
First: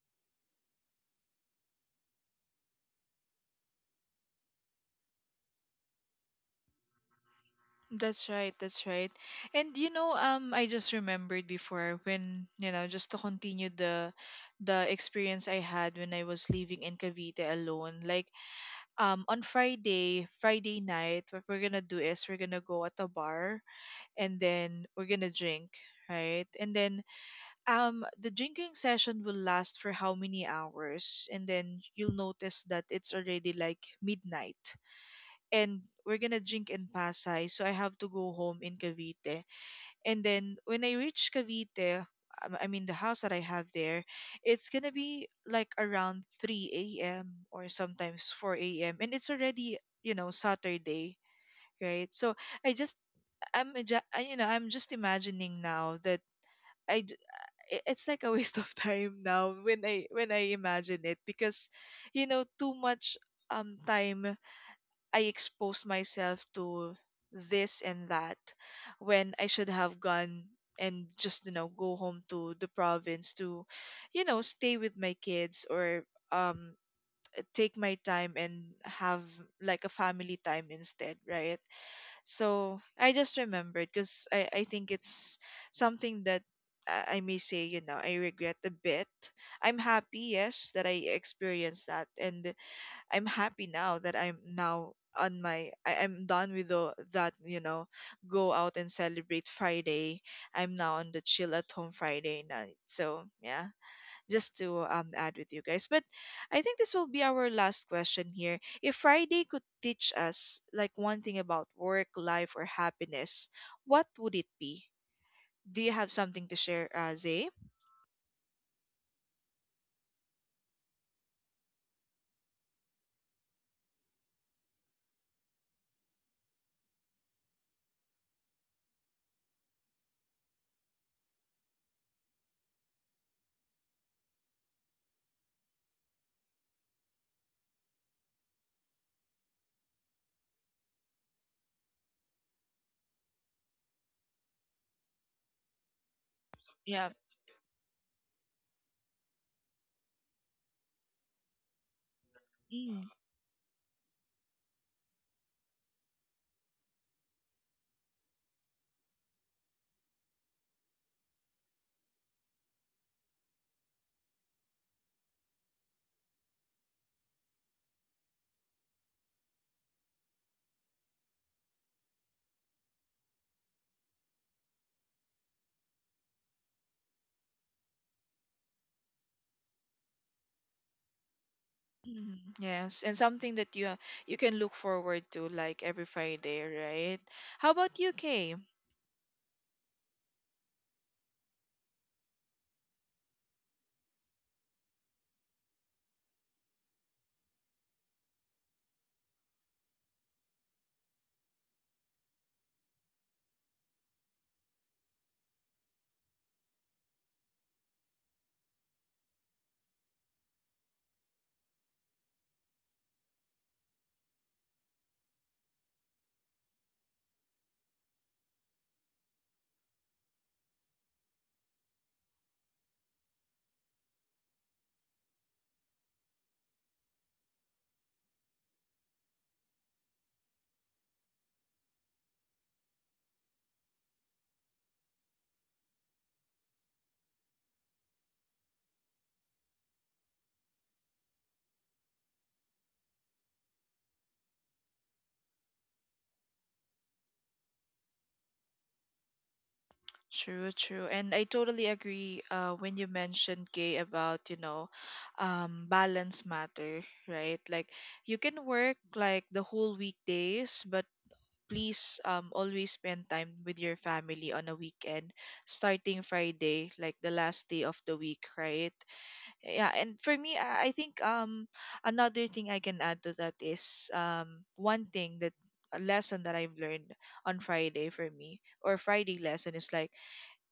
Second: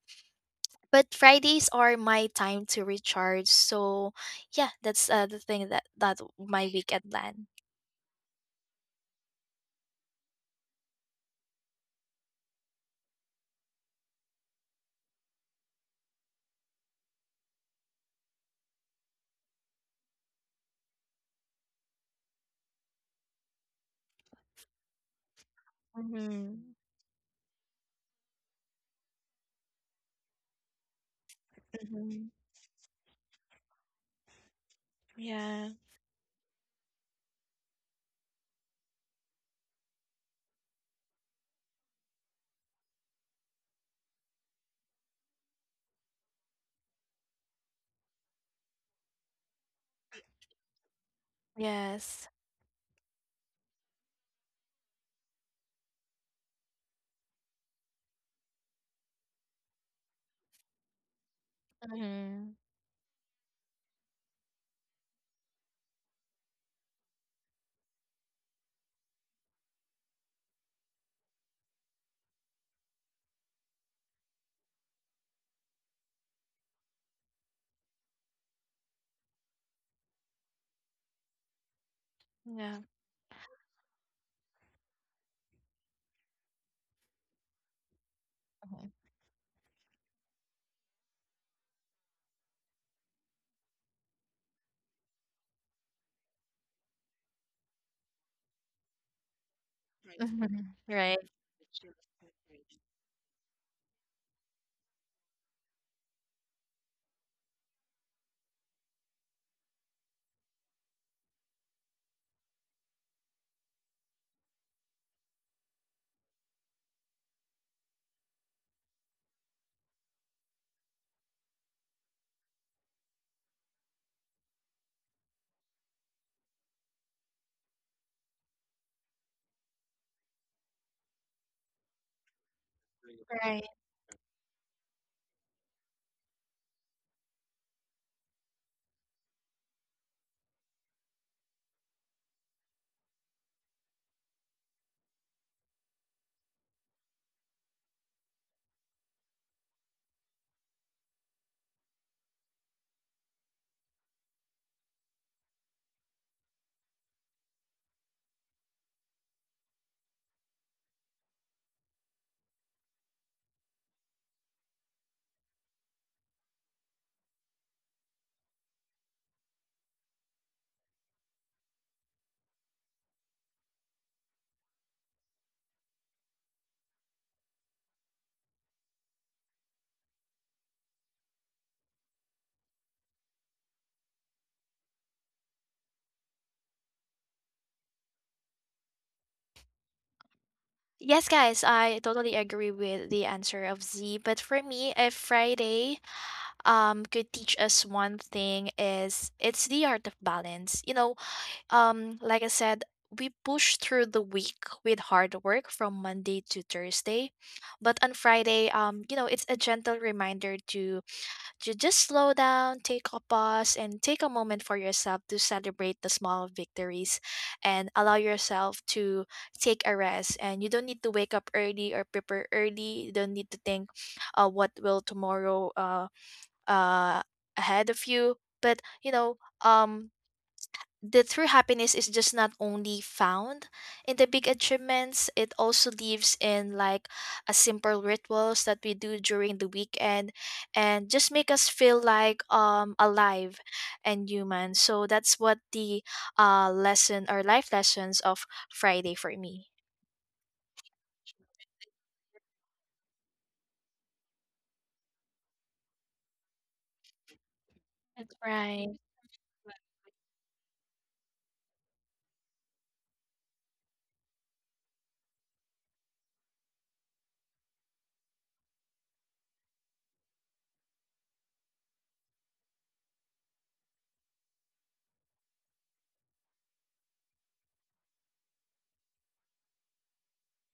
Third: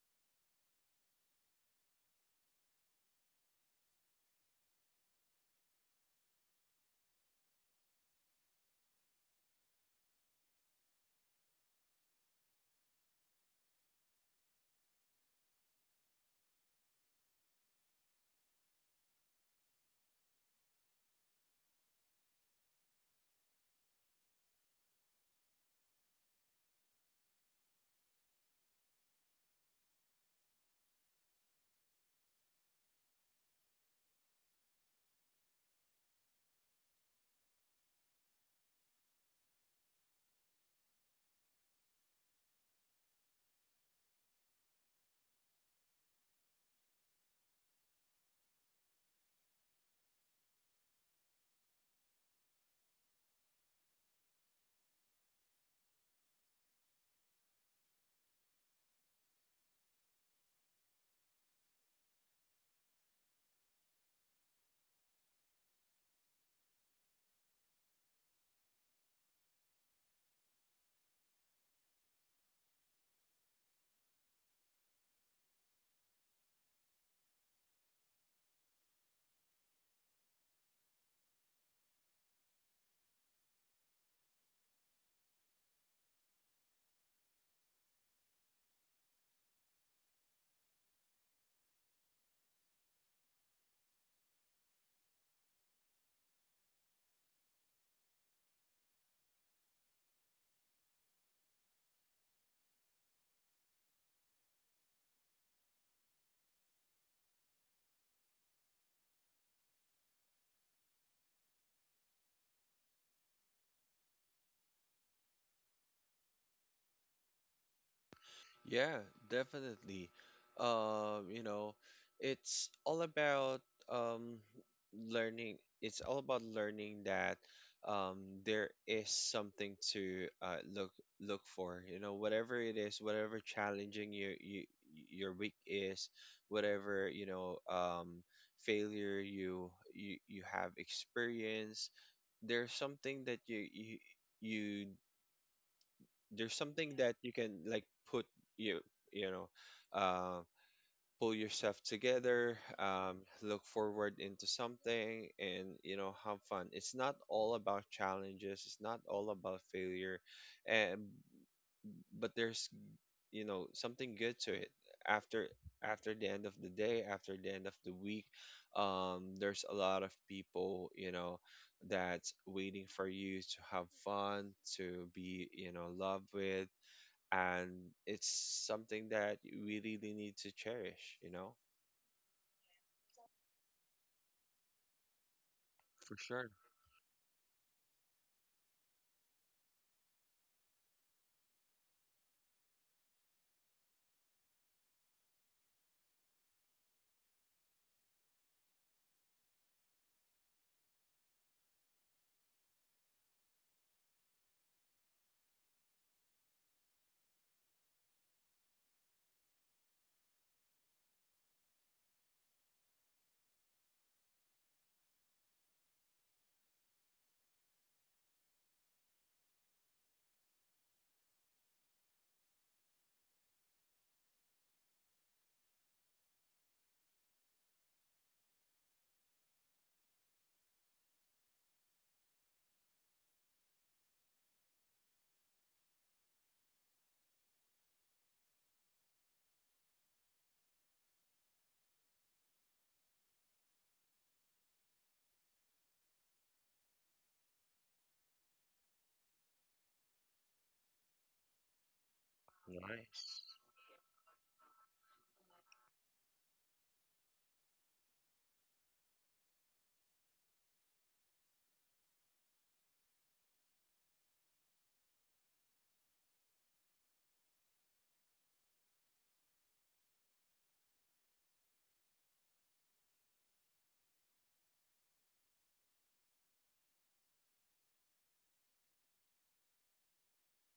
S3: But Fridays are my time to recharge. So yeah, that's the thing that my weekend plan.
S1: That's right, that's right. And you know, I just remembered before when, you know, just to continue the experience I had when I was living in Cavite alone. Like on Friday, Friday night, what we're gonna do is we're gonna go at a bar, and then we're gonna drink, right? And then the drinking session will last for how many hours? And then you'll notice that it's already like midnight, and we're gonna drink in Pasay. So I have to go home in Cavite. And then when I reach Cavite, I mean the house that I have there, it's gonna be like around 3 a.m. or sometimes 4 a.m. And it's already you know Saturday, right?
S3: Yes.
S1: So I just you know I'm just imagining now that I d- it's like a waste of time now when I imagine it because you know
S3: Hmm,
S1: too much time I exposed myself to this and that when I should have gone and just you know go home to the province to you know stay with my kids or um take my time and have like a family time instead, right?
S3: yeah.
S1: So I just remembered because I think it's something that I may say you know I regret a bit. I'm happy yes that I experienced that, and I'm happy now that I'm now on my I'm done with the that you know go out and celebrate
S3: Mhm.
S1: Friday. I'm now on
S3: Right.
S1: the chill at home Friday night. So yeah, just to add with you guys. But I think this will be our last question here. If Friday could teach us like one thing about work, life, or happiness, what would it be? Do you have something to share, Zay?
S2: Yeah, definitely. You know, it's all about um learning. It's all about learning that there is something to look for. You know, whatever it is, whatever
S3: Right.
S2: challenging you your week is, whatever, you know, failure you you have experienced, there's something that you there's something
S1: Yeah.
S2: that you can like put, you you know uh, pull yourself together,
S1: Mm.
S2: look forward into something, and you know, have fun. It's not all about challenges, it's not all about failure, and but there's, you know, something good to it. After after the end of the day, after the end of the week, there's a lot of people, you know, that's waiting for you to have fun, to be, you know, loved with. And it's something that we really really need to cherish, you know?
S1: Mhm. Yes, and something that you can look forward to like every
S2: For sure.
S1: Friday, right? How about you, Kay?
S3: Yes, guys, I totally agree with the answer of Z. But for me, a Friday could teach us one thing: is it's the art of balance. You know, um, like I said, we push through the week with hard work from Monday to Thursday. But on Friday, you know, it's a gentle reminder to just slow down, take a pause, and take a moment for yourself to celebrate the small victories and allow yourself to take a rest. And you don't need to wake up early or prepare early. You don't need to think, what will tomorrow uh, ahead of you. But you know, um, the true happiness is just not only found in the big achievements; it also lives in like a simple rituals that we do during the weekend, and just make us feel like alive and human. So that's what the lesson or life lessons of Friday for me.
S1: True, true. And I totally agree when you
S2: Nice.
S1: mentioned Kay about, you know, balance matter, right? Like you can
S3: Right,
S1: work like the whole weekdays, but please always spend time with your family on a weekend starting Friday, like the last day of the week, right? Yeah and for me I think another thing I can add to that is one thing that a lesson that I've learned on Friday for me or Friday lesson is like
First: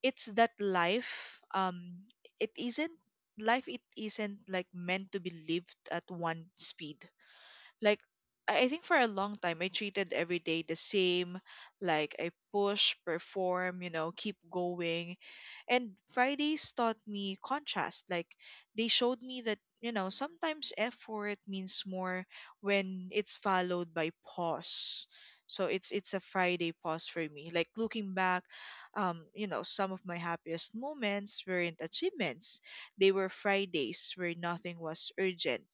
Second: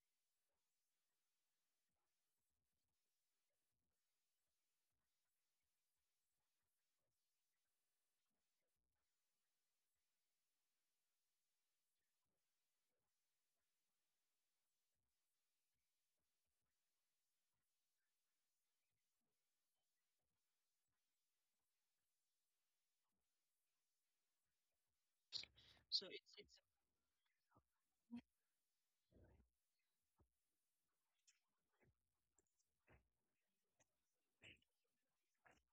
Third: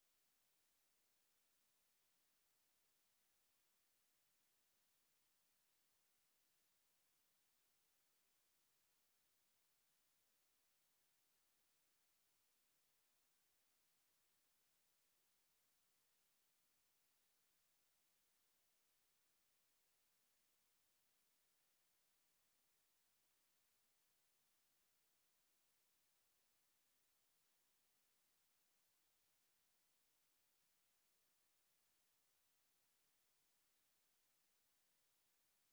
S1: it's that life it isn't, life it isn't like meant to be lived at one speed. like I I think for a long time I treated every day the same. Like I push, perform, you know, keep going. And Fridays taught me contrast. Like they showed me that, you know, sometimes effort means more when it's followed by pause. So it's a Friday pause for me. Like looking back, you know, some of my happiest moments weren't achievements. They were Fridays where nothing was urgent,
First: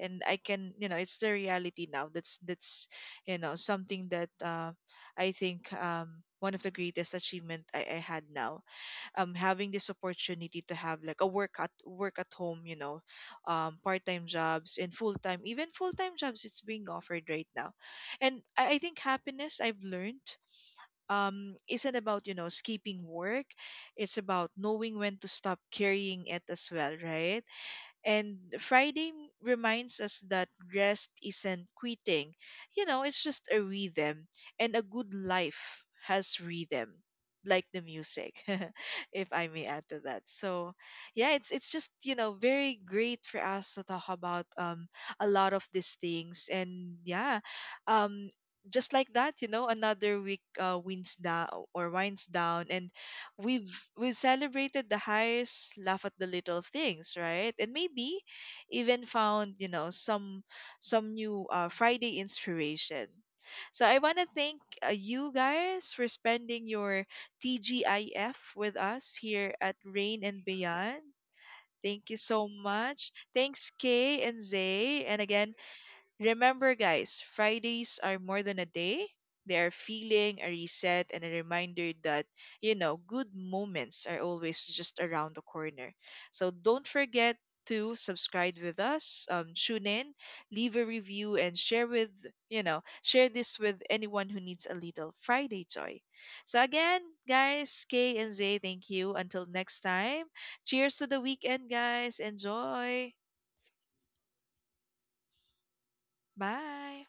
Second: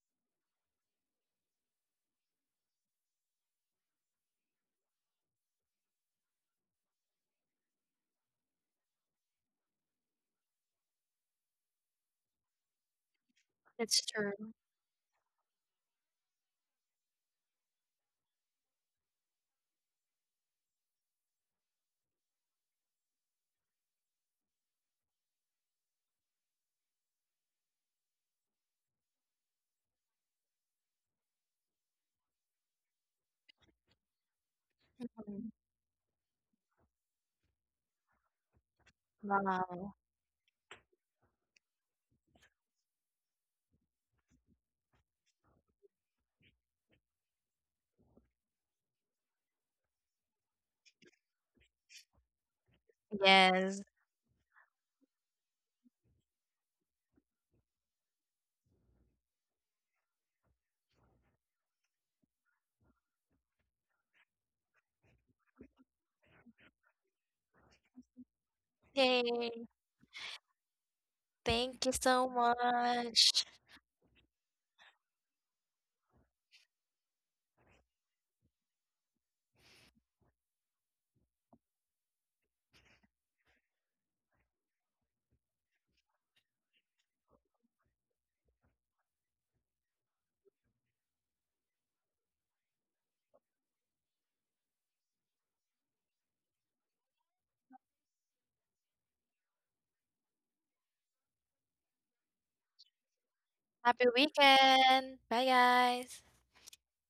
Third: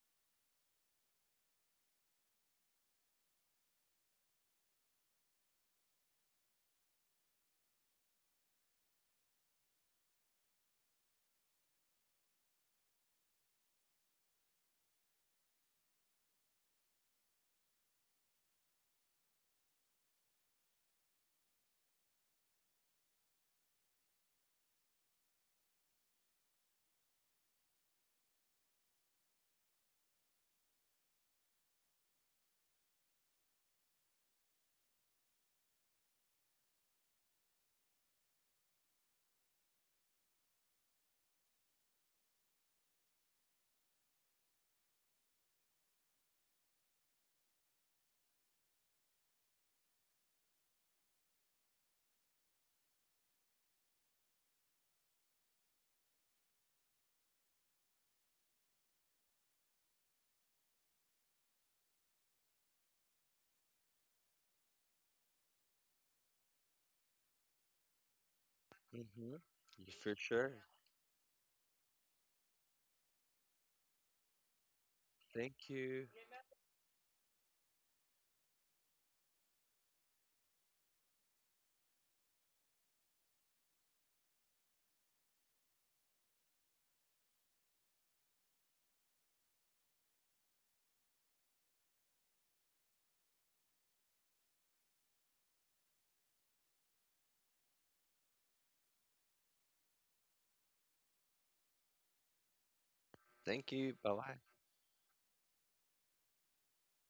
S1: and I can you know it's the reality now that's you know something that I think one of the greatest achievement I had now having this opportunity to have like a work at home, you know
S3: that's
S1: part-time
S3: true.
S1: jobs and full-time, even full-time jobs, it's being offered right now. And I think happiness I've learned isn't about you know skipping work. It's about knowing when to stop carrying it as well, right? And Friday reminds us that rest isn't quitting. You know, it's just a rhythm. And a good
S3: Mhm.
S1: life has rhythm, like the music, if I may add
S3: Wow.
S1: to that. So, yeah, it's just, you know, very great for us to talk about a lot of these things. And yeah, um just like that, you know, another week winds down or winds down, and we've
S3: Yes.
S1: we've celebrated the highs, laugh at the little things, right? And maybe even found, you know, some new Friday inspiration. So I want to thank you guys for spending your TGIF with us
S2: Mm-hmm.
S1: here
S3: Yay.
S1: at
S2: For
S1: Rain and
S2: sure.
S1: Beyond.
S3: Thank you
S1: Thank you
S3: so
S1: so much.
S3: much.
S1: Thanks, Kay and Zay. And again,
S2: Thank you.
S1: remember, guys, Fridays are more than a day. They are feeling, a reset, and a reminder that, you know, good moments are always just around the corner. So don't forget to subscribe with us, tune in, leave a review, and share with, you know, share this with anyone who needs a little Friday joy. So again, guys, Kay and Zay, thank you. Until next time, cheers to the weekend, guys. Enjoy.
S2: Thank you.
S3: Happy
S2: Bye bye.
S3: weekend. Bye, guys.
S1: Bye.